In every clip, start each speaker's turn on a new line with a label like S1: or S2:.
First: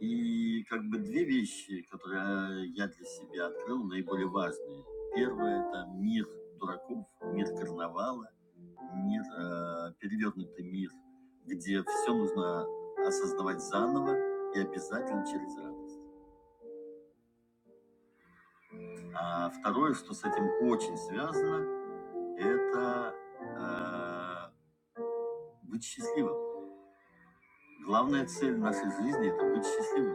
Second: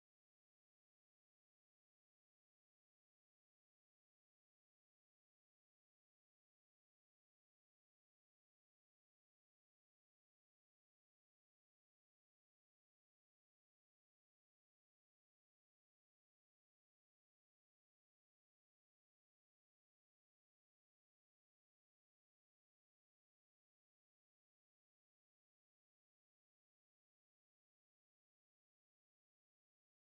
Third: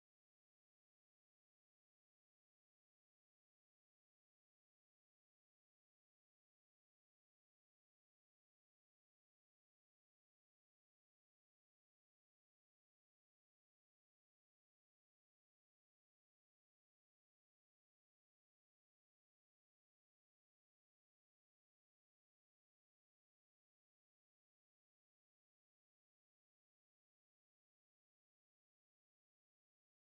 S1: И как бы две вещи, которые э, я для себя открыл, наиболее важные. Первое– это мир дураков, мир карнавала, мир, э, перевернутый мир, где все нужно осознавать заново и обязательно через радость. А второе, что с этим очень связано, это э, быть счастливым. Главная цель нашей жизни– это быть счастливым.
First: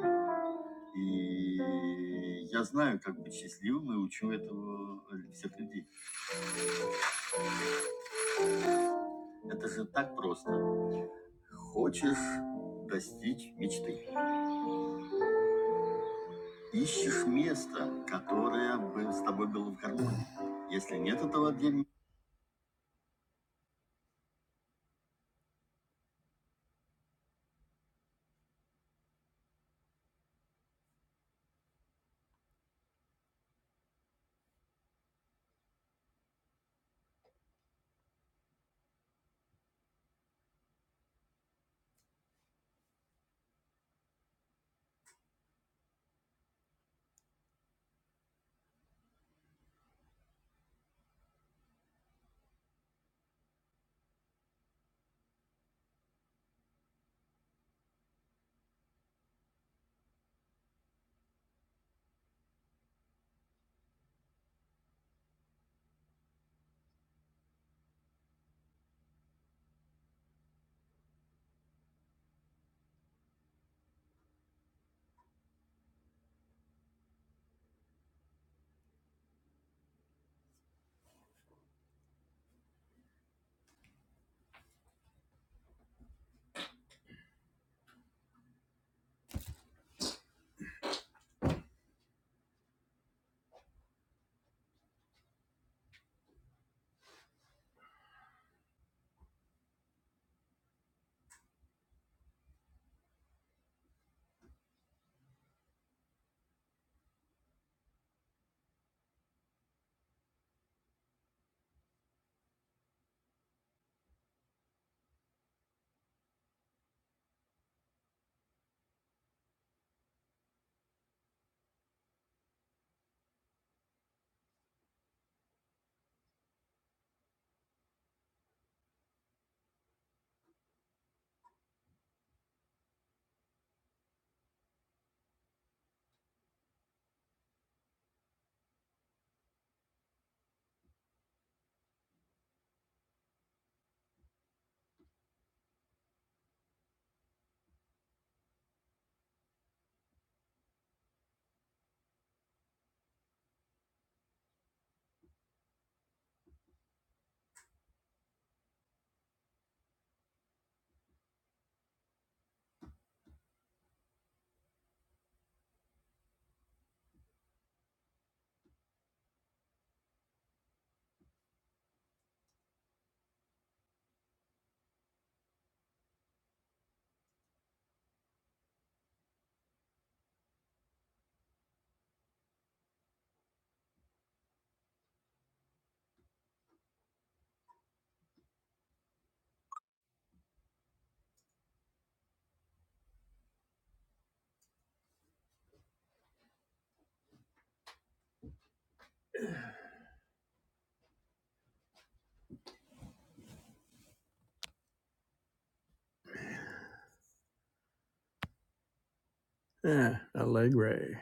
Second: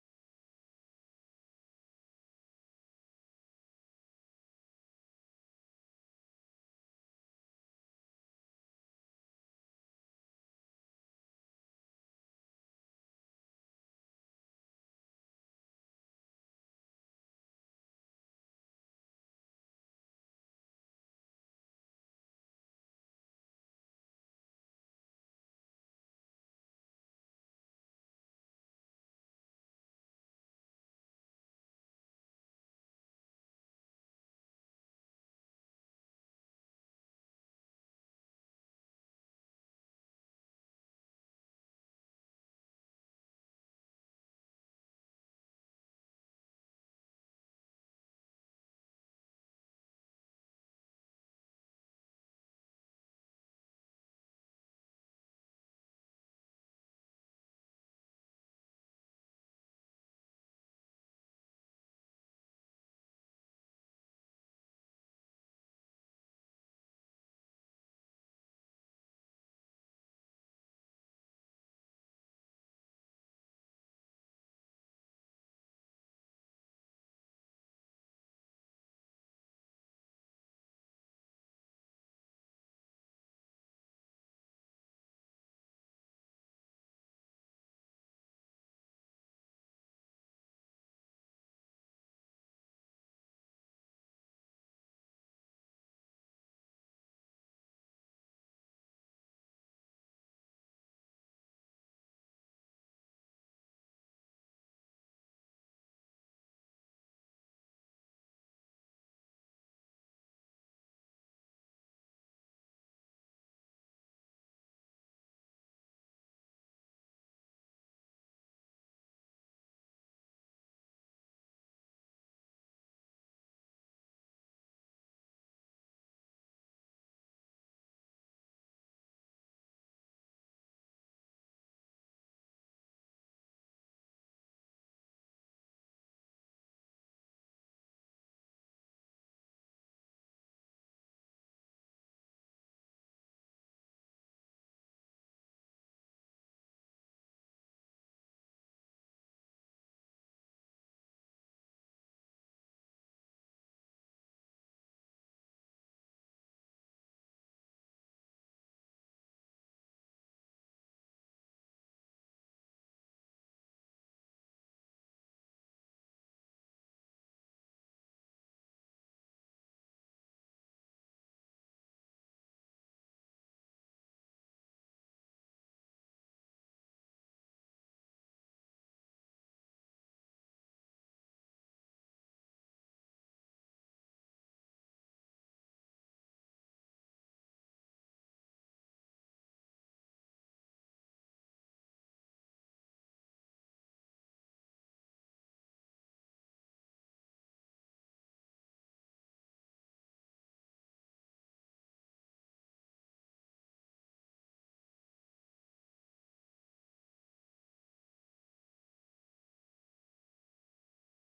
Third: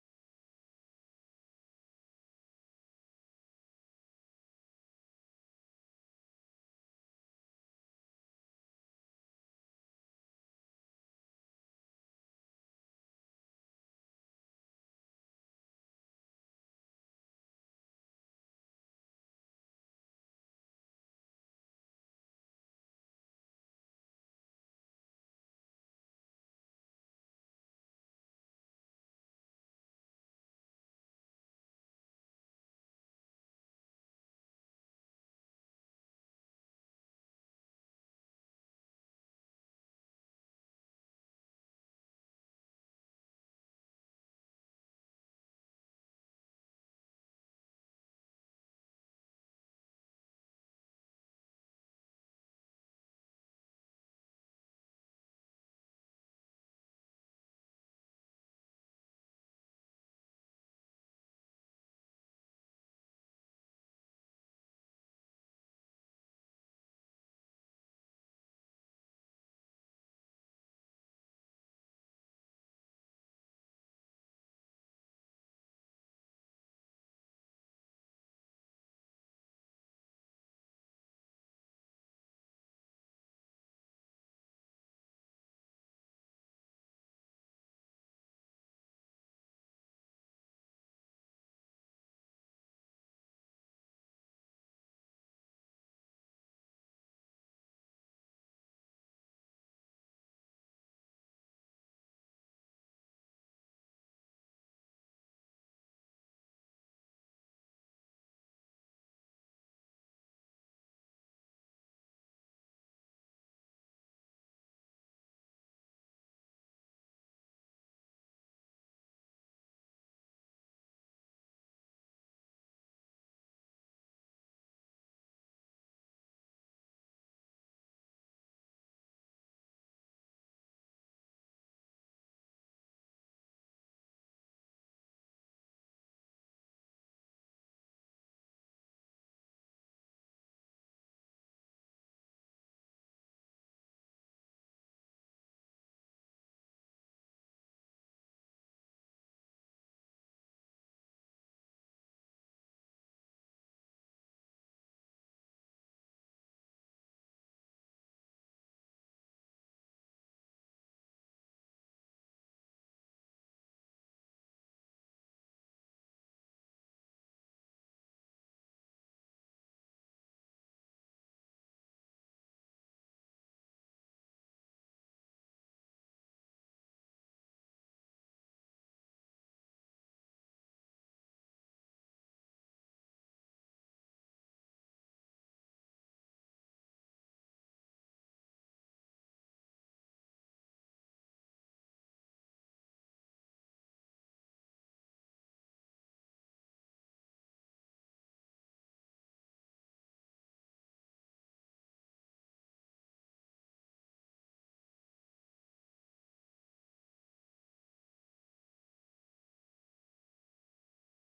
S1: Eh, allegre,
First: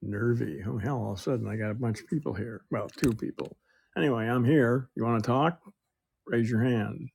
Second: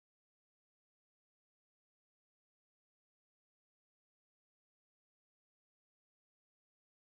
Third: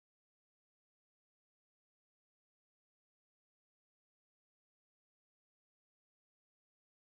S1: nervy. Oh hell! All of a sudden, I got a bunch of people here. Well, two people. Anyway, I'm here. You want to talk? Raise your hand.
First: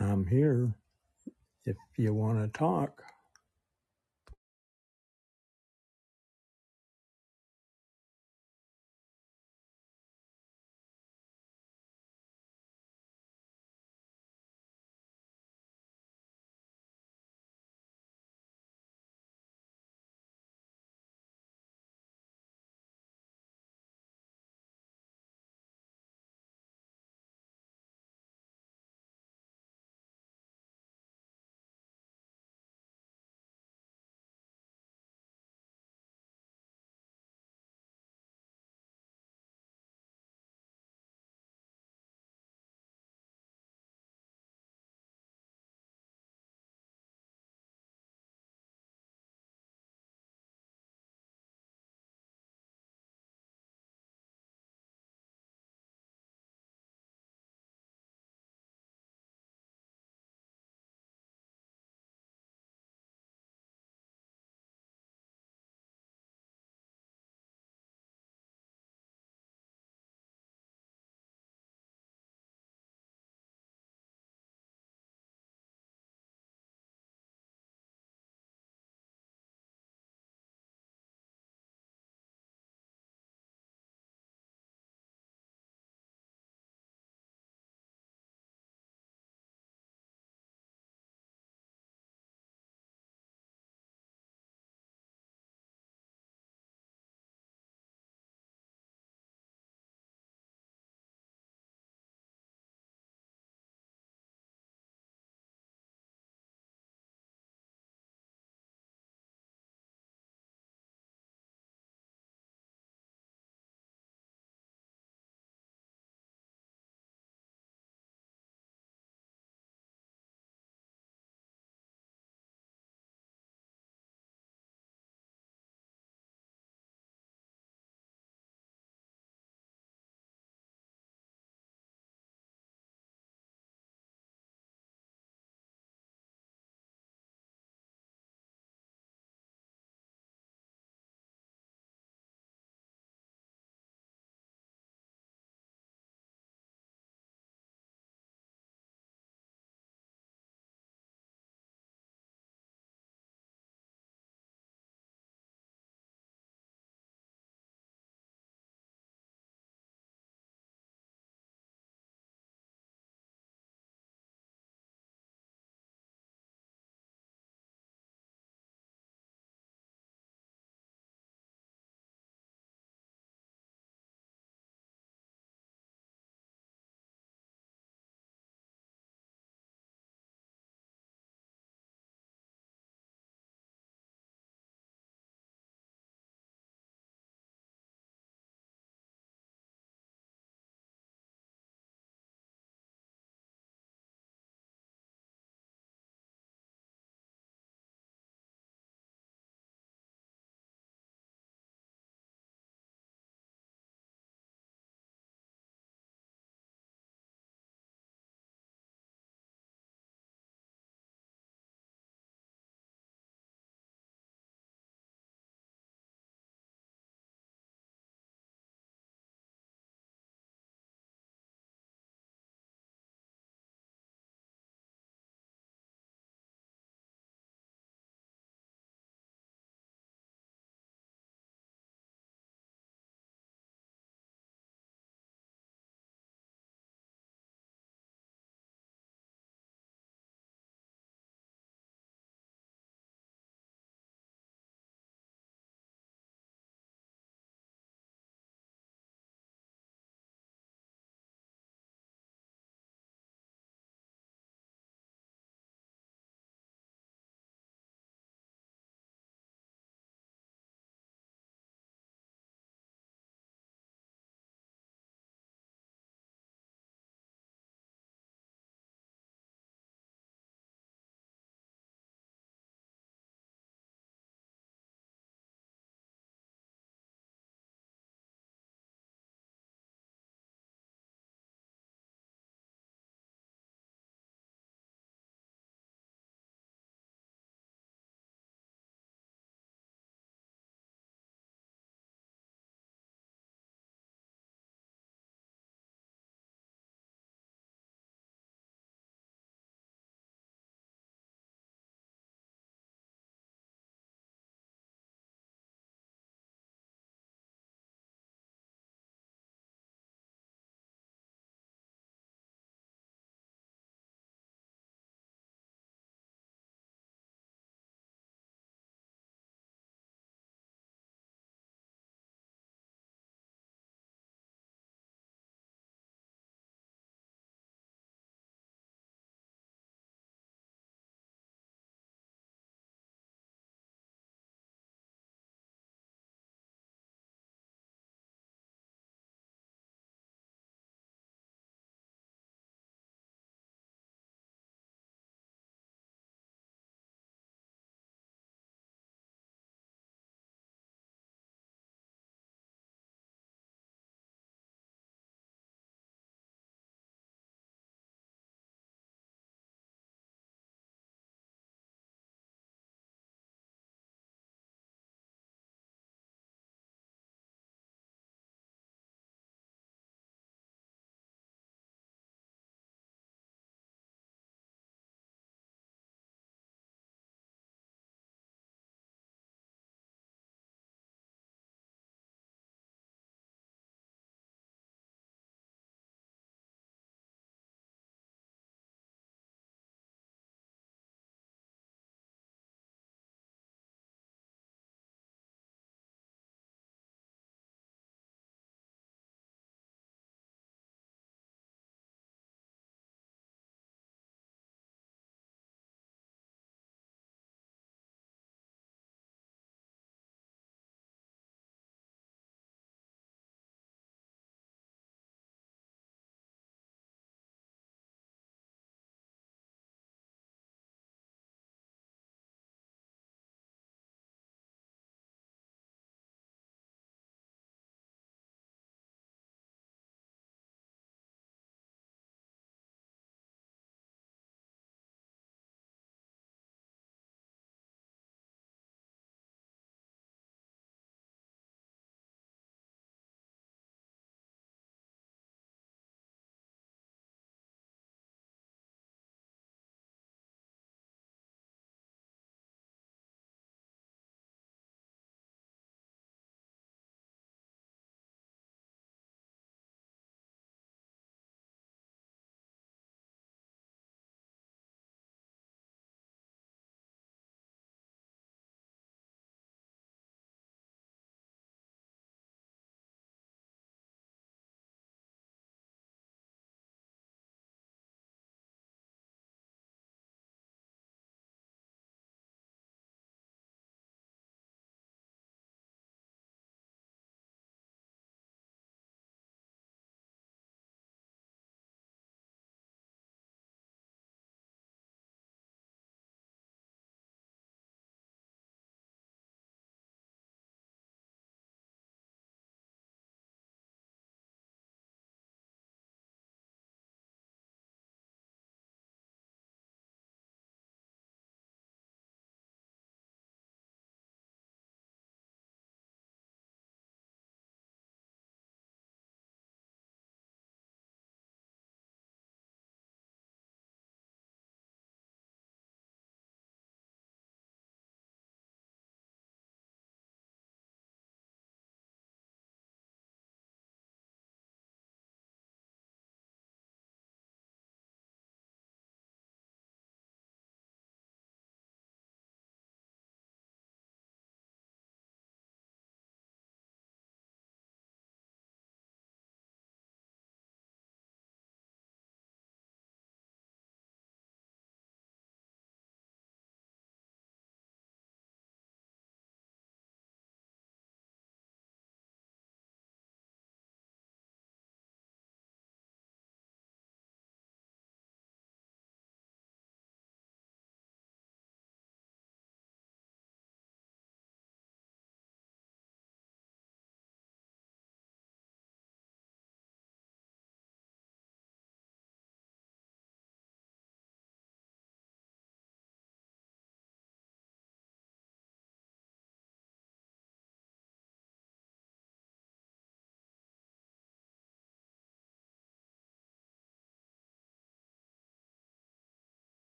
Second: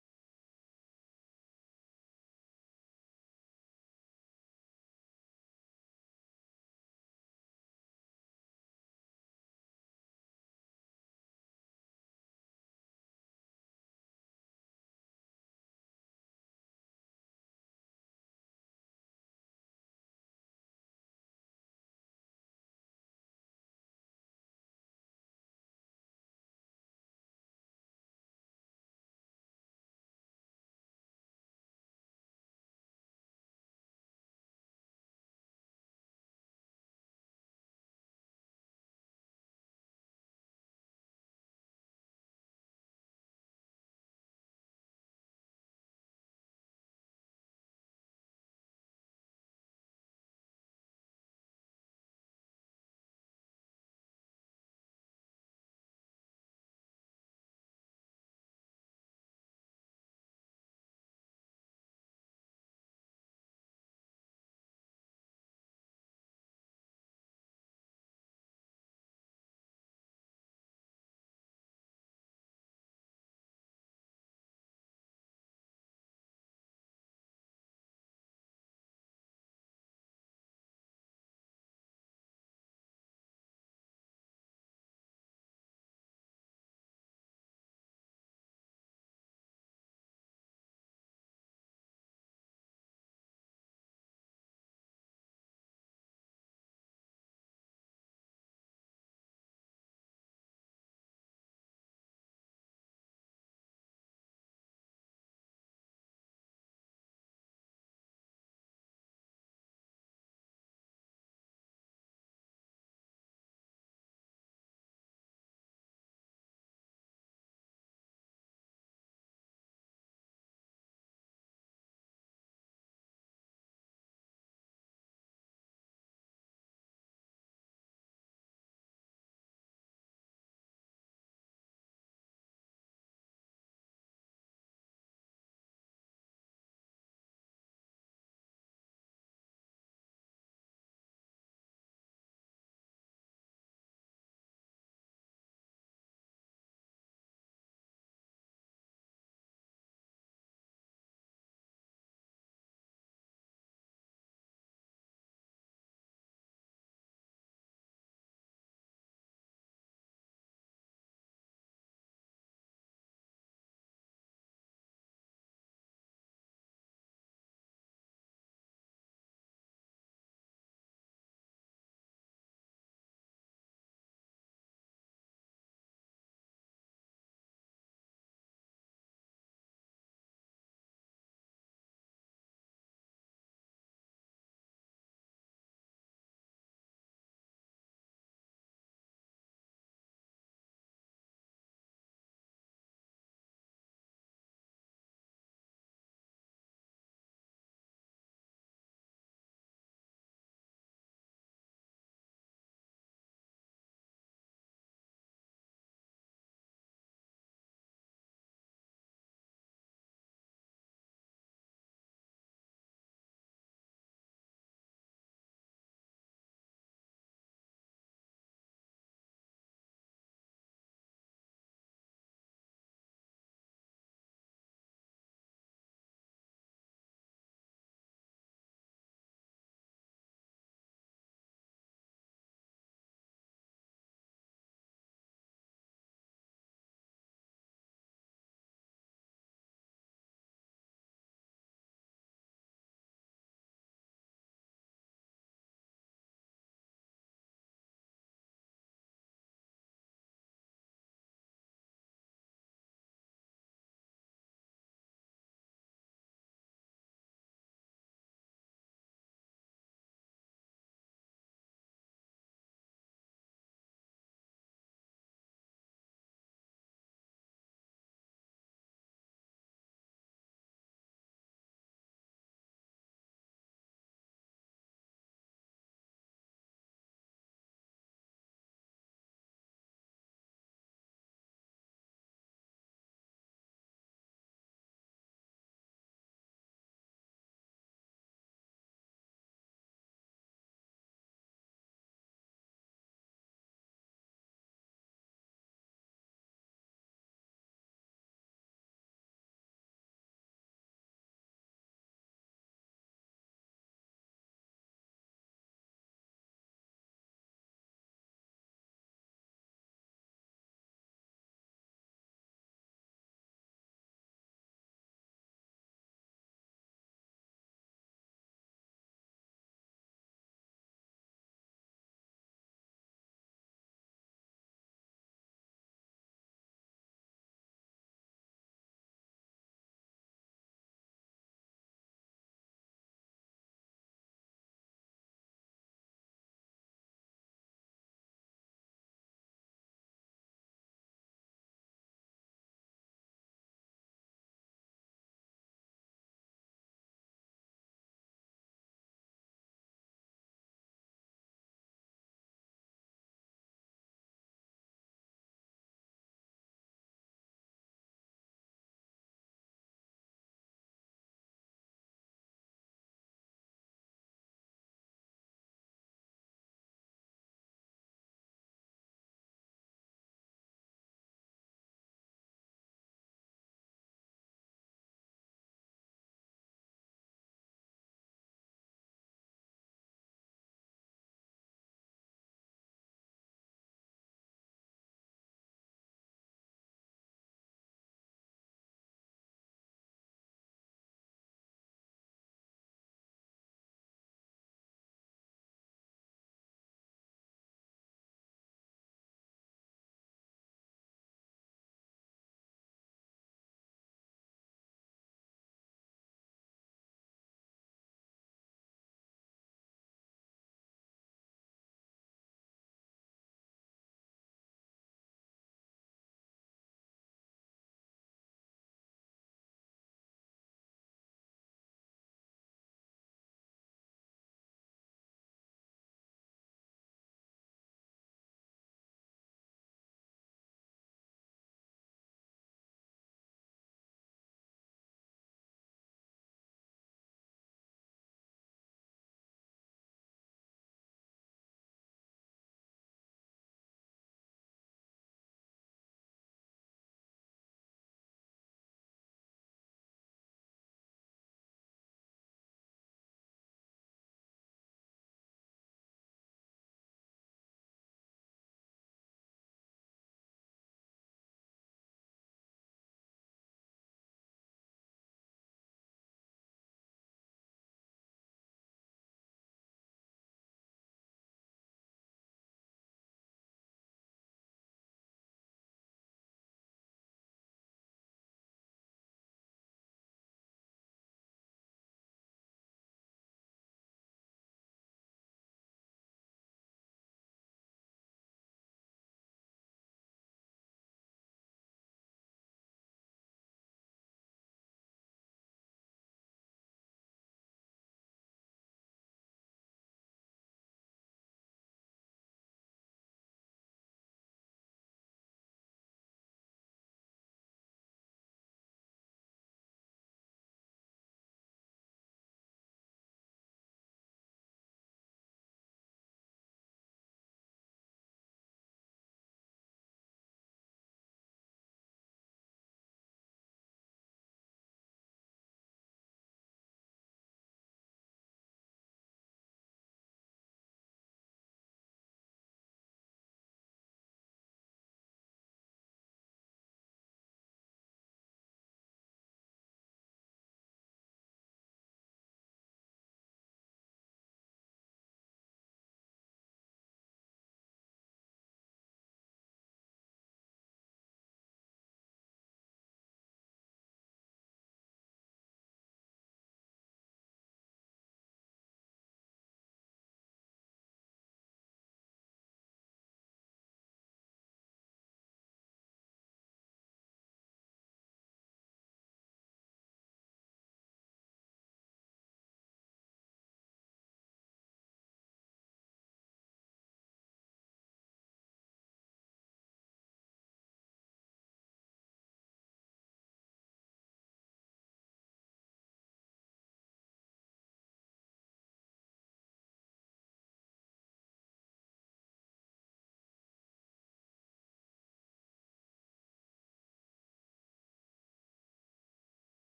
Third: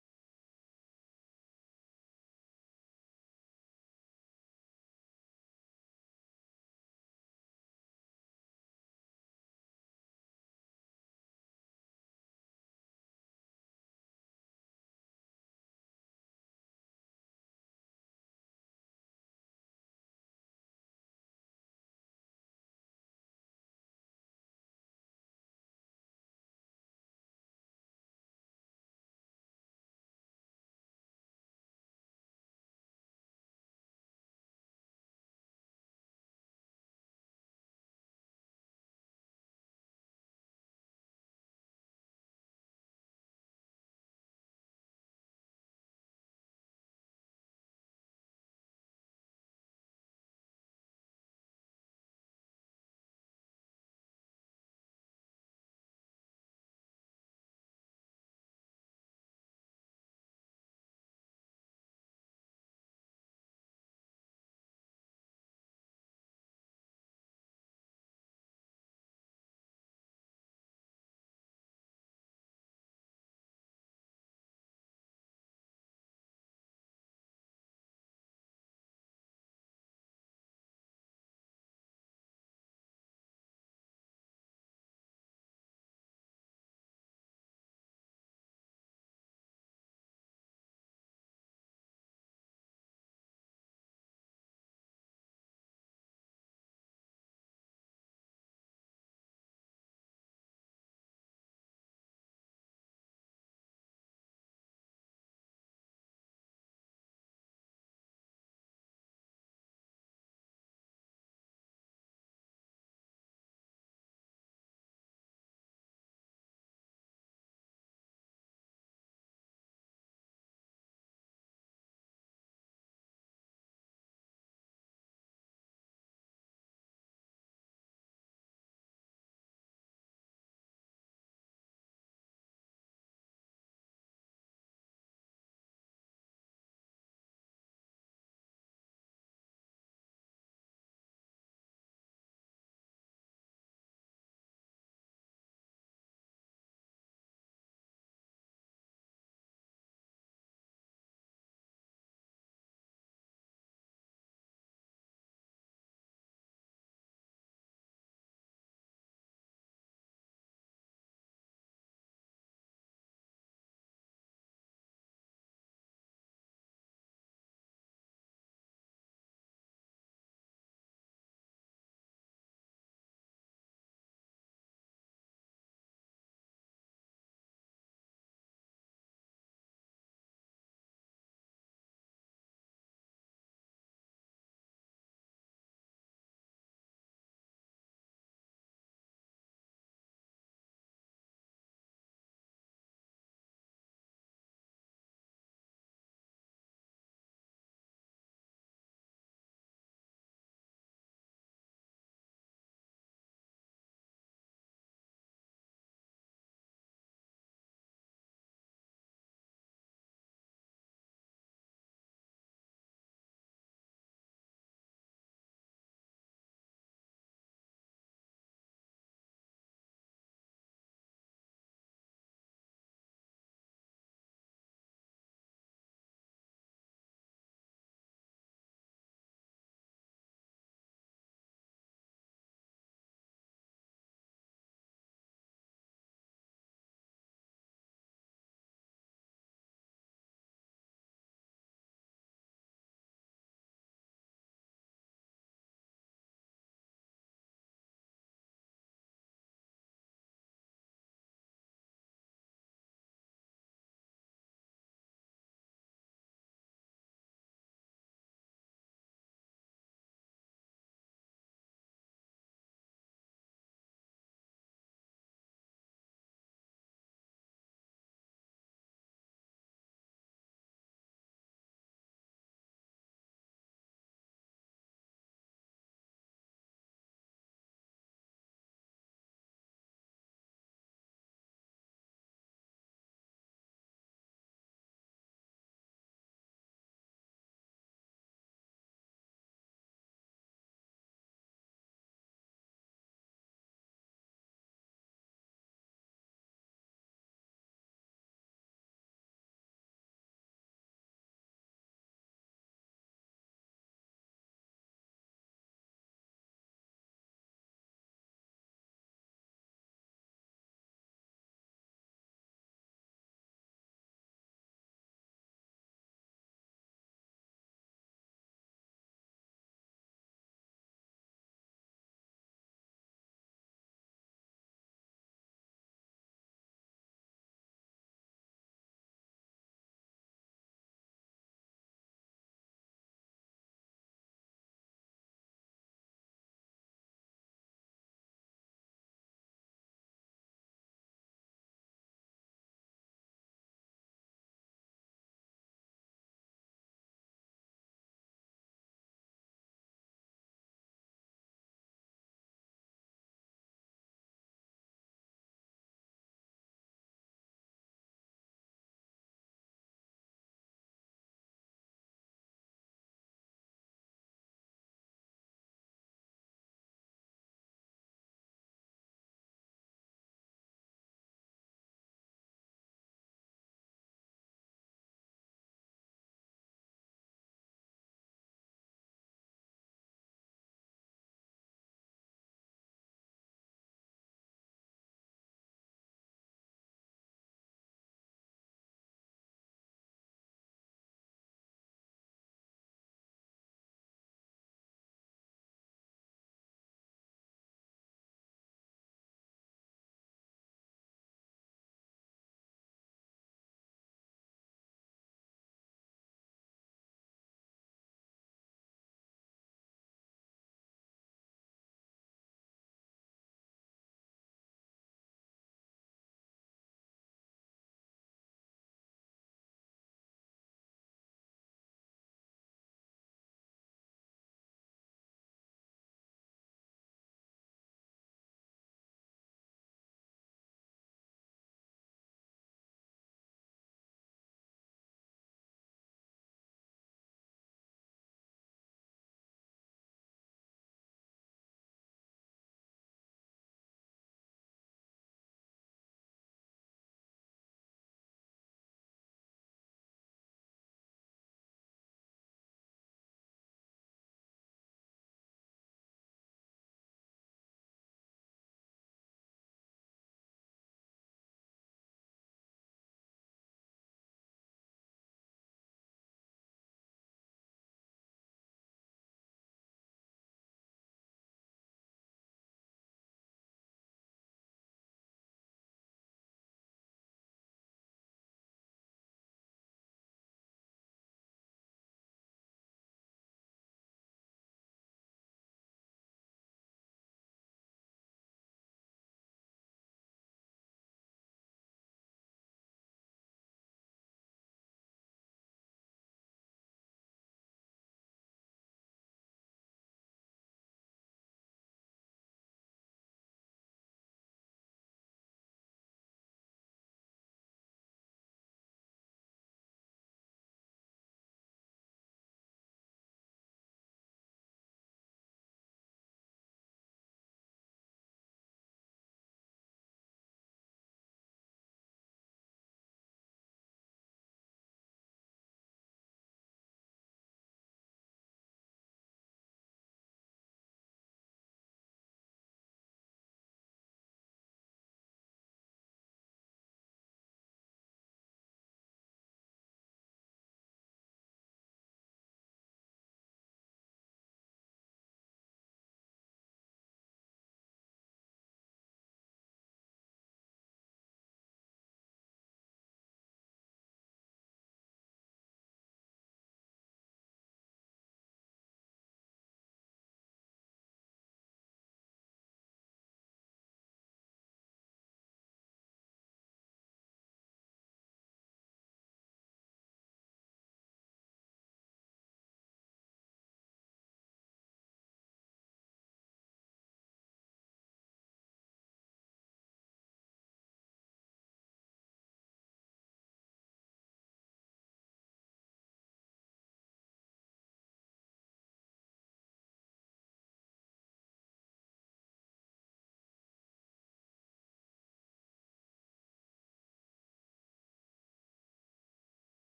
S1: I'm here. if you want to talk.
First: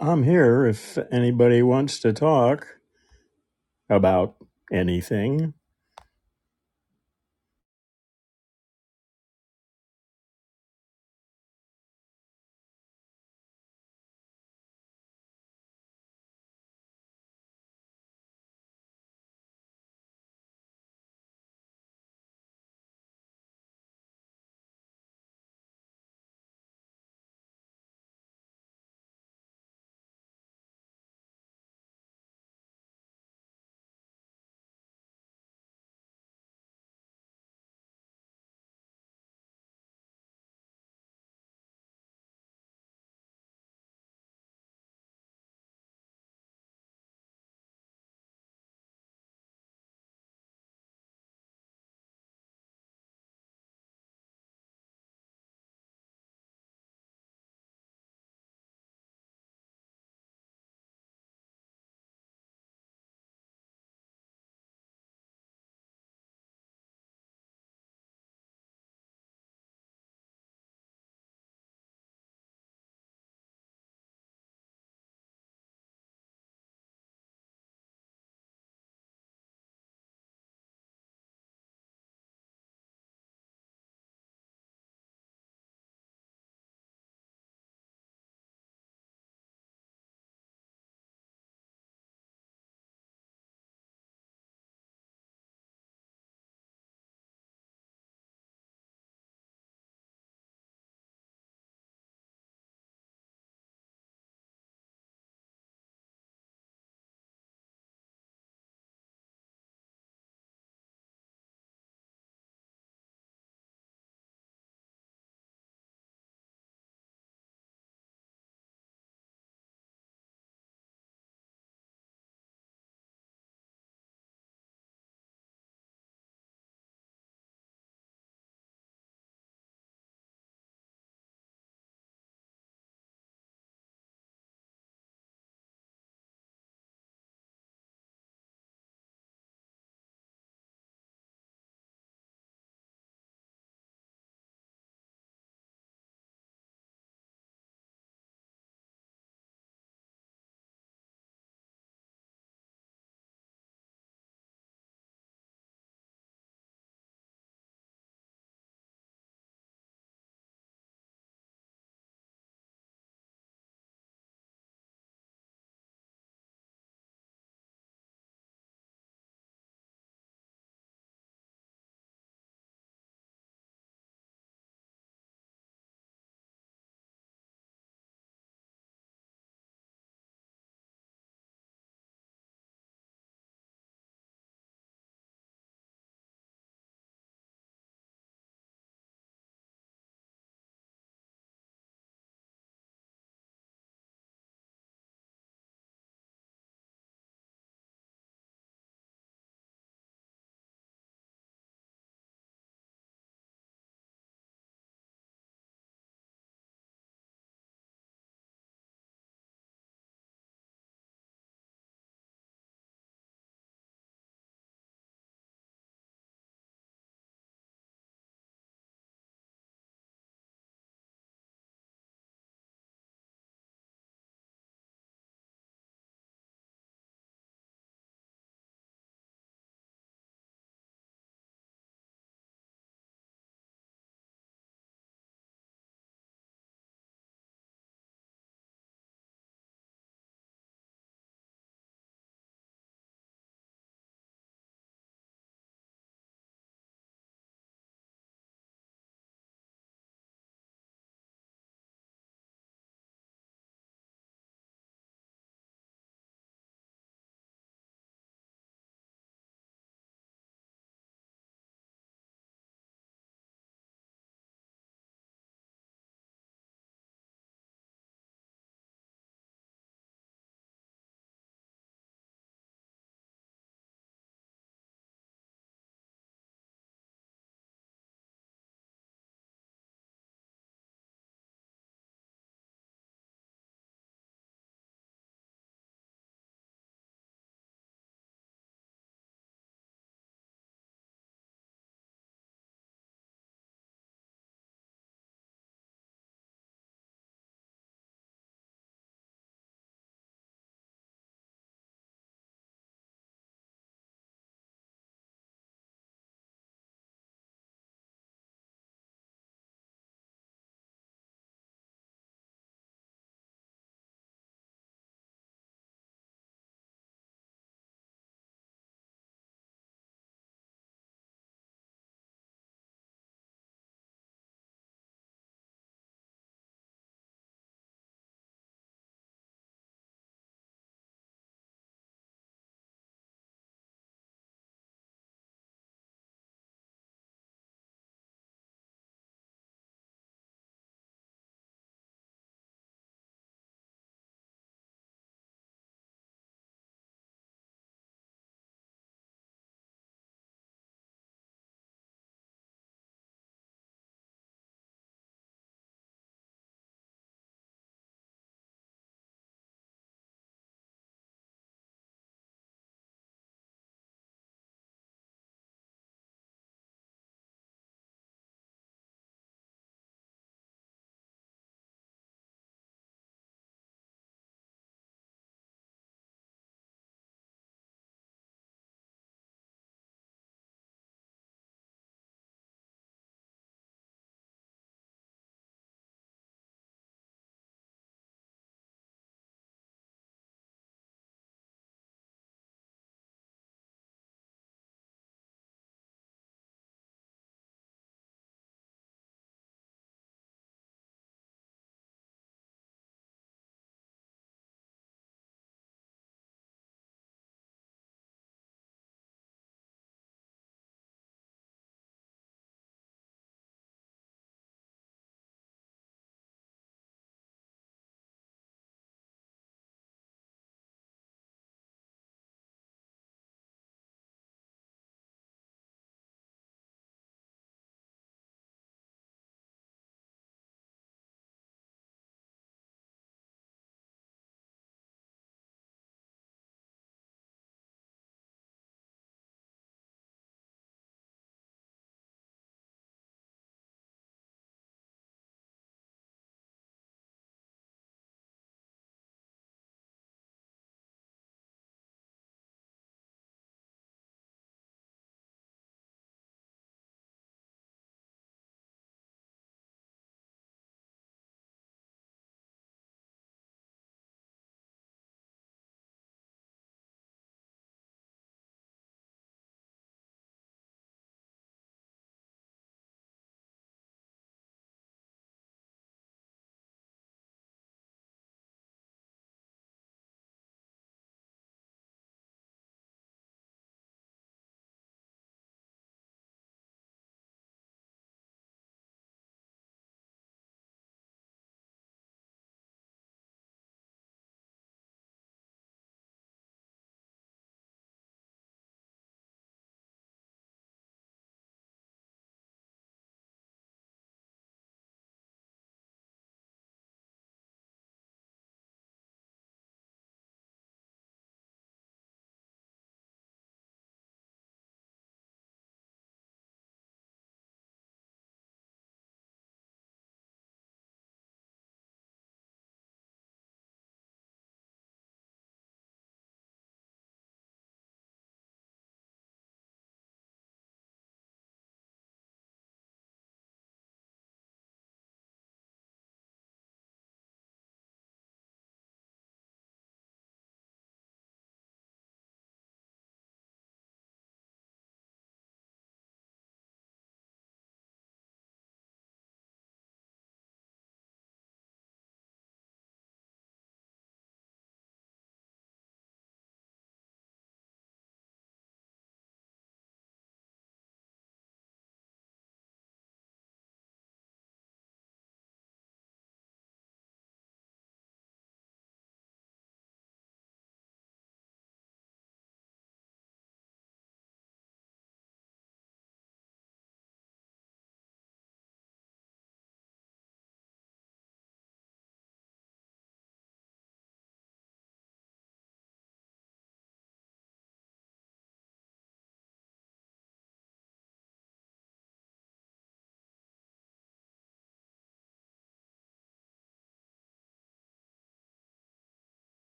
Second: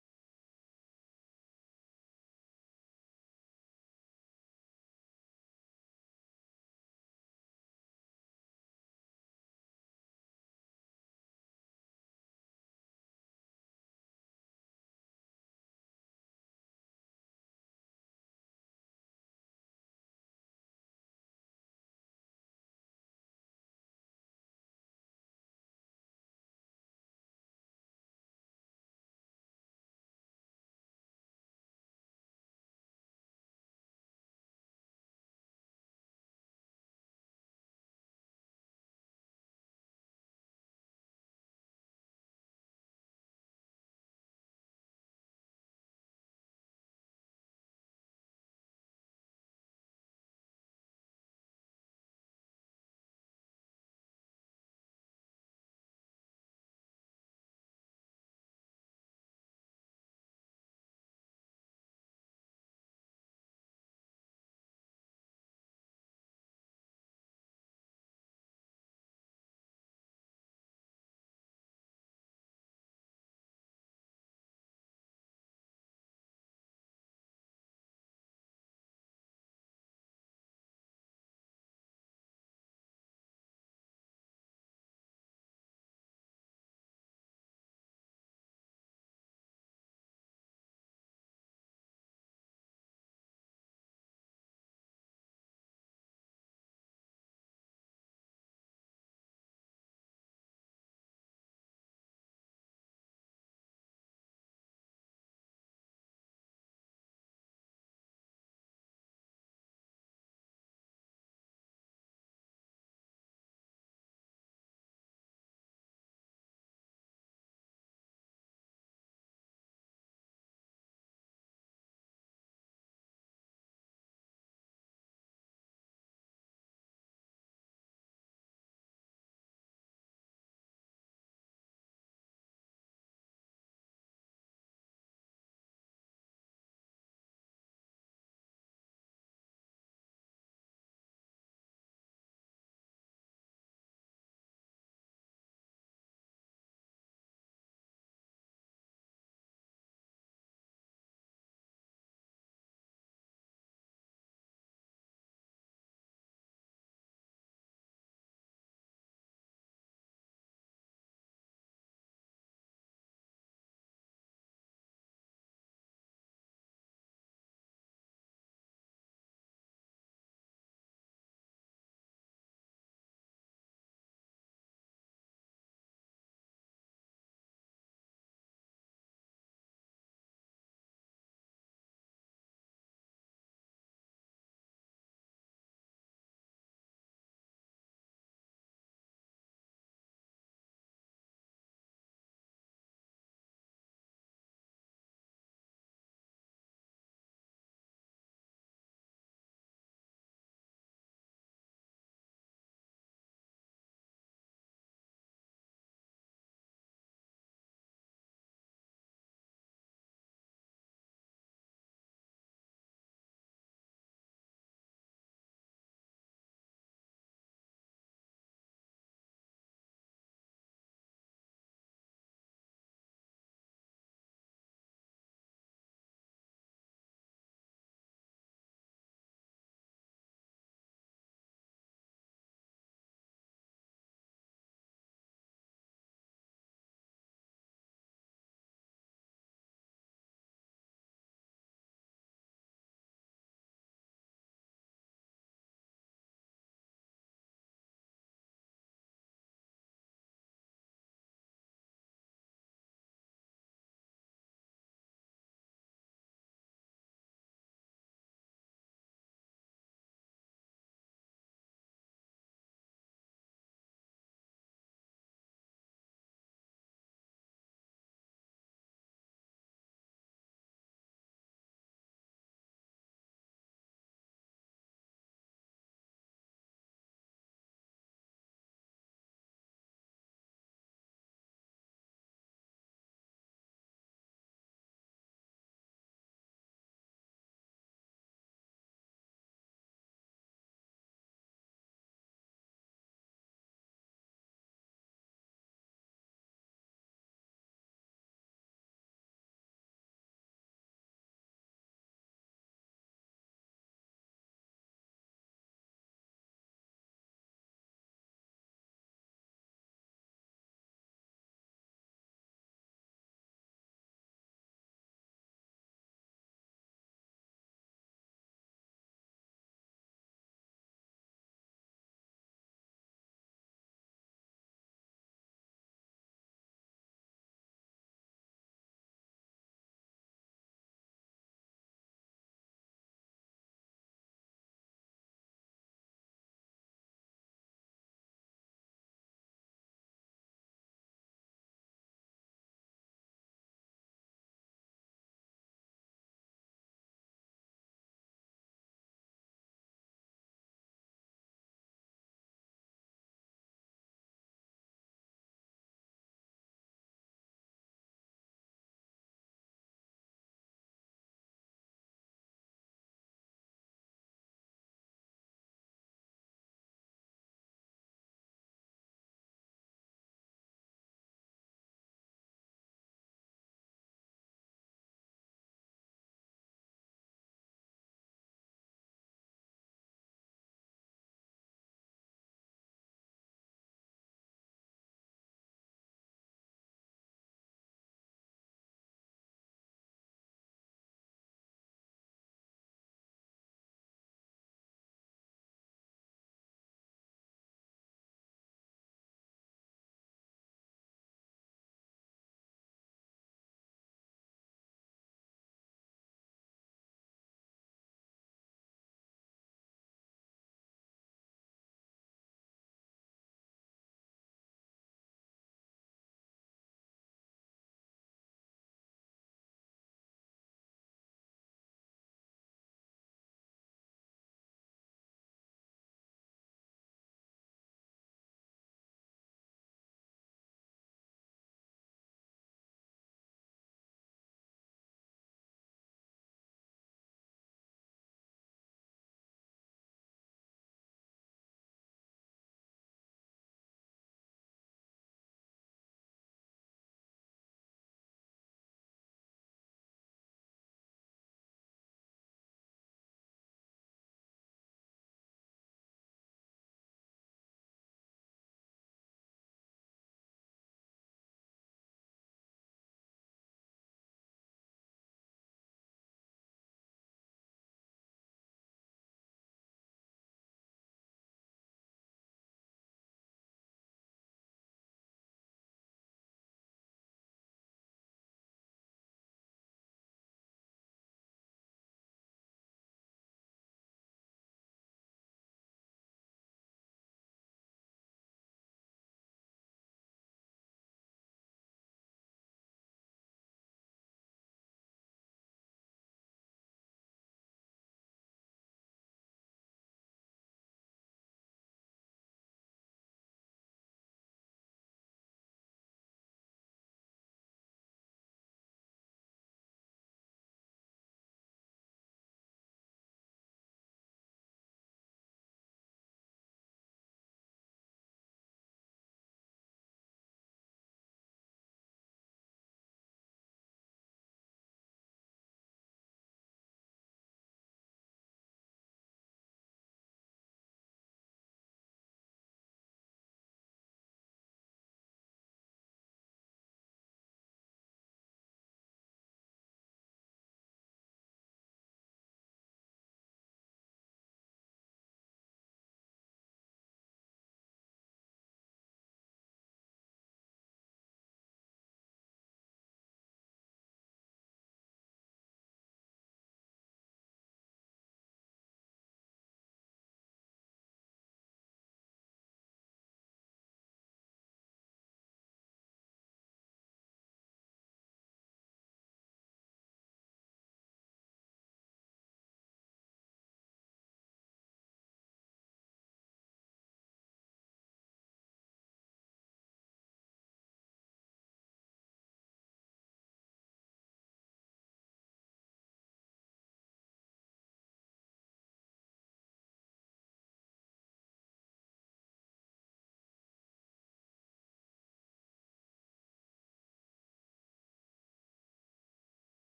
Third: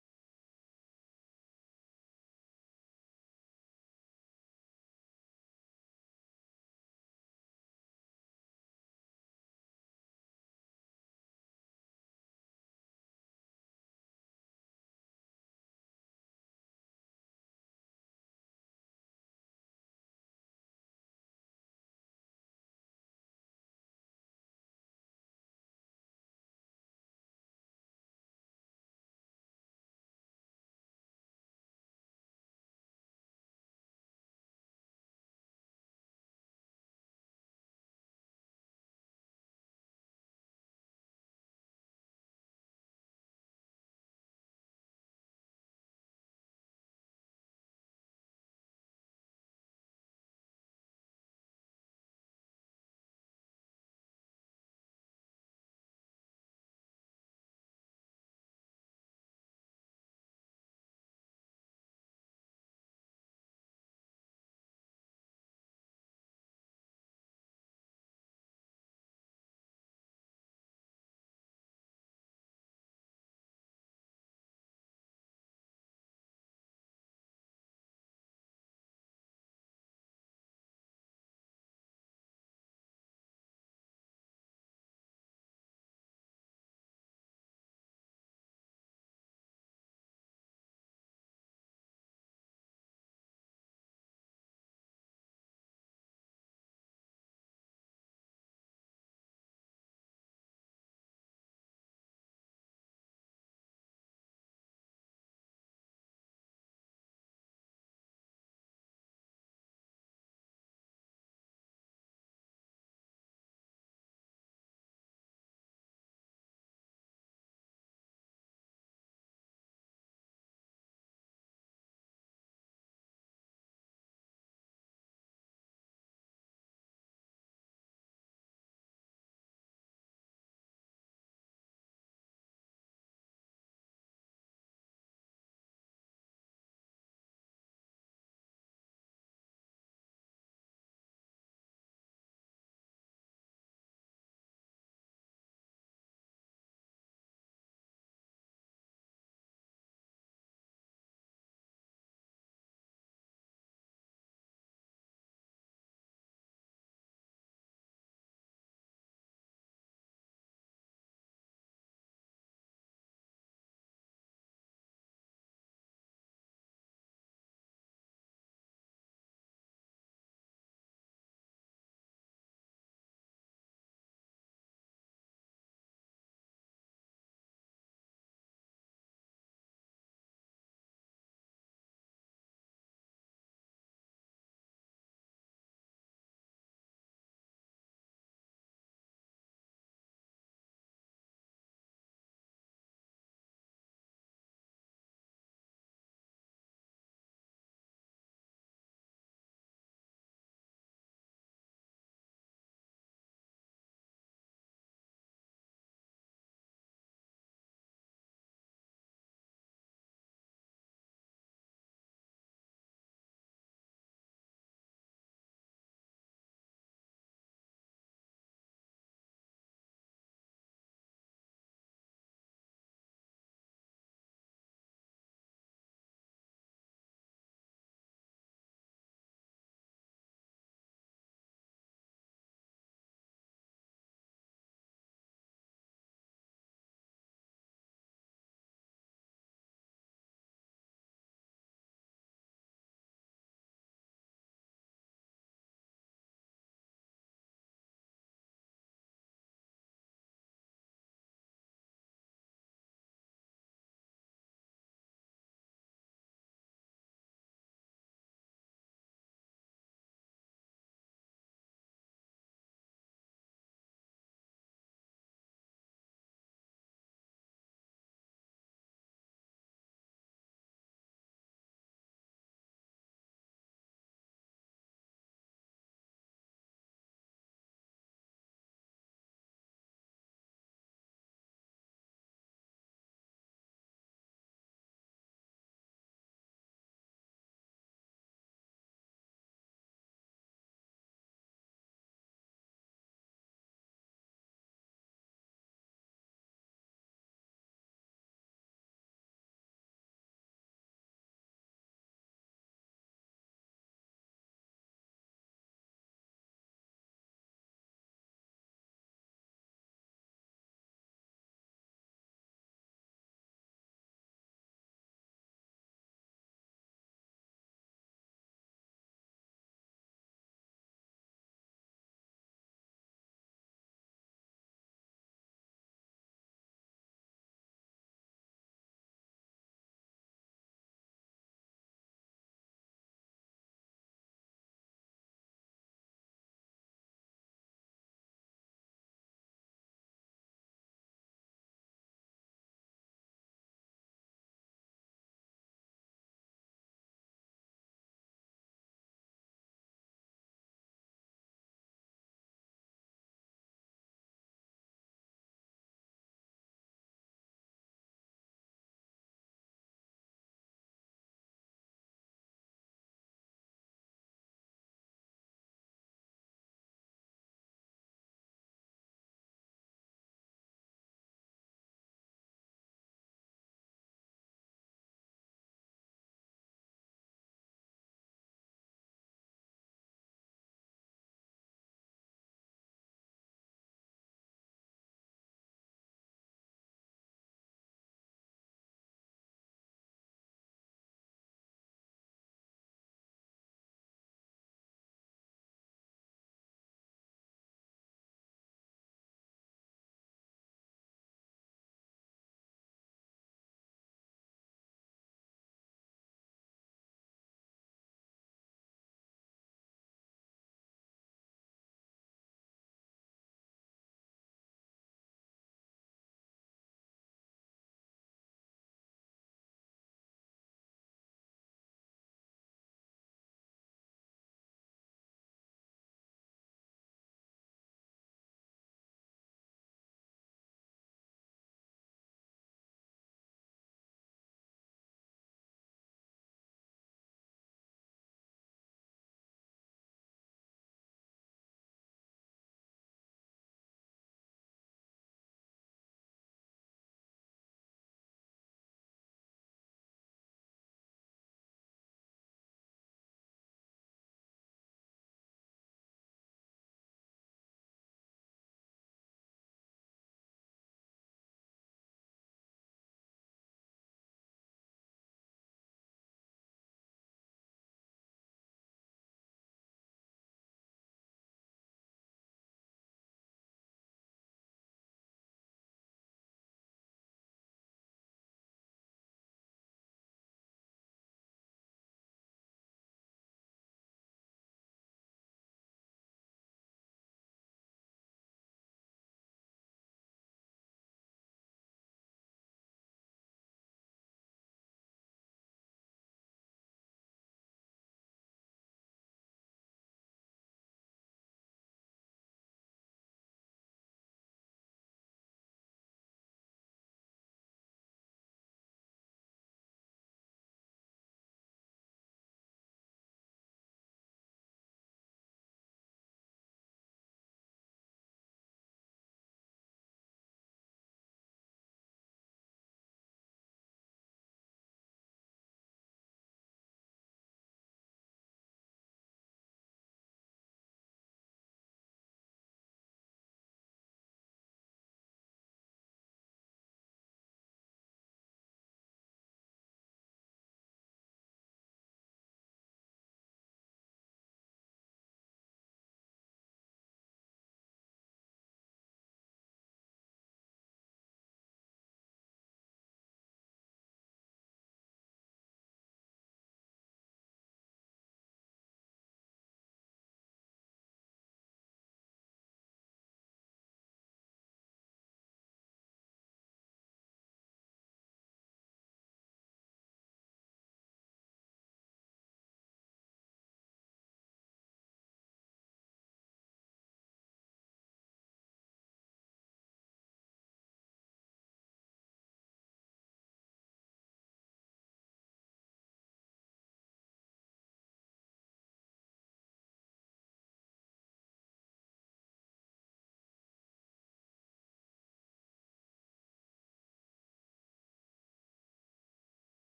S1: I'm here if anybody wants to talk about anything.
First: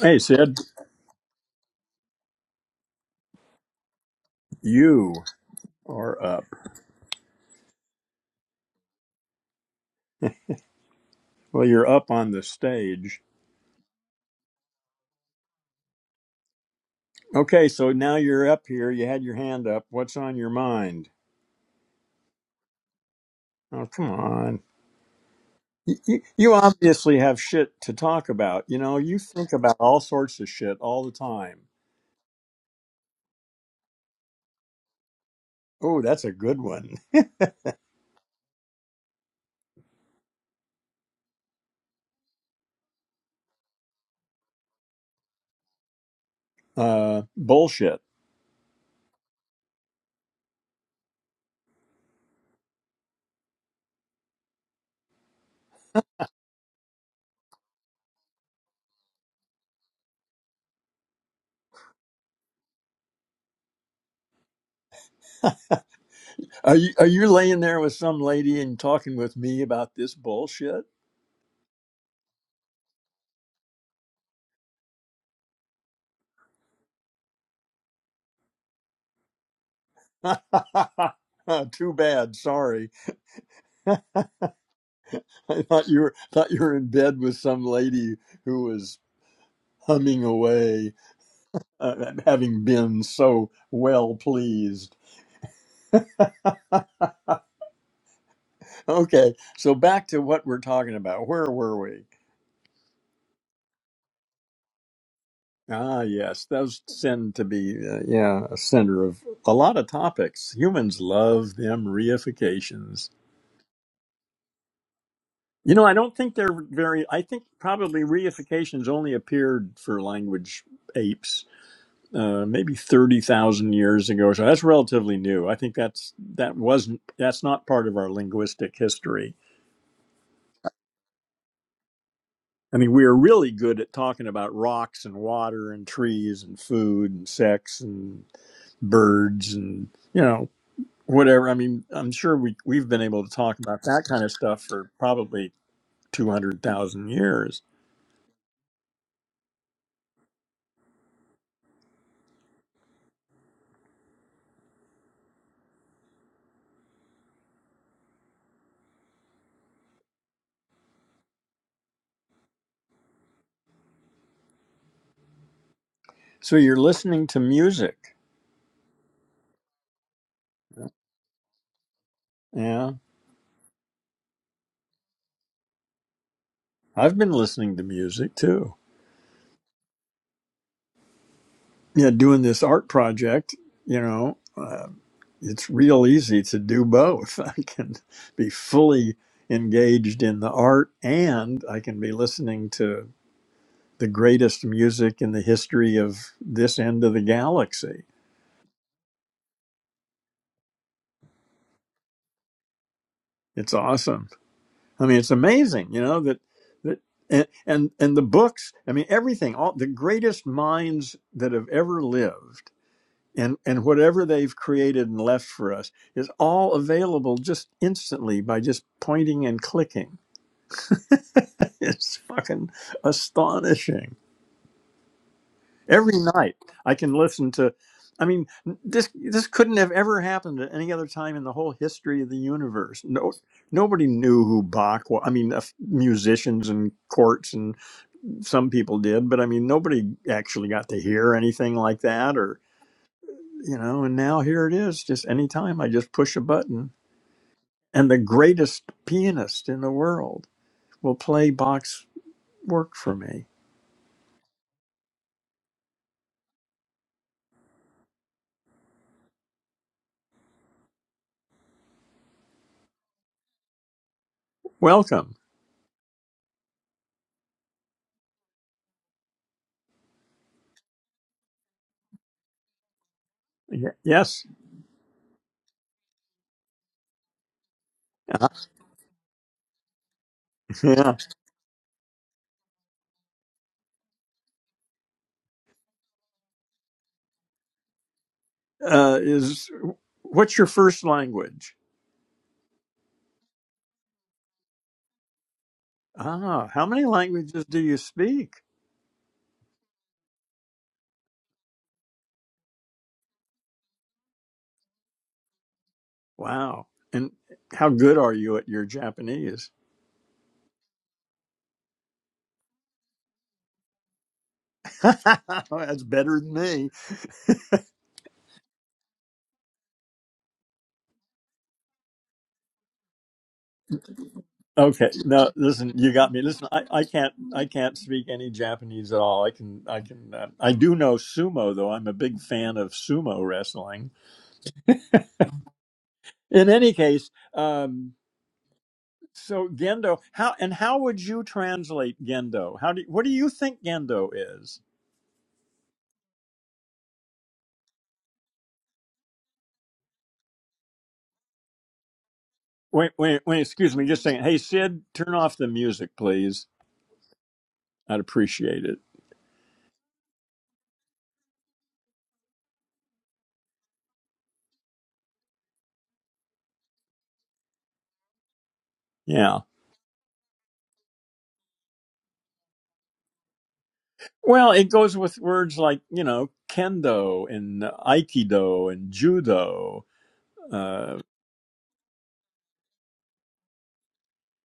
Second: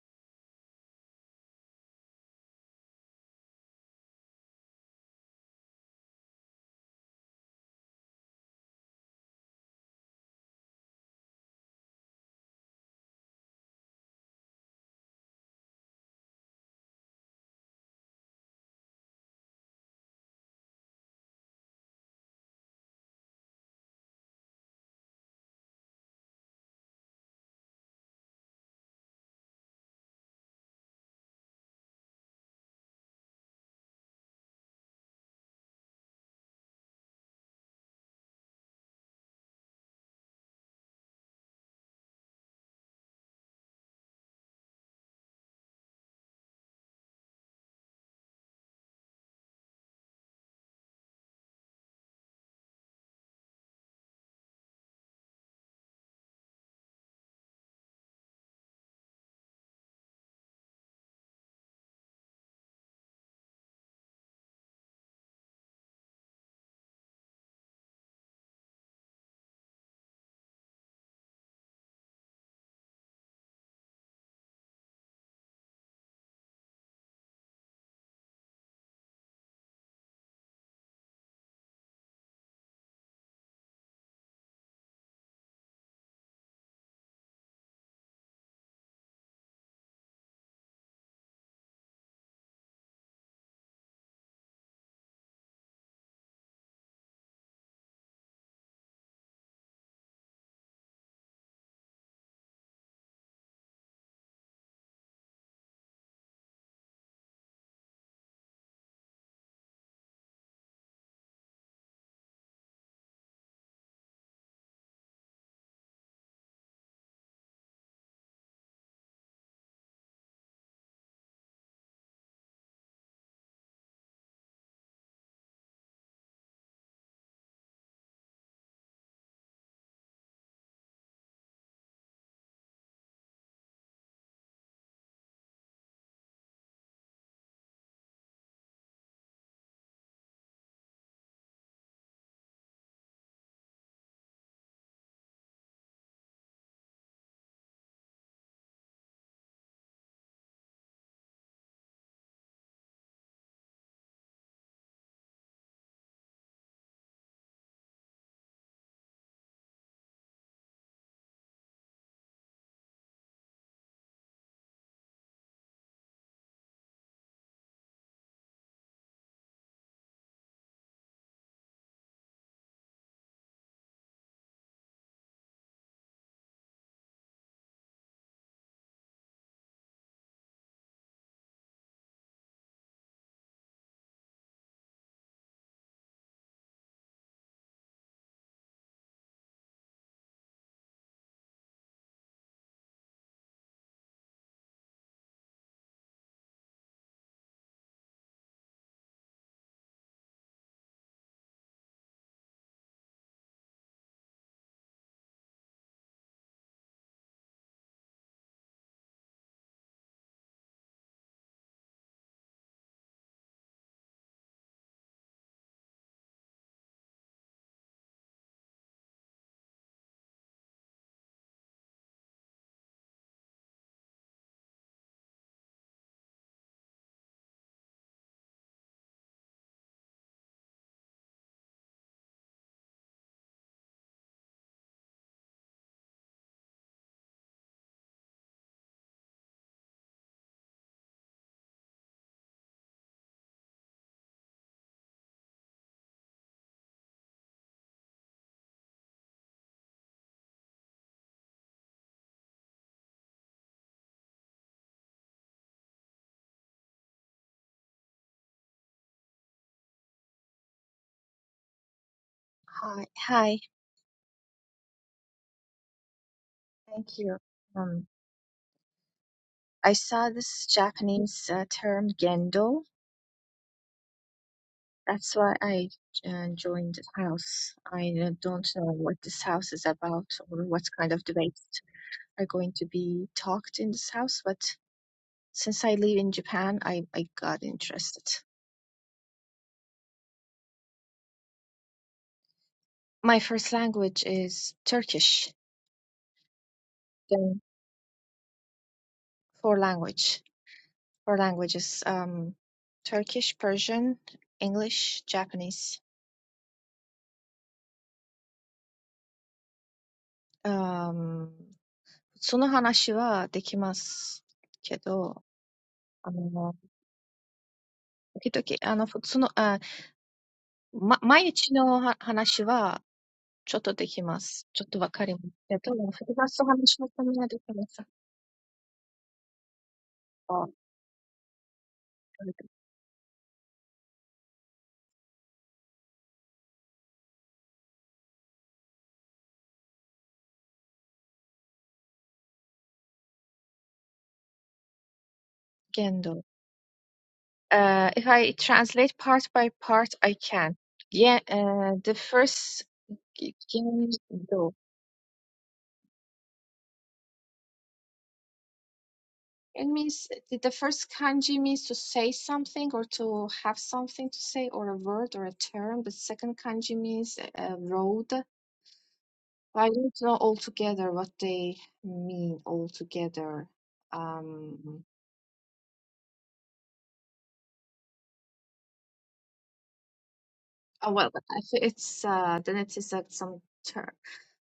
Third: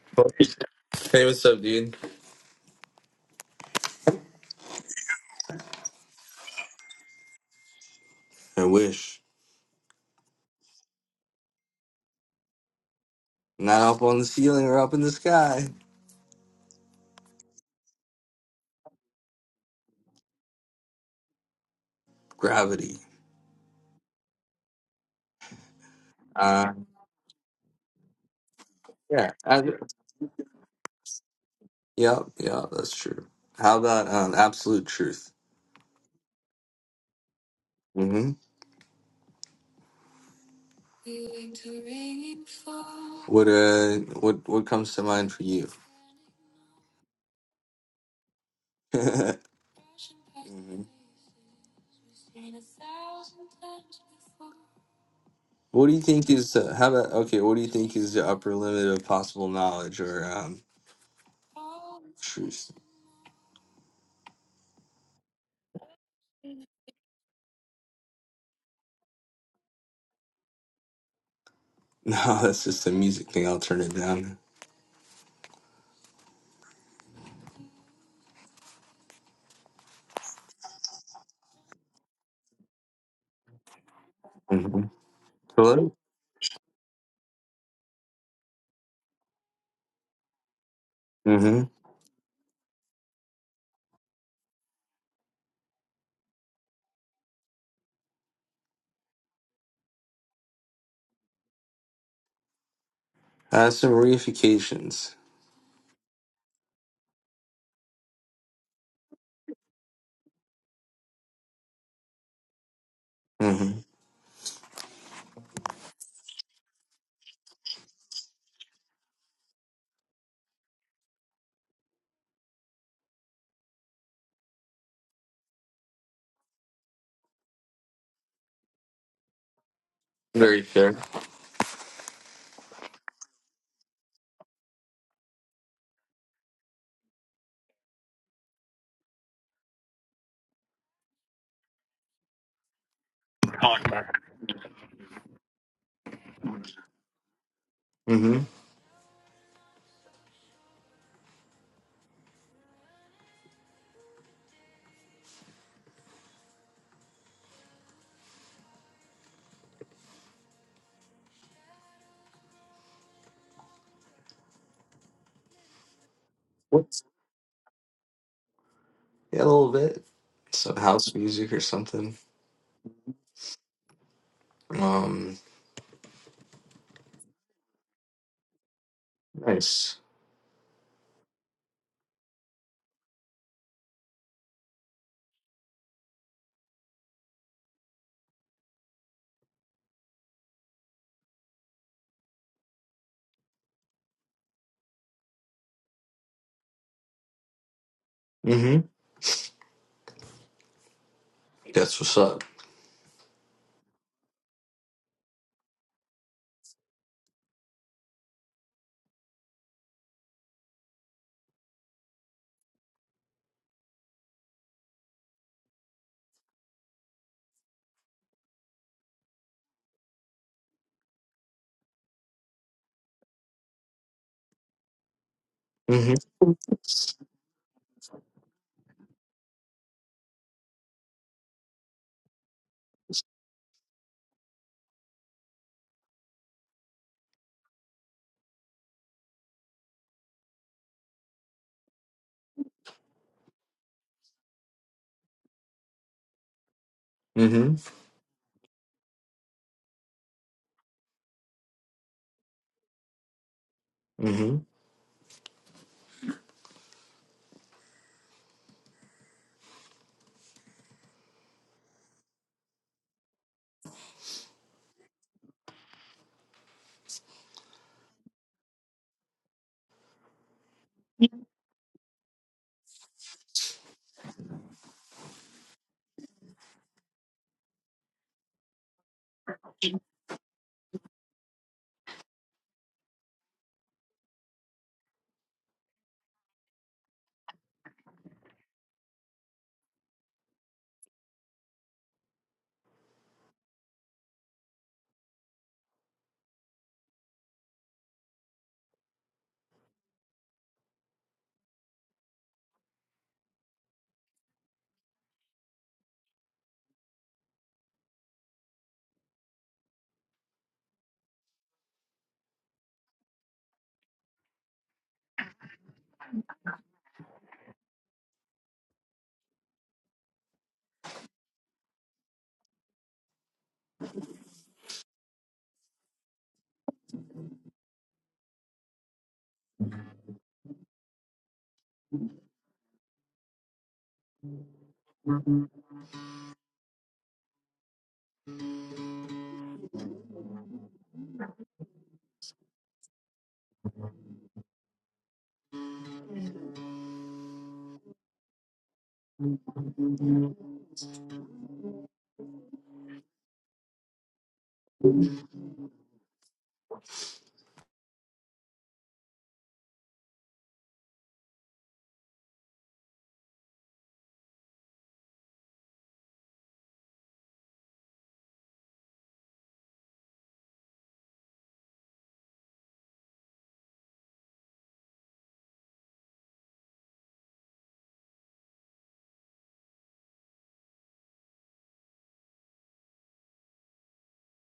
S1: Hey, Sid,
S2: Hey, what's up, dude?
S1: you are up.
S2: I wish.
S1: Well, you're up on the stage.
S2: Not up on the ceiling or up in the sky.
S1: Okay, so now you're up here. You had your hand up. What's on your mind?
S2: Gravity.
S1: Oh, come on. You, you you
S2: Uh,
S1: obviously have shit to talk about. You know, you
S2: yeah.
S1: think
S2: I,
S1: about all sorts of shit all the time.
S2: Yep. yeah, that's true. How about um, absolute truth?
S1: Oh, that's a good one.
S2: Mm-hmm. What uh, what what comes to mind for you?
S1: Uh, bullshit.
S2: Mhm. What do you think is uh, how about okay? What do you think is the upper limit of possible knowledge or um, truth?
S1: Are you are you laying there with some lady and talking with me about this bullshit?
S2: No, that's just a music thing. I'll turn it down.
S1: Oh, Too bad. Sorry.
S2: hmm
S1: I thought
S2: Hello.
S1: you were thought you were in bed with some lady who was humming away
S2: Mm-hmm.
S1: uh, having been so well pleased. Okay, so back to what we're talking about. Where were we?
S2: Has some reifications.
S1: Ah, yes, those tend to be, uh, yeah, a center of a lot of topics. Humans love them reifications.
S2: Mm-hmm.
S1: You know, I don't think they're very, I think probably reifications only appeared for language apes. Uh, maybe 30,000 years ago. So that's relatively new. I think that's, that wasn't, that's not part of our linguistic history
S2: Very fair.
S1: I mean, we are really good at talking about rocks and water and trees and food and sex and birds and, you know, whatever. I mean, I'm sure we, we've been able to talk about that kind of stuff for probably 200,000 years.
S2: Mm-hmm.
S1: So you're
S2: What's
S1: listening to music.
S2: yeah, a little bit. Some house music or something.
S1: Yeah.
S2: Um
S1: I've been listening to music too.
S2: nice.
S1: Yeah. Doing this art project, you know. uh, it's real easy to do both. I can be fully engaged in the art and I can be listening to the greatest music in the history of this end of the galaxy.
S2: Mm-hmm. That's what's up.
S1: It's awesome. I mean, it's amazing, you know, that that and and, and the books, I mean everything, all the greatest minds that have ever lived and and whatever they've created and left for us is all available just instantly by just pointing and clicking it's fucking astonishing. Every
S2: Mm-hmm.
S1: night I can listen to I mean this this couldn't have ever happened at any other time in the whole history of the universe. No nobody knew who Bach was. I mean a f- musicians and courts and some people did, but I mean nobody actually got to hear anything like that or you know and now here it is just any time I just push a button
S2: Mm-hmm.
S1: and the greatest pianist in the world will play Bach's work for me.
S3: Hi, hi,
S1: Welcome.
S3: thank you. Um, I saw this Japanese uh, term Gendo.
S1: Y- Yes.
S3: That's why I uh, joined the house. I uh,
S1: Uh,
S3: don't know what this house is about or what kind
S1: yeah.
S3: of debates are going to be talked in this house, but since I live in Japan, I, I got interested.
S1: Uh, is what's your first language?
S3: My first language is Turkish,
S1: Ah, how many
S3: then
S1: languages do you speak?
S3: four language, four languages, um, Turkish, Persian, English, Japanese.
S1: Wow. And how good are you at your Japanese?
S3: Um,
S1: That's better than me.
S3: その話はできますけど、あの、時々、あの、普通の、あ、ま、毎日のは話はちょっとできます。ちょっとわかりますけど、複雑な話のためにはできませんか限度。Uh,
S1: Okay. No, listen, you got me. Listen, I, I can't I can't speak any Japanese at all. I can I can uh, I do know sumo though. I'm a big fan of sumo wrestling. In any case, um, So Gendo, how and how would you translate Gendo? How do what do you think Gendo is?
S3: if I translate part by part, I can. Yeah, uh, the first
S1: Wait, wait, wait. Excuse me, just saying. Hey,
S3: 限度
S1: Sid, turn off the music, please. I'd appreciate it.
S3: It means the the first kanji means to say something or to have something to say or a word or a term. The second kanji means a road.
S1: Yeah.
S3: Well, I don't know altogether what they mean altogether.
S1: Well, it
S3: Um,
S1: goes with words like you know kendo and aikido and judo.
S3: oh
S1: Uh,
S3: well, I think it's uh, then it is like some term,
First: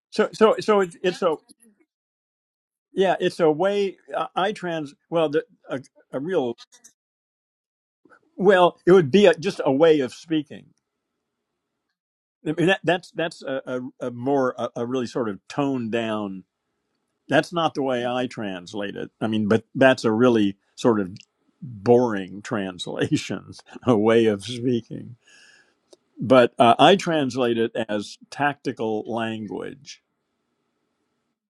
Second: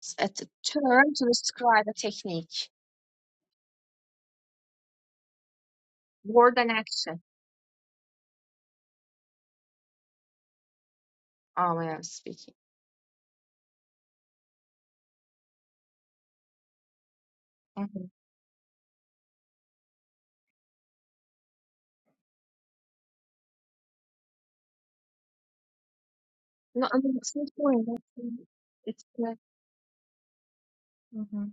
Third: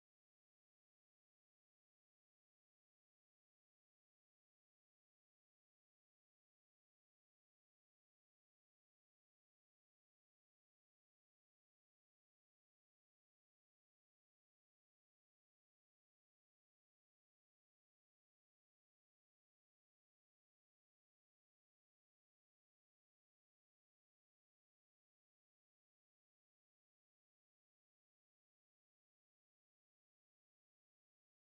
S3: s- a
S1: so,
S3: t-
S1: so, so it's
S3: term
S1: it's
S3: to
S1: a
S3: describe a technique,
S1: yeah, it's a way. I, I trans well, the, a, a real
S3: word and action.
S1: well, it would be a, just a way of speaking.
S3: Oh, yeah,
S1: I
S3: speaking.
S1: mean, that, that's that's a, a, a more a, a really sort of toned down. That's not the way
S3: Mhm.
S1: I translate it. I mean, but that's a really sort of boring translation, a way of speaking. But uh,
S3: No,
S1: I
S3: I mean, it's not
S1: translate it
S3: going.
S1: as tactical
S3: It's uh,
S1: language.
S3: mm-hmm.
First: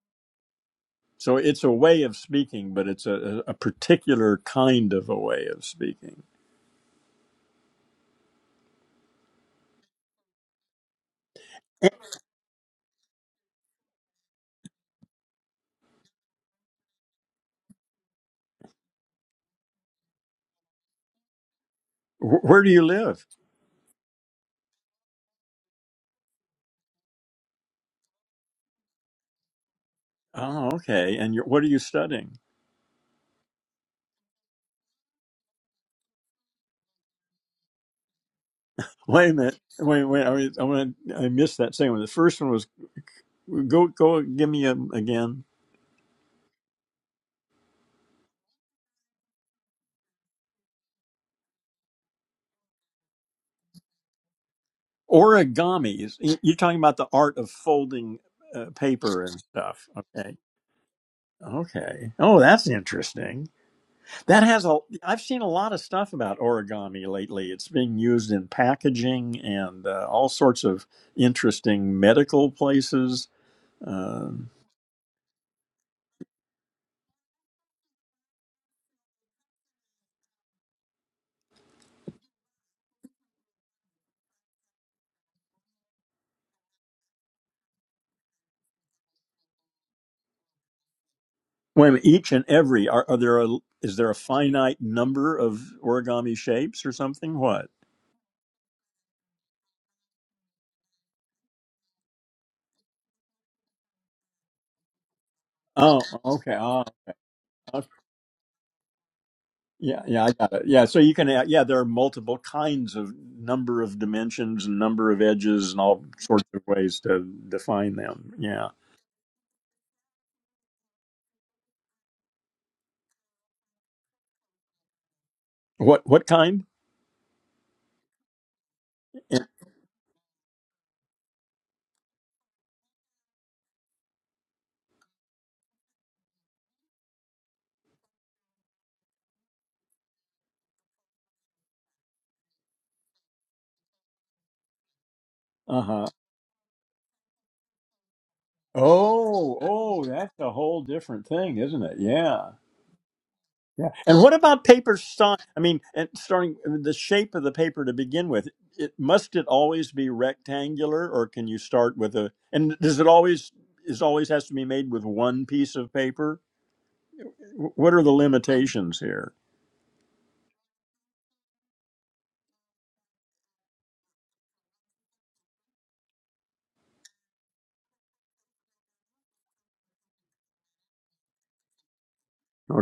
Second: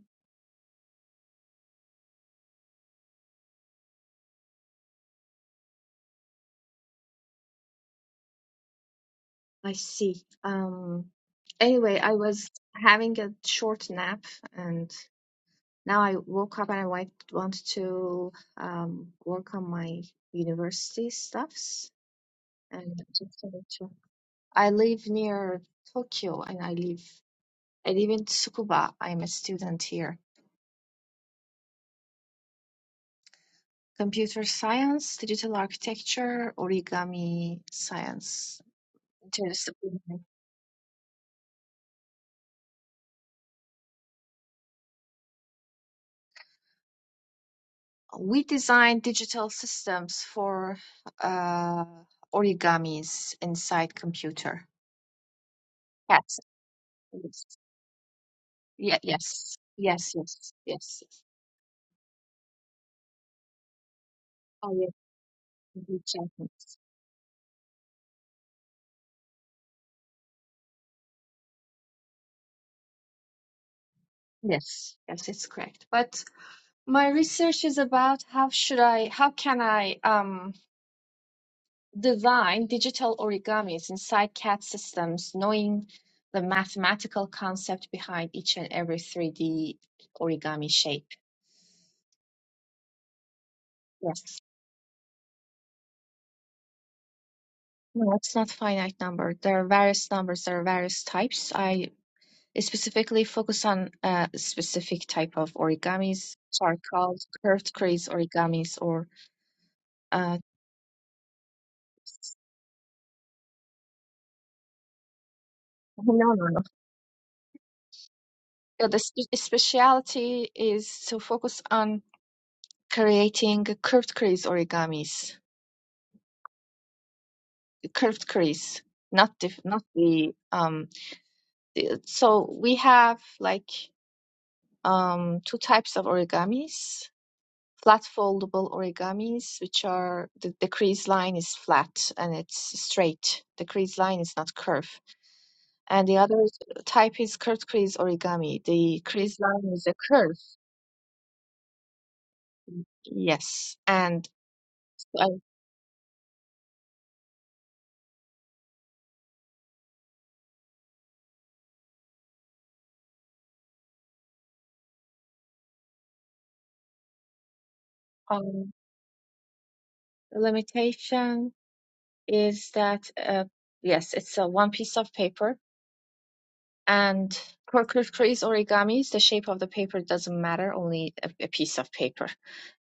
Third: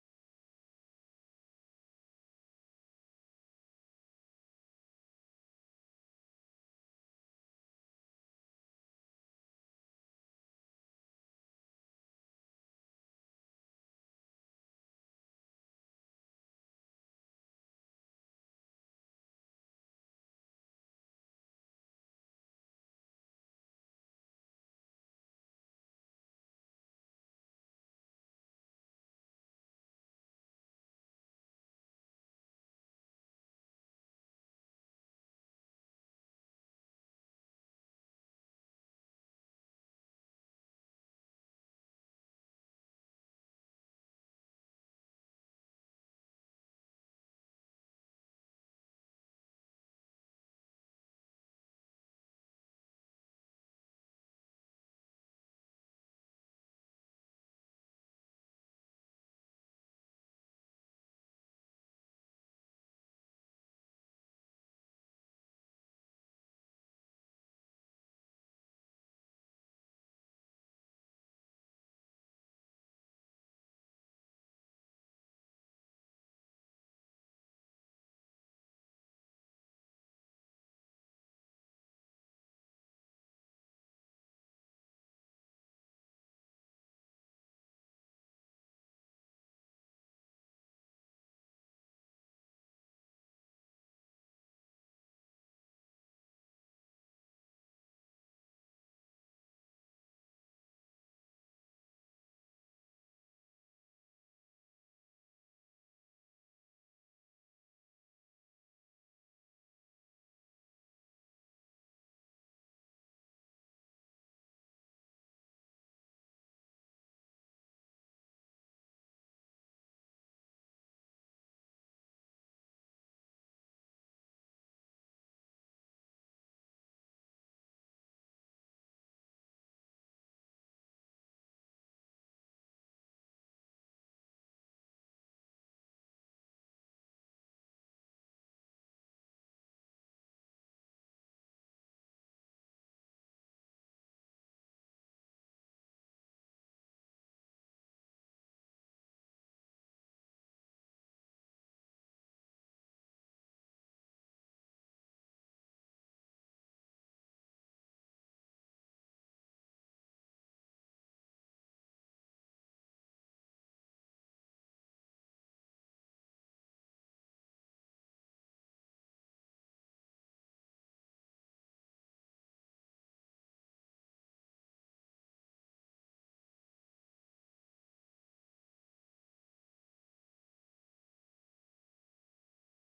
S1: So it's a way of speaking, but it's a, a particular kind of a way of speaking.
S3: I see. Um, anyway, I was having a short nap and now I woke up and I want, want to um, work on my university stuffs.
S1: Wh- Where do you
S3: And I
S1: live?
S3: just wanted to- I live near Tokyo and I live I live in Tsukuba. I'm a student here.
S1: Oh, okay. And you're, what are you studying?
S3: Computer science, digital architecture, origami science,
S1: Wait a minute. Wait,
S3: interdisciplinary.
S1: wait. I, mean, I, wanna- I missed that second one. The first one was Go, go, give me 'em again.
S3: We design digital systems for uh, origamis inside computer.
S1: Origamis. Y-
S3: Yes.
S1: You're talking about the art
S3: yes.
S1: of folding uh,
S3: Yeah,
S1: paper and
S3: yes.
S1: stuff.
S3: Yes,
S1: Okay.
S3: yes, yes.
S1: Okay. Oh, that's interesting. That has
S3: Oh,
S1: a.
S3: yes.
S1: I've seen a lot of
S3: you
S1: stuff
S3: checked
S1: about origami lately. It's being used in packaging and uh, all sorts of interesting medical places. Um,
S3: Yes, yes, it's correct. But my research is about how should I, how can I um, design digital origamis inside CAD systems, knowing the mathematical concept behind each and every 3D origami shape.
S1: wait a minute, Each and every are, are there a is there a
S3: Yes.
S1: finite number of origami shapes or something? What?
S3: No, it's not finite number. There are various numbers, there are various types. I specifically focus on a specific type of
S1: Oh,
S3: origamis, which
S1: okay.
S3: are
S1: Oh,
S3: called curved crease origamis or
S1: Yeah, yeah, I
S3: uh
S1: got it. Yeah, so you can, add- yeah, there are multiple kinds of number of dimensions and number of edges and all
S3: no
S1: sorts
S3: no
S1: of
S3: no.
S1: ways to define them. Yeah.
S3: So the spe speciality is to focus on creating curved crease origamis,
S1: What what kind?
S3: curved crease, not the not the um so we have like um two types of origamis flat foldable origamis, which are the, the crease line is flat and it's straight. The crease line is not curved.
S1: Uh huh.
S3: And the other type is curved crease origami. The crease
S1: Oh,
S3: line is a
S1: oh, that's
S3: curve.
S1: a whole different thing, isn't it? Yeah.
S3: Yes.
S1: Yeah. And
S3: And
S1: what about paper
S3: uh,
S1: sti I mean, and starting uh, the shape of the paper to begin with, it must it always be rectangular or can you start with a and does it always is always has to be made with one piece of paper? What are the
S3: um,
S1: limitations here?
S3: the limitation is that, uh, yes, it's a one piece of paper And for crease origamis, the shape of the paper doesn't matter, only a, a piece of paper.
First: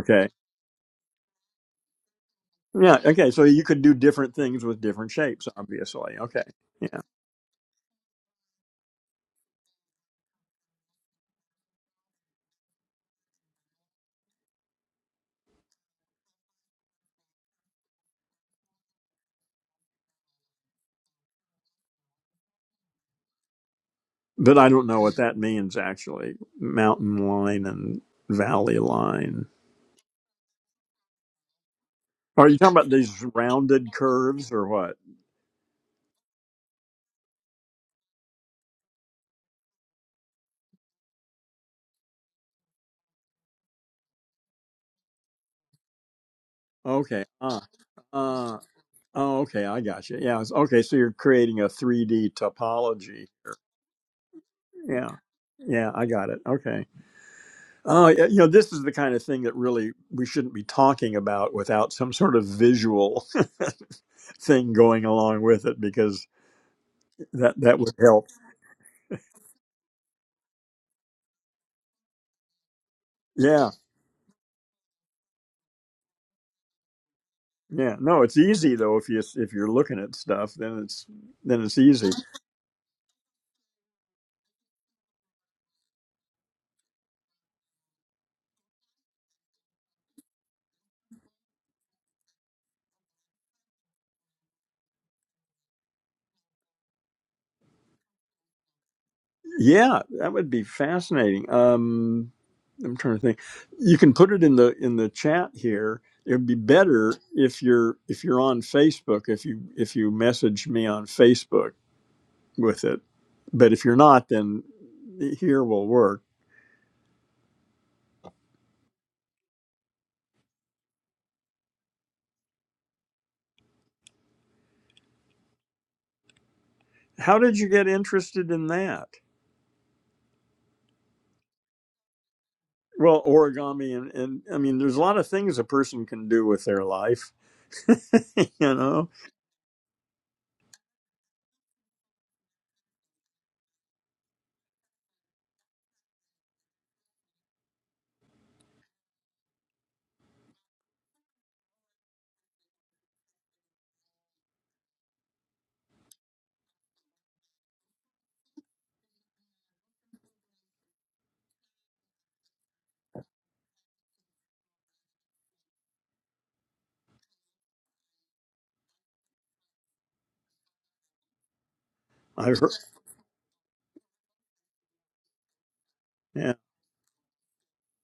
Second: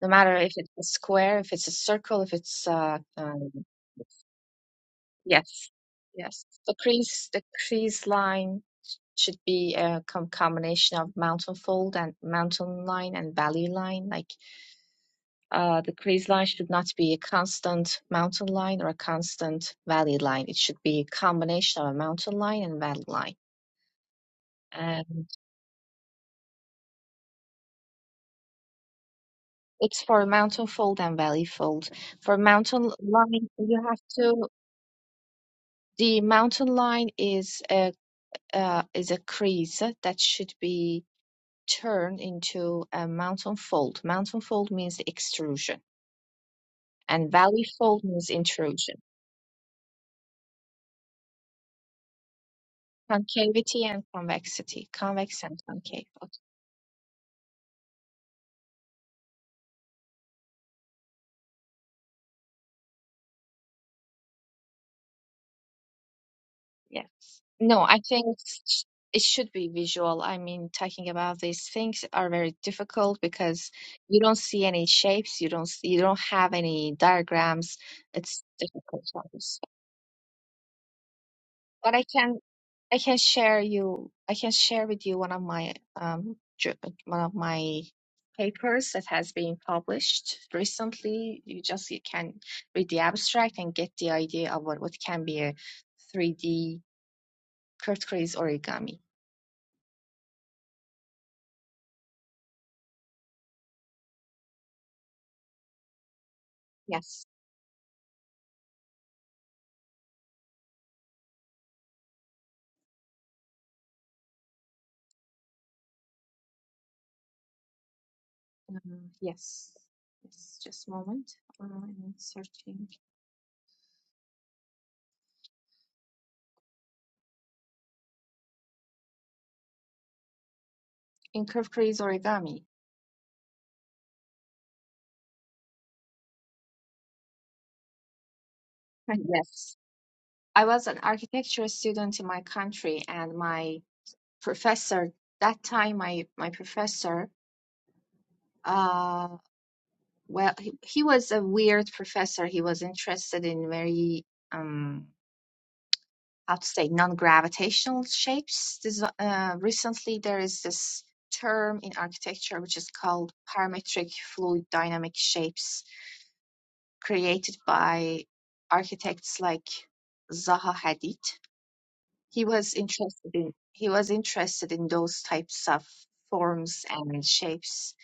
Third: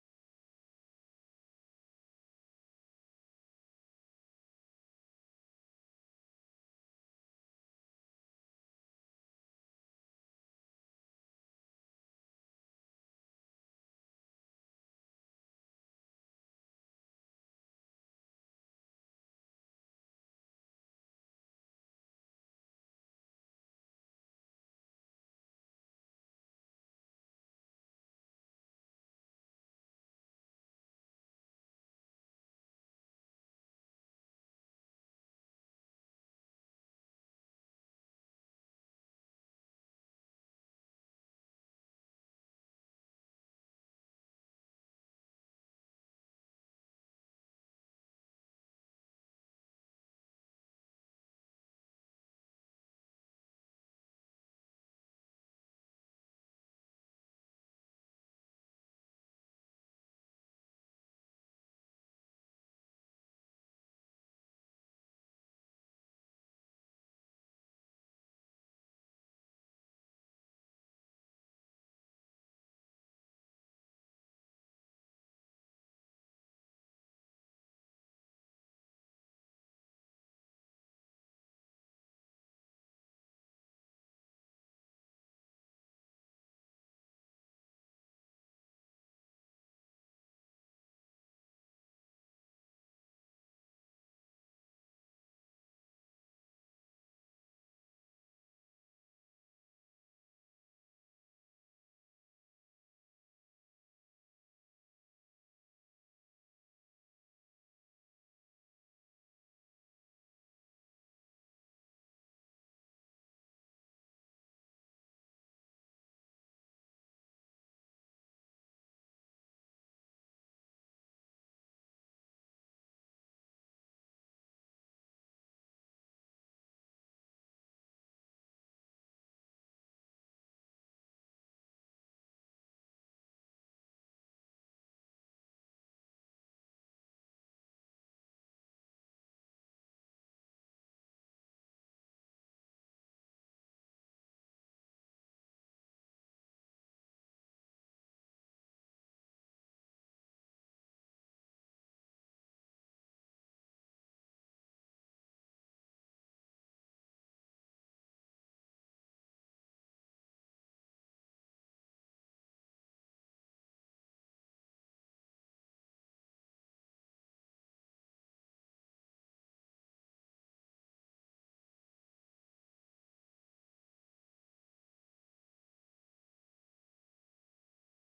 S3: No matter if it's a square, if it's a circle, if it's
S1: Yeah.
S3: uh,
S1: Okay. So
S3: um,
S1: you could do different things with different shapes,
S3: yes,
S1: obviously. Okay.
S3: yes. The
S1: Yeah.
S3: crease, the crease line should be a com combination of mountain fold and mountain line and valley line. Like uh, the crease line should not be a constant mountain line or a constant valley line. It should be a combination of a mountain line and valley line.
S1: But I don't know
S3: And
S1: what that means actually. Mountain line and valley line.
S3: It's for mountain fold and valley fold. For
S1: Are you talking about
S3: mountain
S1: these
S3: line, you
S1: rounded
S3: have to,
S1: curves or what?
S3: the mountain line is a uh, is a crease that should be turned into a mountain fold. Mountain fold means extrusion,
S1: Okay.
S3: and
S1: Uh,
S3: valley fold means
S1: uh,
S3: intrusion.
S1: oh, okay. I got you. Yeah. it's- Okay. So you're creating a 3D topology.
S3: Concavity and convexity,
S1: Yeah.
S3: convex and
S1: Yeah.
S3: concave.
S1: I got it. Okay. Oh, yeah, you know, this is the kind of thing that really we shouldn't be talking about without some sort of visual thing going along with it because
S3: Yes.
S1: that that
S3: No,
S1: would
S3: I think
S1: help.
S3: sh- it should be visual. I mean, talking about these things are very difficult
S1: Yeah.
S3: because you don't see any shapes, you don't see, you don't have any diagrams.
S1: Yeah. No, it's
S3: It's
S1: easy though
S3: difficult
S1: if you if
S3: sometimes.
S1: you're looking at stuff, then it's then it's
S3: But I
S1: easy.
S3: can I can share you I can share with you one of my um ju- one of my papers that has been published recently. You just you can read the abstract and get the idea of what what can be a 3D Kurt Kurt's origami.
S1: Yeah, that would be fascinating. Um I'm trying to think. You can put it in the in the chat here. It would be better
S3: Yes.
S1: if you're if you're on Facebook, if you if you message me on Facebook with it. But if you're not, then here will work.
S3: Uh, yes. Yes, just a moment. Uh, I'm searching.
S1: How did you get interested in that?
S3: In curved crease origami.
S1: Well, origami and, and I mean, there's a lot of things a person can do with their life. you know,
S3: Uh, Yes. I was an architecture student in my country, and my professor, that time my my professor, uh, well, he, he was a weird professor. He was interested in very um how to say non-gravitational shapes. This, uh, recently there is this term in architecture which is called parametric fluid dynamic shapes created by architects like Zaha Hadid.
S1: I
S3: He
S1: heard.
S3: was interested in he was interested in those types of
S1: Yeah.
S3: forms and shapes.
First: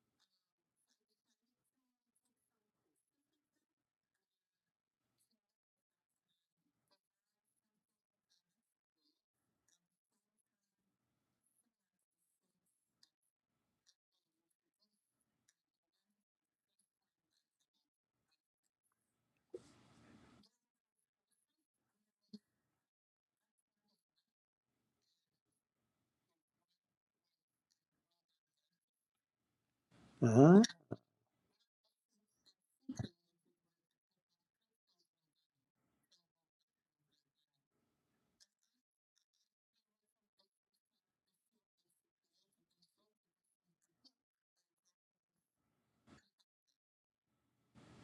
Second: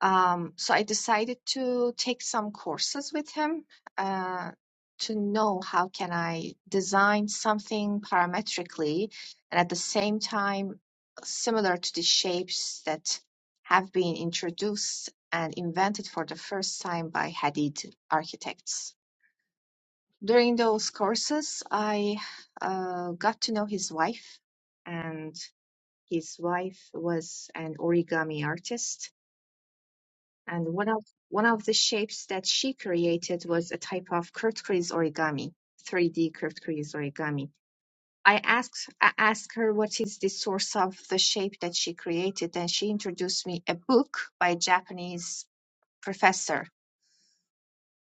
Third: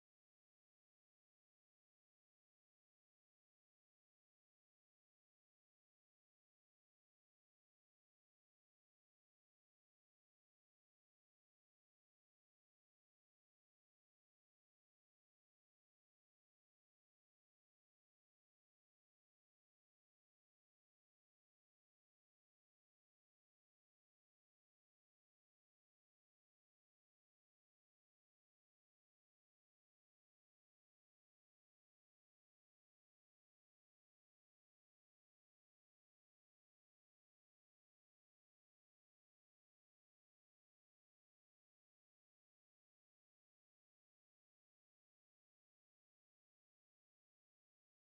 S3: Um, so I decided to take some courses with him uh, to know how can I design something parametrically and at the same time similar to the shapes that have been introduced and invented for the first time by Hadid architects. During those courses, I uh, got to know his wife, and his wife was an origami artist.
S1: Uh-huh.
S3: And one of one of the shapes that she created was a type of Kurt-Kreiz origami, 3D Kurt-Kreiz origami. I asked I asked her what is the source of the shape that she created, and she introduced me a book by a Japanese professor.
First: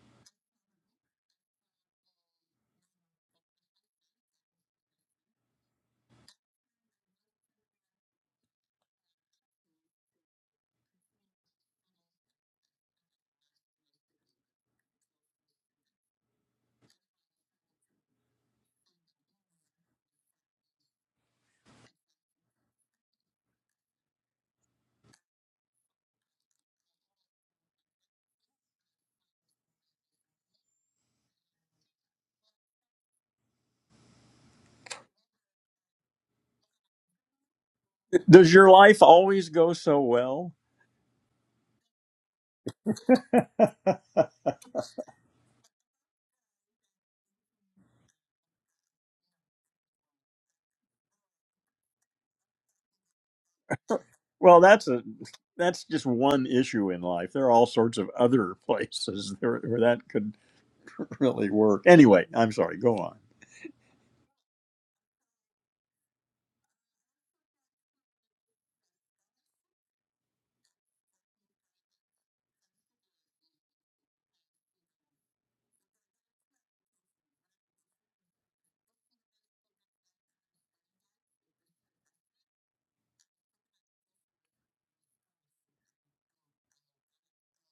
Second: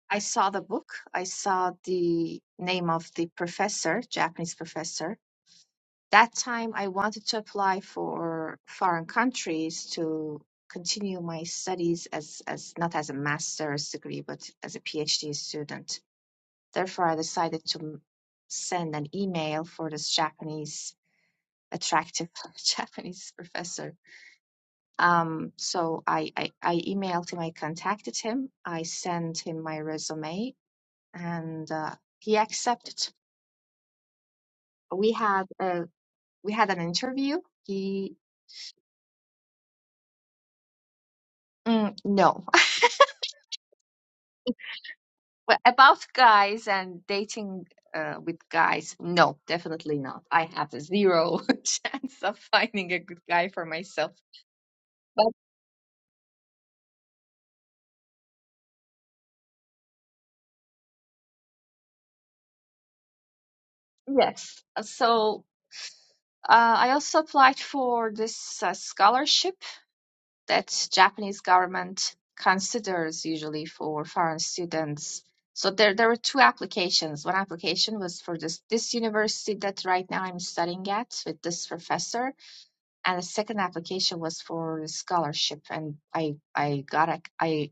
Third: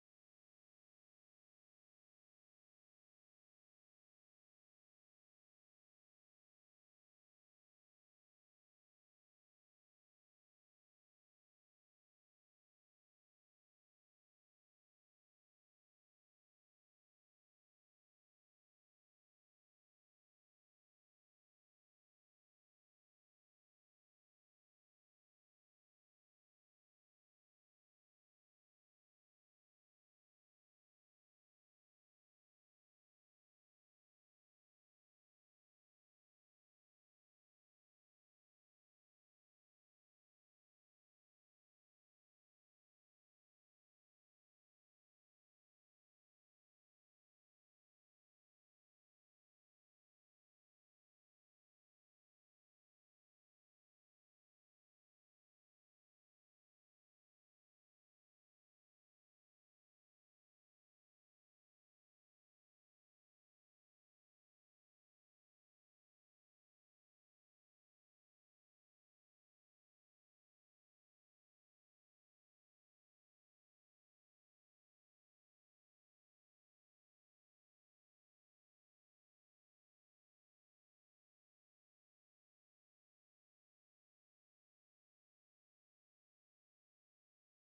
S3: I saw the book. I saw the name of the professor, Japanese professor, that time I wanted to apply for foreign countries to continue my studies as, as not as a master's degree, but as a PhD student. Therefore, I decided to m- send an email for this Japanese attractive Japanese professor. Um, so I, I, I emailed him, I contacted him, I sent him my resume, and uh, he accepted. We had a, we had an interview. He
S1: Does your life always go so well?
S3: mm, no. Well, about guys and dating uh, with guys, no, definitely not. I have a zero chance of finding a good guy for myself.
S1: Well, that's a
S3: But
S1: that's just one issue in life. There are all sorts of other places where, where that could really work. Anyway, I'm sorry. Go
S3: yes, uh, so uh, I also applied for this uh, scholarship that Japanese government considers usually for foreign students. So there, there were two applications. One application was for this this university that right now I'm studying at with this professor and the second application was for scholarship and i i got ac- i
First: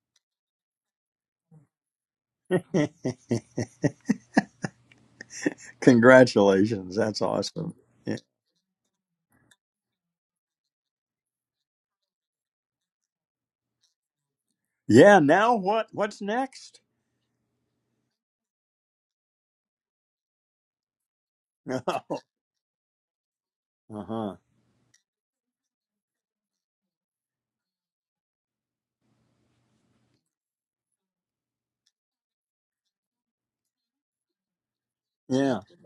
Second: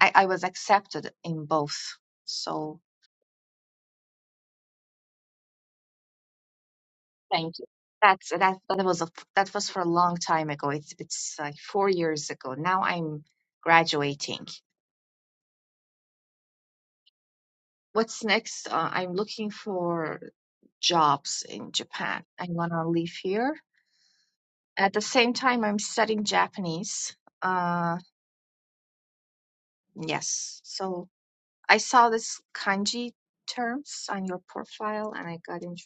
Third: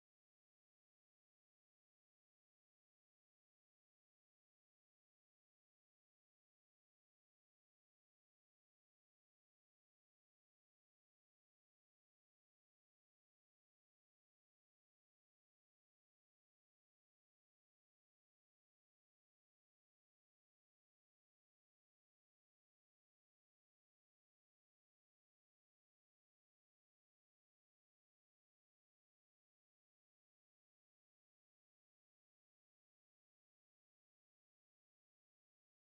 S3: i, I was accepted in both so
S1: on. Congratulations. That's
S3: thank you
S1: awesome. Yeah.
S3: that's that that was a that was for a long time ago it's it's like four years ago now i'm graduating
S1: Yeah. Now what? What's next?
S3: what's next uh, i'm looking for jobs in japan i want to live here
S1: uh-huh.
S3: at the same time i'm studying japanese uh yes so I saw this kanji terms on your profile and I
S1: Yeah.
S3: got into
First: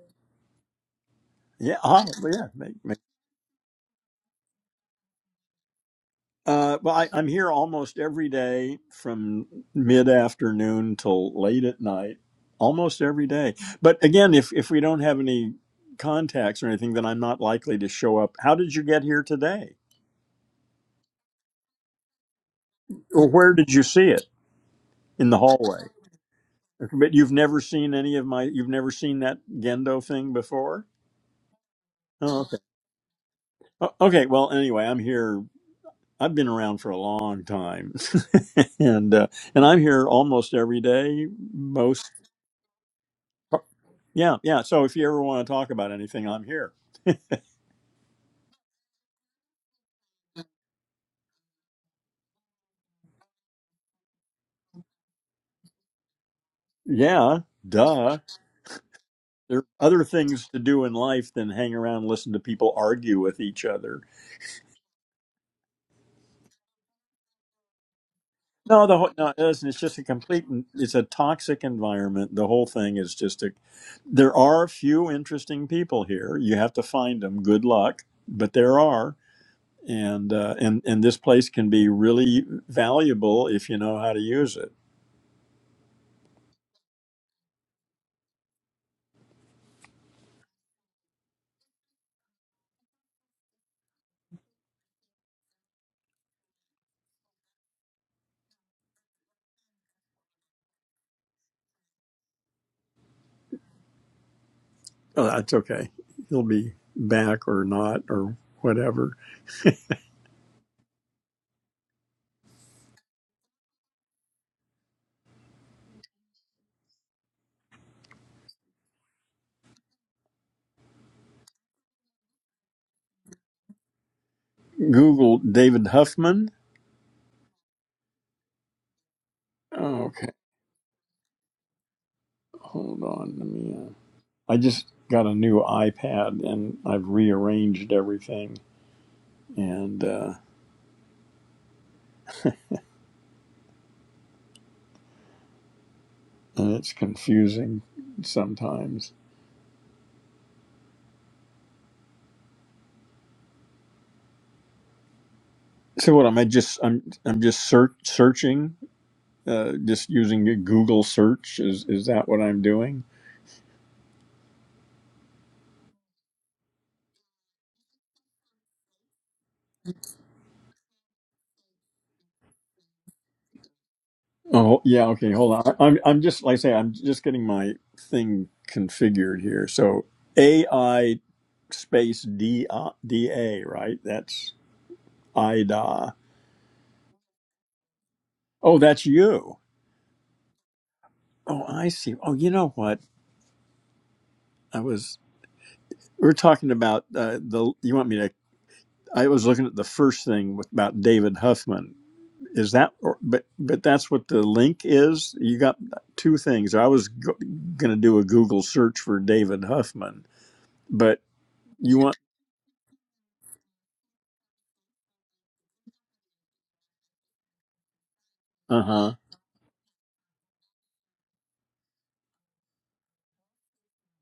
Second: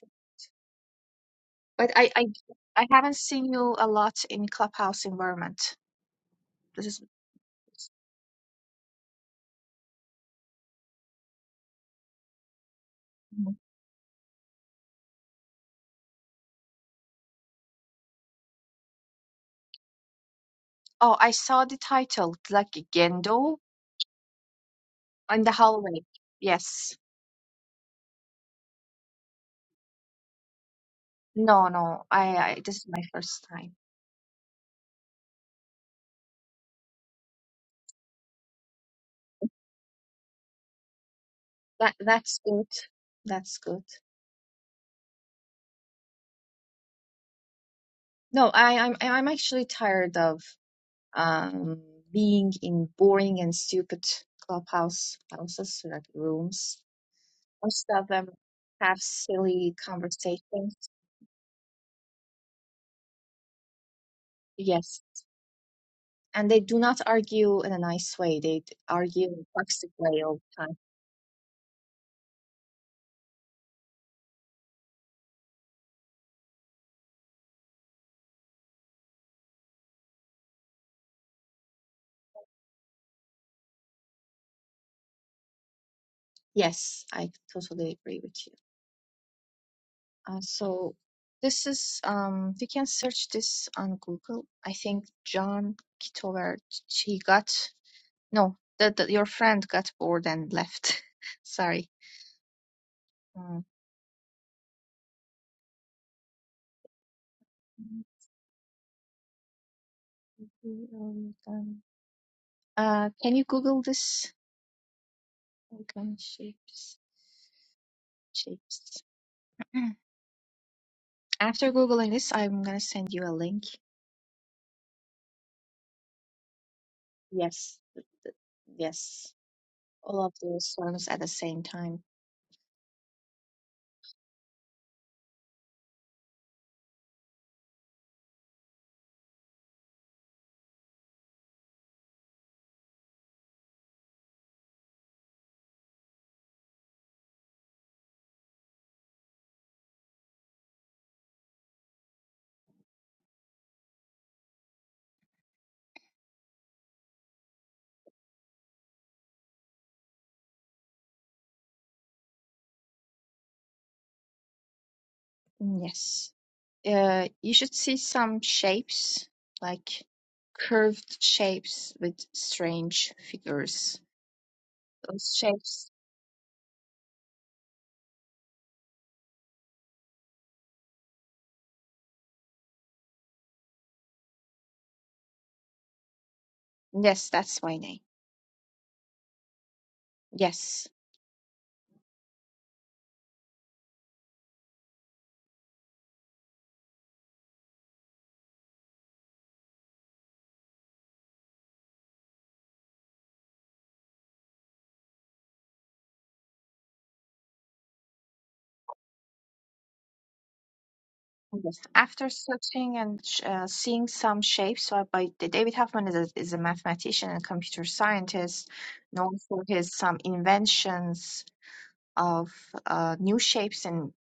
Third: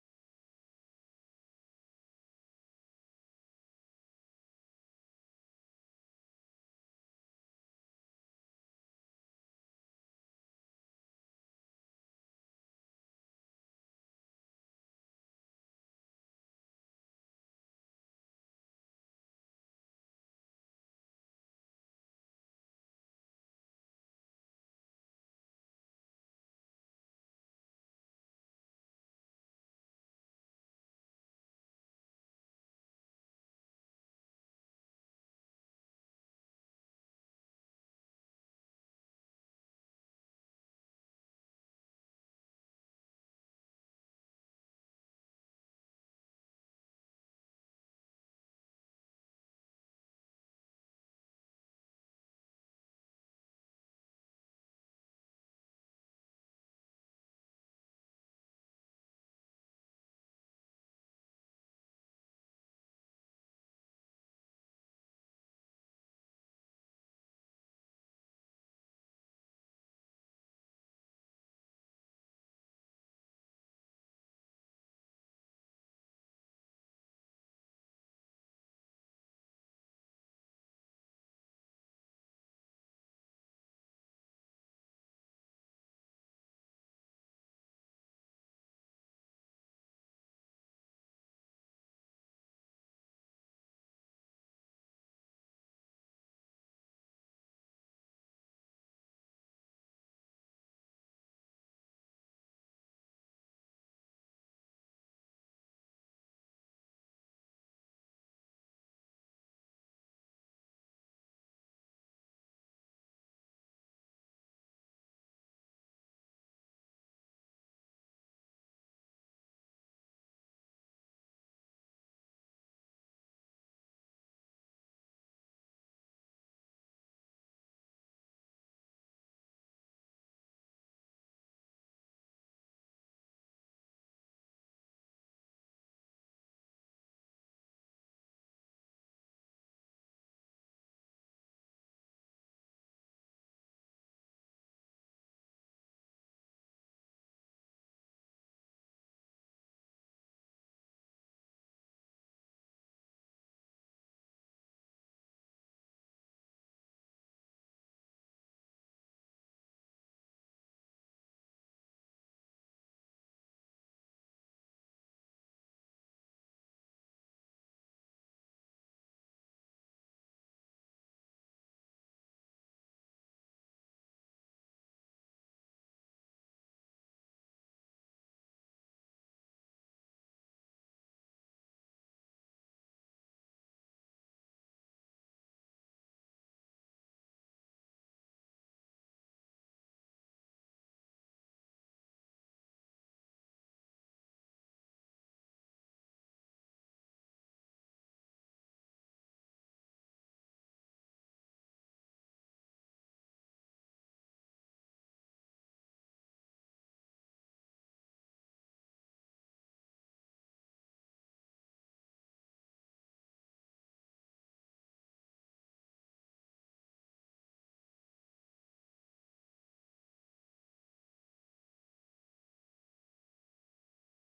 S1: Yeah.
S3: but
S1: Oh,
S3: I, I
S1: well, yeah. Make,
S3: I
S1: make.
S3: haven't seen you a lot in clubhouse environment.
S1: Uh,
S3: This
S1: well,
S3: is
S1: I, I'm here almost every day from mid afternoon till late at night, almost every day. But again, if, if we don't have any contacts or anything, then I'm not likely to show up. How did you get here today?
S3: oh I saw the title like
S1: Or where
S3: Gendo
S1: did you see it? In the
S3: in the
S1: hallway.
S3: hallway. Yes.
S1: Okay, But you've never seen any of my, you've never seen that Gendo thing before?
S3: No, no. I,
S1: Oh, okay.
S3: I this is my first time.
S1: O- Okay. Well, anyway, I'm here I've been around for a long time, and uh, and I'm here almost every day.
S3: That
S1: Most,
S3: that's good. That's good.
S1: yeah, yeah. So if you ever want to talk about anything, I'm here.
S3: No, I I'm I'm actually tired of um being in boring and stupid clubhouse houses like rooms
S1: Yeah,
S3: Most of
S1: duh.
S3: them have
S1: There are
S3: silly
S1: other things to
S3: conversations.
S1: do in life than hang around and listen to people argue with each other.
S3: Yes. And they do not argue in a nice way. They d-
S1: No, the whole,
S3: argue
S1: no,
S3: in a
S1: listen, it's
S3: toxic
S1: just a
S3: way all
S1: complete,
S3: the time.
S1: it's a toxic environment. The whole thing is just a, there are few interesting people here. You have to find them. Good luck, but there are. and uh, and and this place can be really valuable if you know how to use it.
S3: Yes, I totally agree with you. Uh, so this is um you can search this on Google. I think John Kitowert he got no the, the your friend got bored and left. Sorry. Uh,
S1: Oh, that's okay. He'll be back or not or whatever.
S3: uh, can you Google this? Organ shapes shapes. Mm. After googling this, I'm gonna send you a link.
S1: Google David Huffman.
S3: Yes, th- th- yes,
S1: Oh,
S3: all
S1: okay,
S3: of those ones at the same time.
S1: hold on. Let me. Uh, I just got a new iPad and I've rearranged everything, and uh, and it's confusing sometimes. So what am I just? I'm I'm just search searching, uh, just using a Google search. Is is that what I'm doing?
S3: Mm, Yes, uh, you should see some shapes, like curved shapes with strange figures.
S1: Oh yeah, okay.
S3: Those
S1: Hold on. I-
S3: shapes.
S1: I'm I'm just like I say I'm just getting my thing configured here. So AI space D I D A, right? That's IDA.
S3: Yes, that's my name.
S1: Oh, that's you.
S3: Yes.
S1: Oh, I see. Oh, you know what? I was we were talking about uh, the. You want me to? I was looking at the first thing with, about David Huffman. Is that? Or, but but that's what the link is. You got two things. I was go, going to do a Google search for David Huffman, but
S3: Yes.
S1: you want
S3: After searching and sh- uh, seeing some shapes uh, by D- David Huffman is a, is a mathematician and computer scientist
S1: Uh huh.
S3: known for his some inventions of uh, new shapes in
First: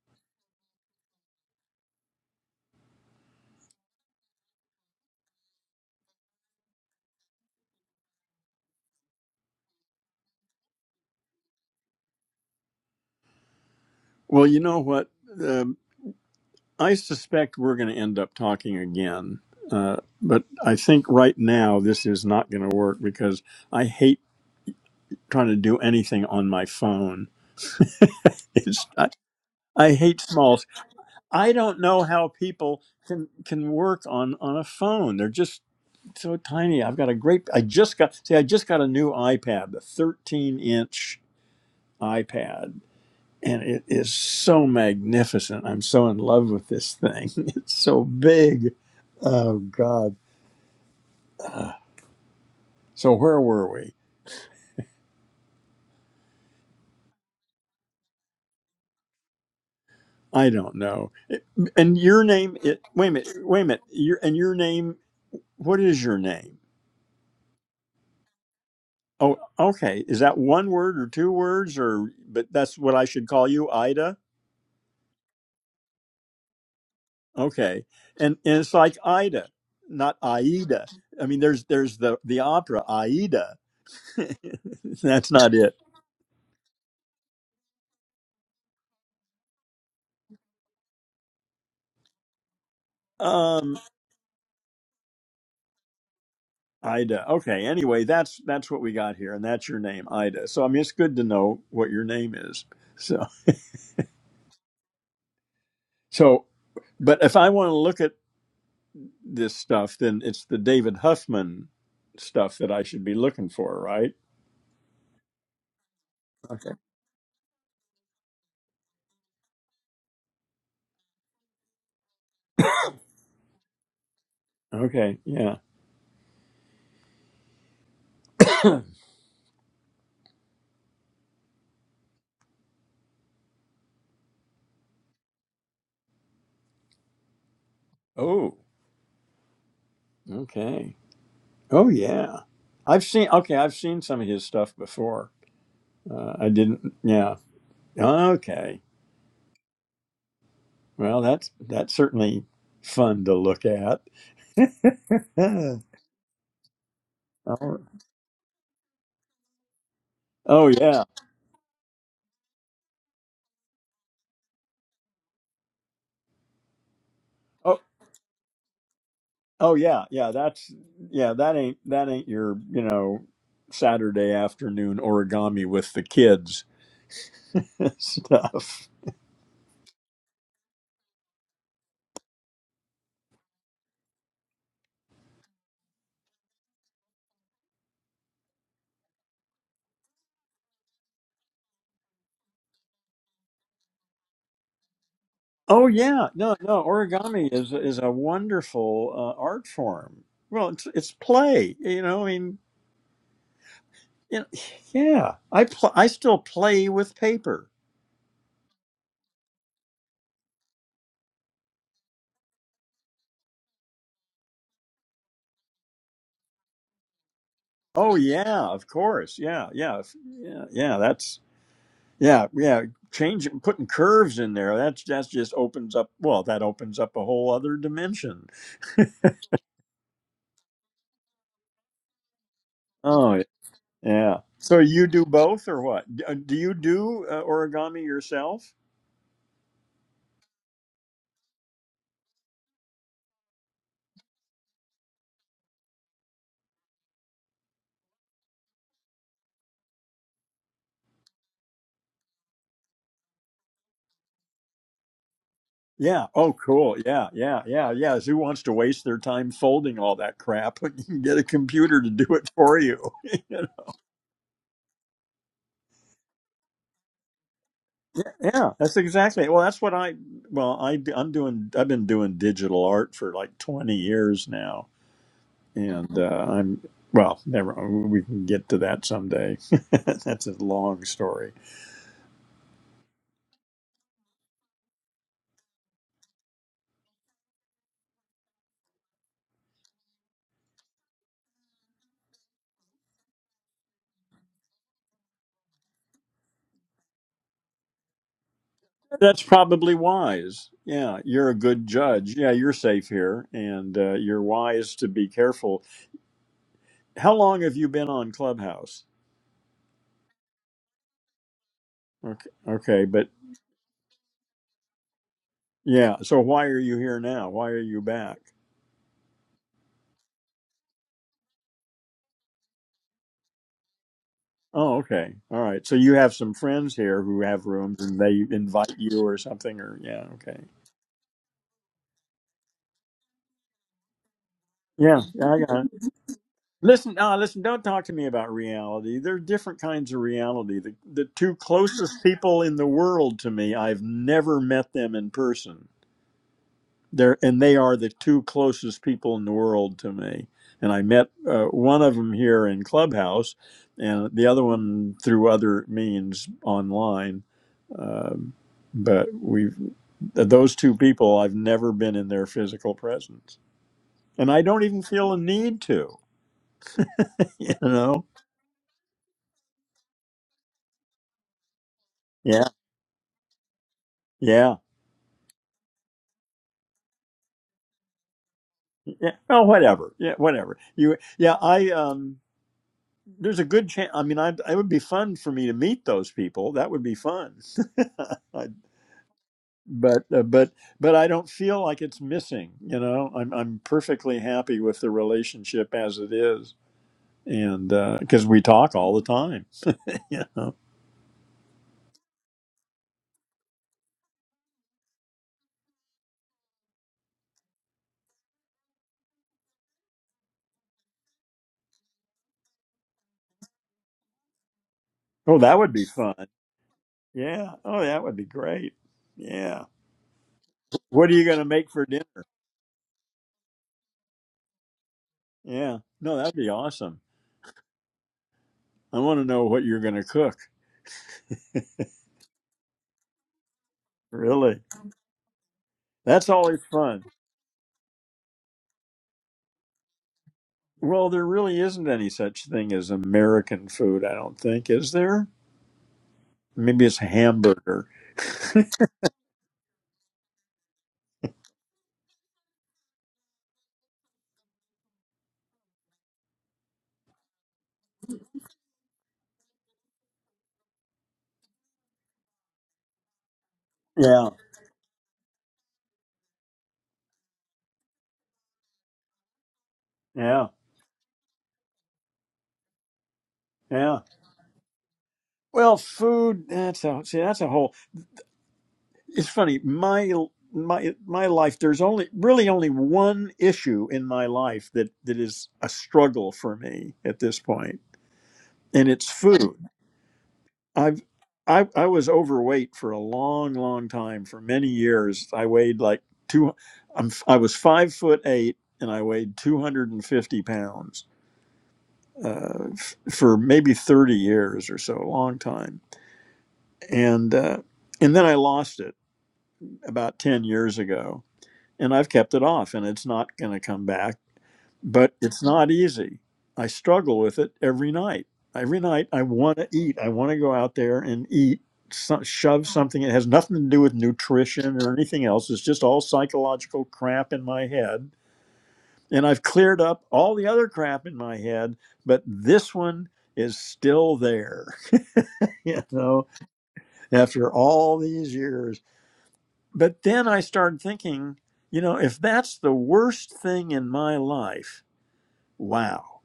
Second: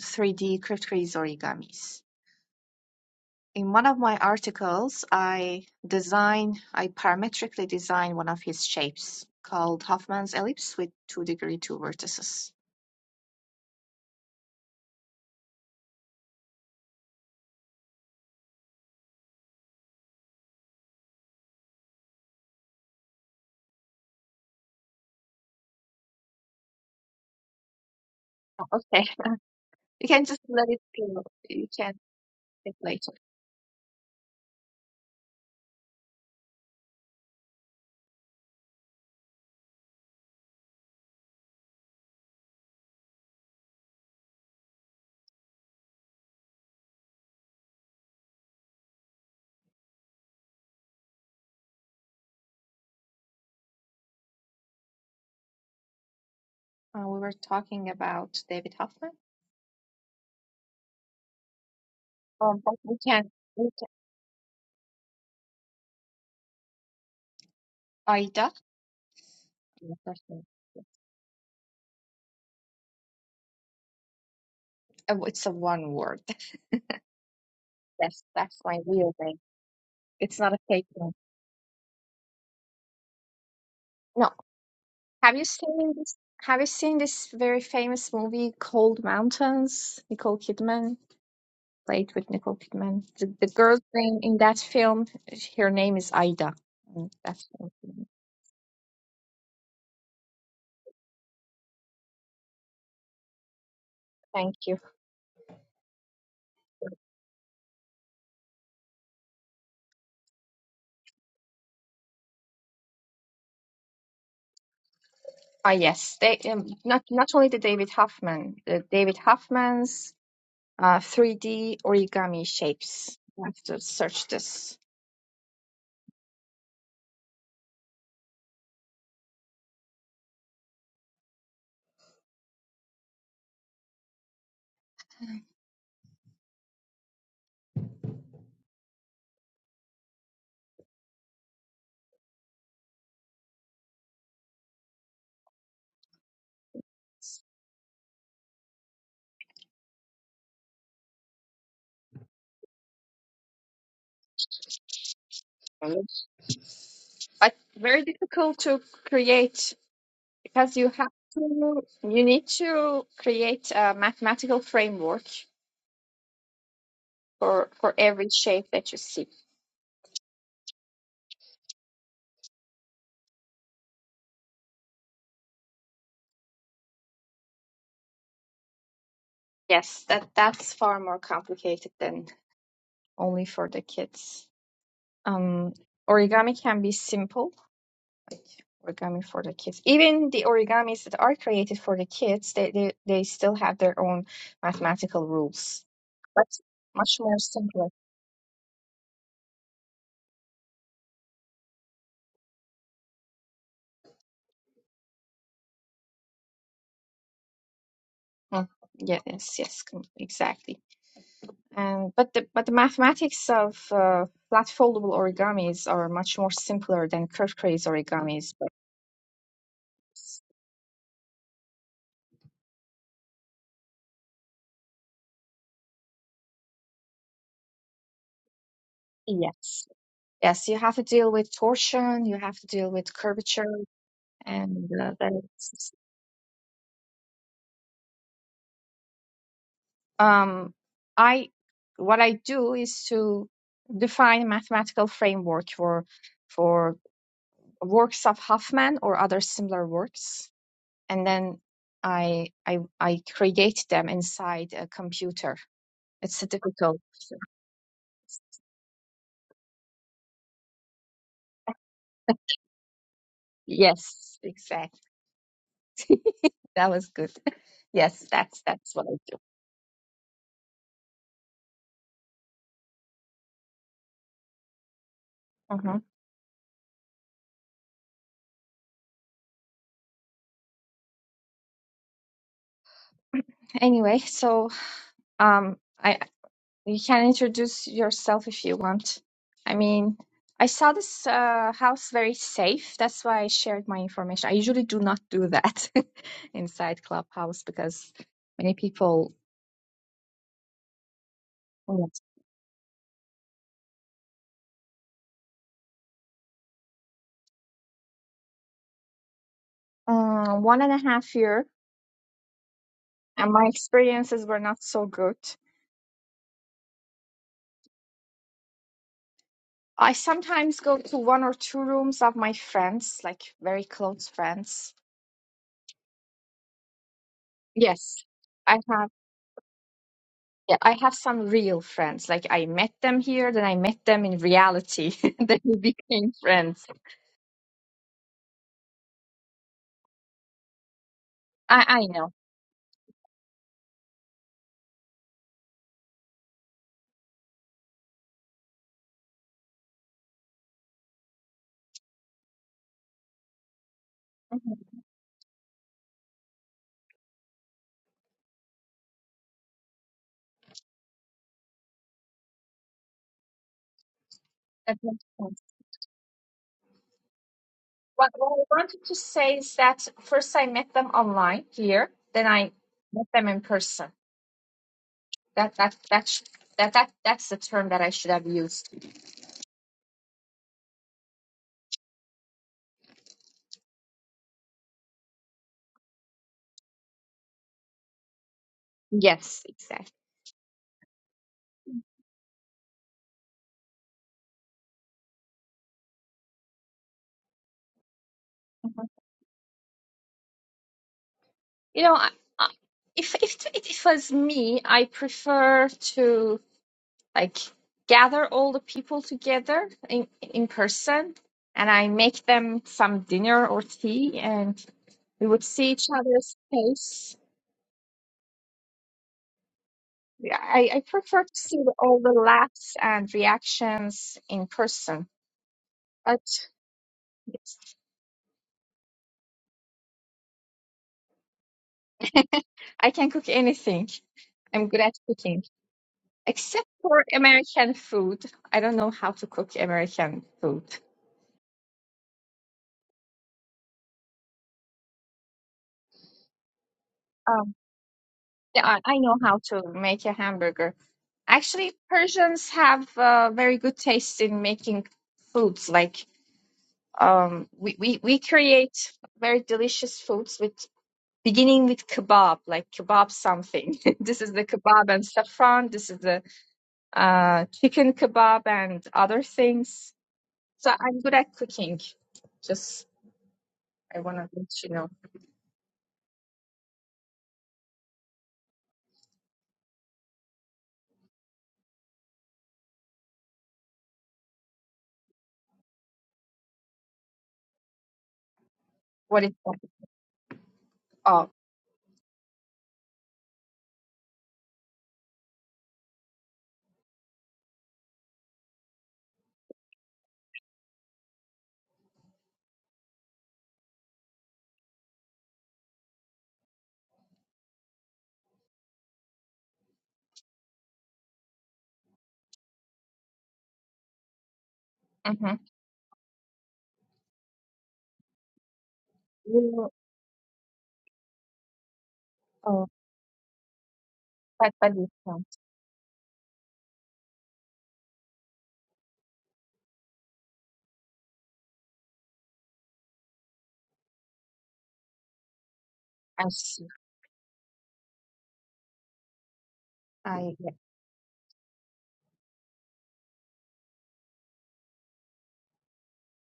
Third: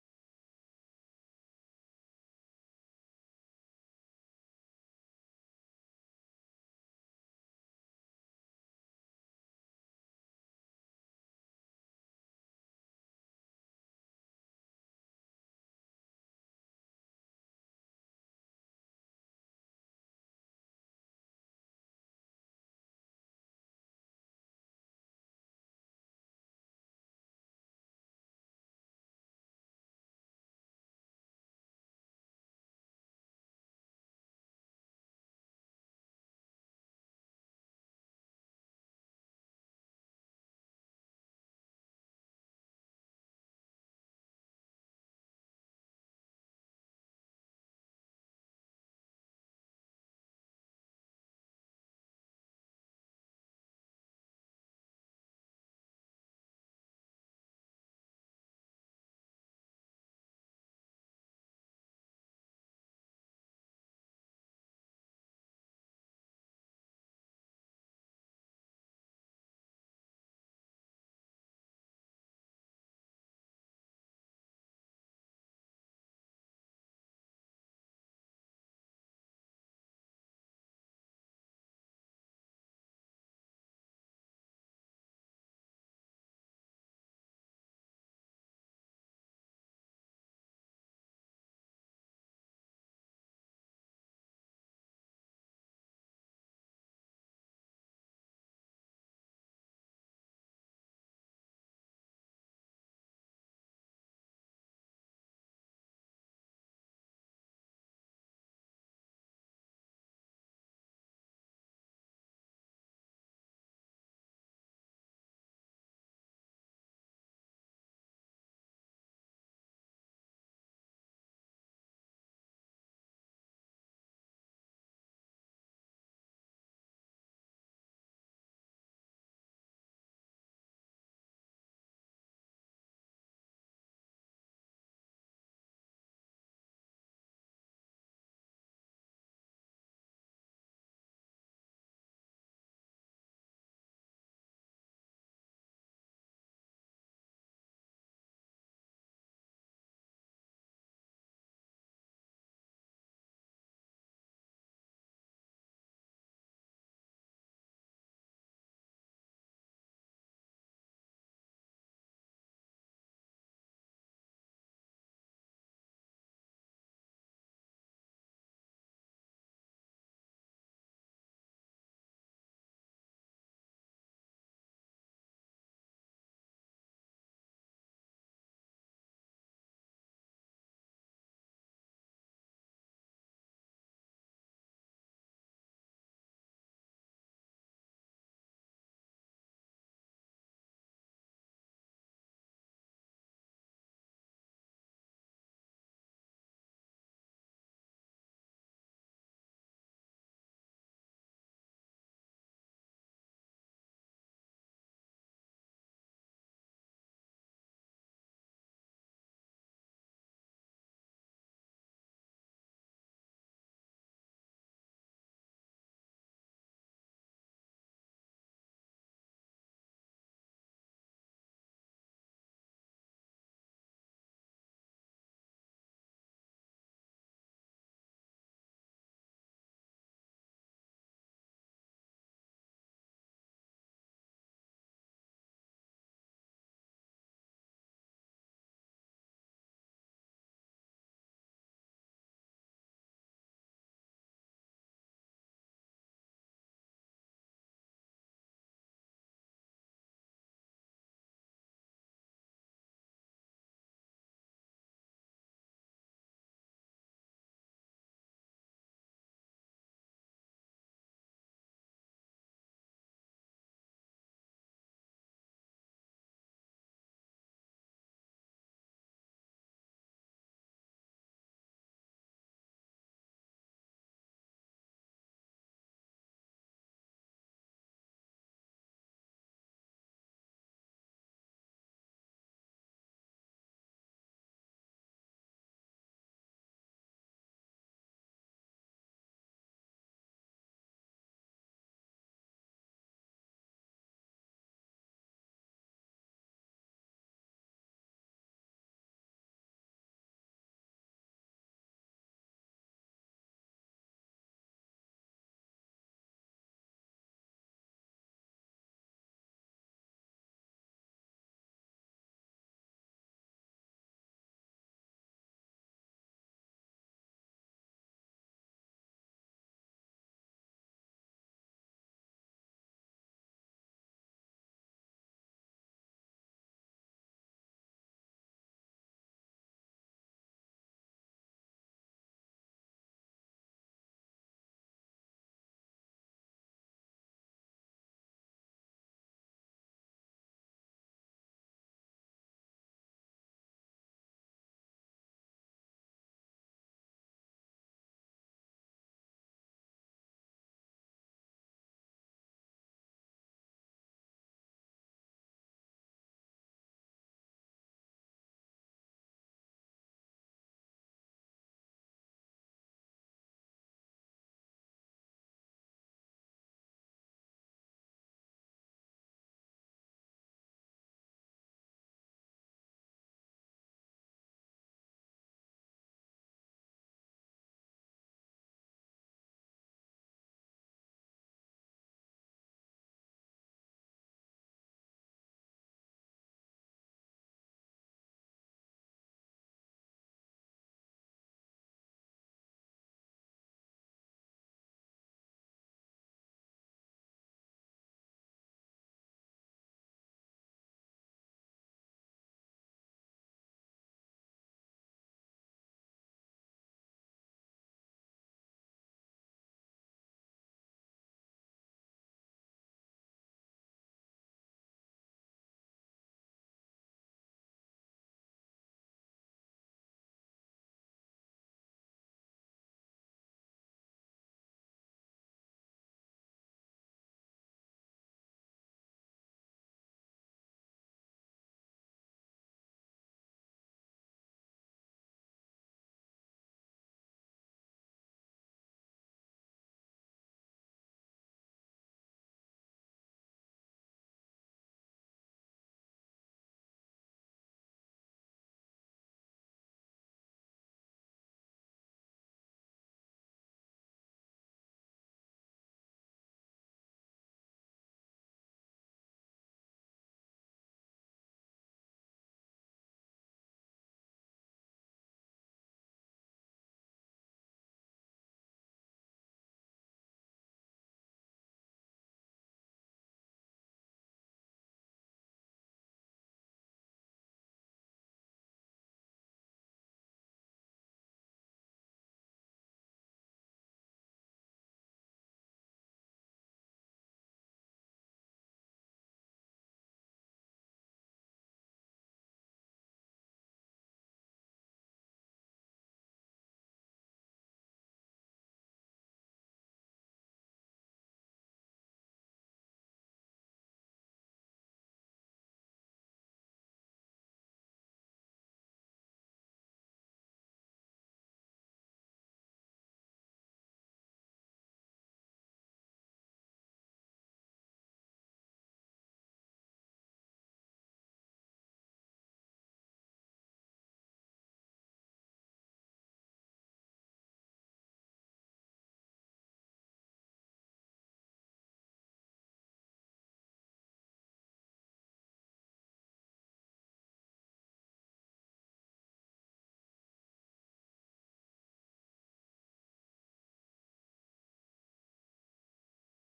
S3: 3D cryptgrid origamis. In one of my articles, I design, I parametrically design one of his shapes called Hoffman's ellipse with two degree two vertices.
S1: Well, you know what? Um, I suspect we're going to end up talking again. Uh, but I think right now this is not going to work because I hate trying to do anything on my phone.
S3: Oh,
S1: It's
S3: Okay,
S1: I, I
S3: you
S1: hate
S3: can just
S1: smalls.
S3: let it go.
S1: I
S3: You
S1: don't
S3: can
S1: know how
S3: take
S1: people
S3: later.
S1: can can work on on a phone. They're just so tiny. I've got a great. I just got see. I just got a new iPad, a 13 inch iPad. and it is so magnificent. I'm so in love with this thing. It's so big. Oh God! So where were we?
S3: Uh, we were talking about David Hoffman.
S1: I don't know. It- And your name?
S3: Um, but
S1: It,
S3: we
S1: wait a
S3: can,
S1: minute. Wait a
S3: we
S1: minute.
S3: can.
S1: Your and your name. What is your name?
S3: Aida.
S1: Oh,
S3: Yeah,
S1: okay. Is that one word or two words or? But that's what I should call you, Ida.
S3: Uh, It's a one word.
S1: Okay.
S3: Yes,
S1: And
S3: that's
S1: and it's
S3: my
S1: like
S3: real name.
S1: Ida, not
S3: It's not a fake
S1: Aida.
S3: name.
S1: I mean, there's there's the the opera Aida.
S3: No.
S1: that's
S3: Have you
S1: not it.
S3: seen this? Have you seen this very famous movie, Cold Mountains? Nicole Kidman played with Nicole Kidman. The, the
S1: Um.
S3: girl's name in that film, her name is Ida. Mm,
S1: Ida.
S3: That's what
S1: Okay.
S3: I'm
S1: Anyway,
S3: thinking.
S1: that's that's what we got here, and that's your name, Ida. So I mean, it's good to know what your name is. So
S3: thank you.
S1: so, but if I want to look at this stuff, then it's the David Huffman stuff that I should be looking for, right?
S3: Ah, yes. They um,
S1: Okay.
S3: not not only the David Hoffman, the David Hoffman's uh, 3D origami shapes. You have to search this.
S1: Okay. Yeah. Oh. Okay. Oh yeah. I've seen. Okay, I've seen some of his stuff before. Uh, I didn't. Yeah. Okay. Well, that's that's certainly fun to look at. oh.
S3: But very difficult to create
S1: Oh
S3: Because you
S1: yeah.
S3: have to, you need to create a mathematical framework for
S1: Oh.
S3: for every shape that you see.
S1: Oh yeah, yeah, that's yeah, that ain't that ain't your, you know, Saturday afternoon origami with the kids stuff.
S3: Yes, that that's far more complicated than only for the kids. Um, origami can be simple, like origami for the kids. Even the origamis that are created for the kids, they they, they still have their own mathematical rules.
S1: Oh yeah,
S3: But
S1: no, no,
S3: much more
S1: origami is
S3: simpler.
S1: is a wonderful uh, art form. Well, it's it's play, you know, I mean, you know, yeah, I pl- I still play with paper.
S3: Mm, Yes, yes, com- exactly. And but the but the mathematics of uh, flat foldable origamis are much more simpler than curved craze
S1: Oh
S3: origamis.
S1: yeah,
S3: But
S1: of course. Yeah, yeah. if- Yeah, yeah, that's yeah, yeah, changing putting curves in there. That's that's just opens up, well, that opens up a whole other dimension
S3: yes, yes, you have to deal with torsion, you have to deal with
S1: Oh,
S3: curvature,
S1: yeah. So
S3: and
S1: you
S3: uh,
S1: do both or
S3: that's
S1: what? D- uh, Do you do uh, origami yourself?
S3: um, I what I do is to define a mathematical framework for for works of Huffman or other similar works, and then I I I create them inside a computer.
S1: Yeah.
S3: It's a
S1: Oh, cool.
S3: difficult.
S1: Yeah, yeah, yeah, yeah. Who wants to waste their time folding all that crap when you can get a computer to do it for you? yeah,
S3: Yes, exactly. That was good. Yes, that's
S1: yeah,
S3: that's
S1: that's
S3: what I do.
S1: exactly. Well, that's what I, well, I, I'm doing, I've been doing digital art for like 20 years now.
S3: Mhm.
S1: And uh, I'm, well, never, we can get to that someday. that's a long story.
S3: Anyway, so um, I you can introduce yourself if you want. I mean, I saw this uh, house very safe. That's why I shared my information. I usually do not do that inside Clubhouse because many people
S1: That's probably wise. Yeah, you're a good judge. Yeah, you're safe here, and uh, you're wise to be careful. How long have you been on Clubhouse?
S3: um, one and a half year,
S1: Okay, okay, but
S3: and my experiences were not so good.
S1: yeah. So why are you here now? Why are you back?
S3: I sometimes go to one or two rooms of my friends, like very close friends
S1: Oh, okay, all right. So you have some friends here who have rooms, and
S3: Yes,
S1: they
S3: I
S1: invite
S3: have.
S1: you or something, or yeah, okay.
S3: Yeah, I have some real friends. Like I met them here, then I met them in reality,
S1: Yeah, yeah, I
S3: then we
S1: got it.
S3: became friends.
S1: Listen, uh, listen, don't talk to me about reality. There are different kinds of reality. The, the two
S3: I I
S1: closest
S3: know.
S1: people in the world to me, I've never met them in person. They're, and they are the two closest people in the world to me. And I met uh, one of them here in Clubhouse, and the other
S3: Mhm,
S1: one through other means online. Um, but we've those two people. I've never been in their physical presence, and I don't
S3: That
S1: even
S3: makes
S1: feel a
S3: sense.
S1: need to. You know?
S3: What, what I wanted to say is that first I met them online here, then
S1: Yeah,
S3: I met them in person.
S1: yeah,
S3: That that that sh- that that that's the term that I should have used.
S1: yeah. Oh, whatever. Yeah, whatever. You, yeah. I um. There's a good chance. I mean, I it would be fun for me to meet those people. That would be fun. I
S3: Yes, exactly.
S1: but uh, but but I don't feel like it's missing. You know, I'm I'm perfectly happy with the relationship as it is, and because we talk
S3: Mhm.
S1: all the time. you know,
S3: You know, I, I, if if it it was me, I prefer to. like gather all the people together in, in person and I make them some dinner or tea and we
S1: oh,
S3: would
S1: that
S3: see
S1: would be
S3: each
S1: fun.
S3: other's face.
S1: Yeah. Oh, that would be great. Yeah.
S3: Yeah, I, I
S1: What are
S3: prefer
S1: you
S3: to
S1: going to
S3: see
S1: make
S3: the-
S1: for
S3: all the
S1: dinner?
S3: laughs and reactions in person,
S1: Yeah. No,
S3: but
S1: that'd be awesome.
S3: yes,
S1: I want to know what you're going to cook.
S3: I can cook anything.
S1: Really,
S3: I'm good at cooking,
S1: that's always
S3: except
S1: fun.
S3: for American food. I don't know how to cook American food.
S1: Well, there really isn't any such thing as American food, I don't think, is there? Maybe it's
S3: Um,
S1: hamburger.
S3: yeah, I I know how to make a hamburger, Actually, Persians have uh, very good taste in making foods. Like um, we, we we create very delicious foods with beginning with kebab, like kebab something. This
S1: Yeah.
S3: is the kebab and saffron. This is the uh, chicken kebab and other things.
S1: Yeah.
S3: So I'm good at cooking. Just
S1: Yeah.
S3: I want to let you know
S1: Well, food. That's a see. That's a whole. It's funny. My my my life. There's only really only one issue in my life that that is a struggle for me at this point, and it's
S3: what it's
S1: food. I've
S3: all.
S1: I I was overweight for a long, long time. For many years, I weighed like two. I'm I was five foot eight, and I weighed two hundred and fifty pounds uh, f- for maybe thirty years or so, a long time, and. Uh, and then I lost it about 10 years ago, and I've kept it off, and it's not going to come back, but
S3: Mm-hmm.
S1: it's not easy. I struggle with it every night. Every night I want to
S3: You,
S1: eat. I want to go out there and eat, so,
S3: oh,
S1: shove something. It has nothing to do with
S3: but but
S1: nutrition
S3: you
S1: or anything
S3: can't.
S1: else. It's just all psychological crap in my head. And I've cleared up all the other crap in my head, but this one is still there, you
S3: I
S1: know,
S3: see.
S1: after all these years But then
S3: I,
S1: I
S3: yeah.
S1: started thinking, you know, if that's the worst thing in my life, wow,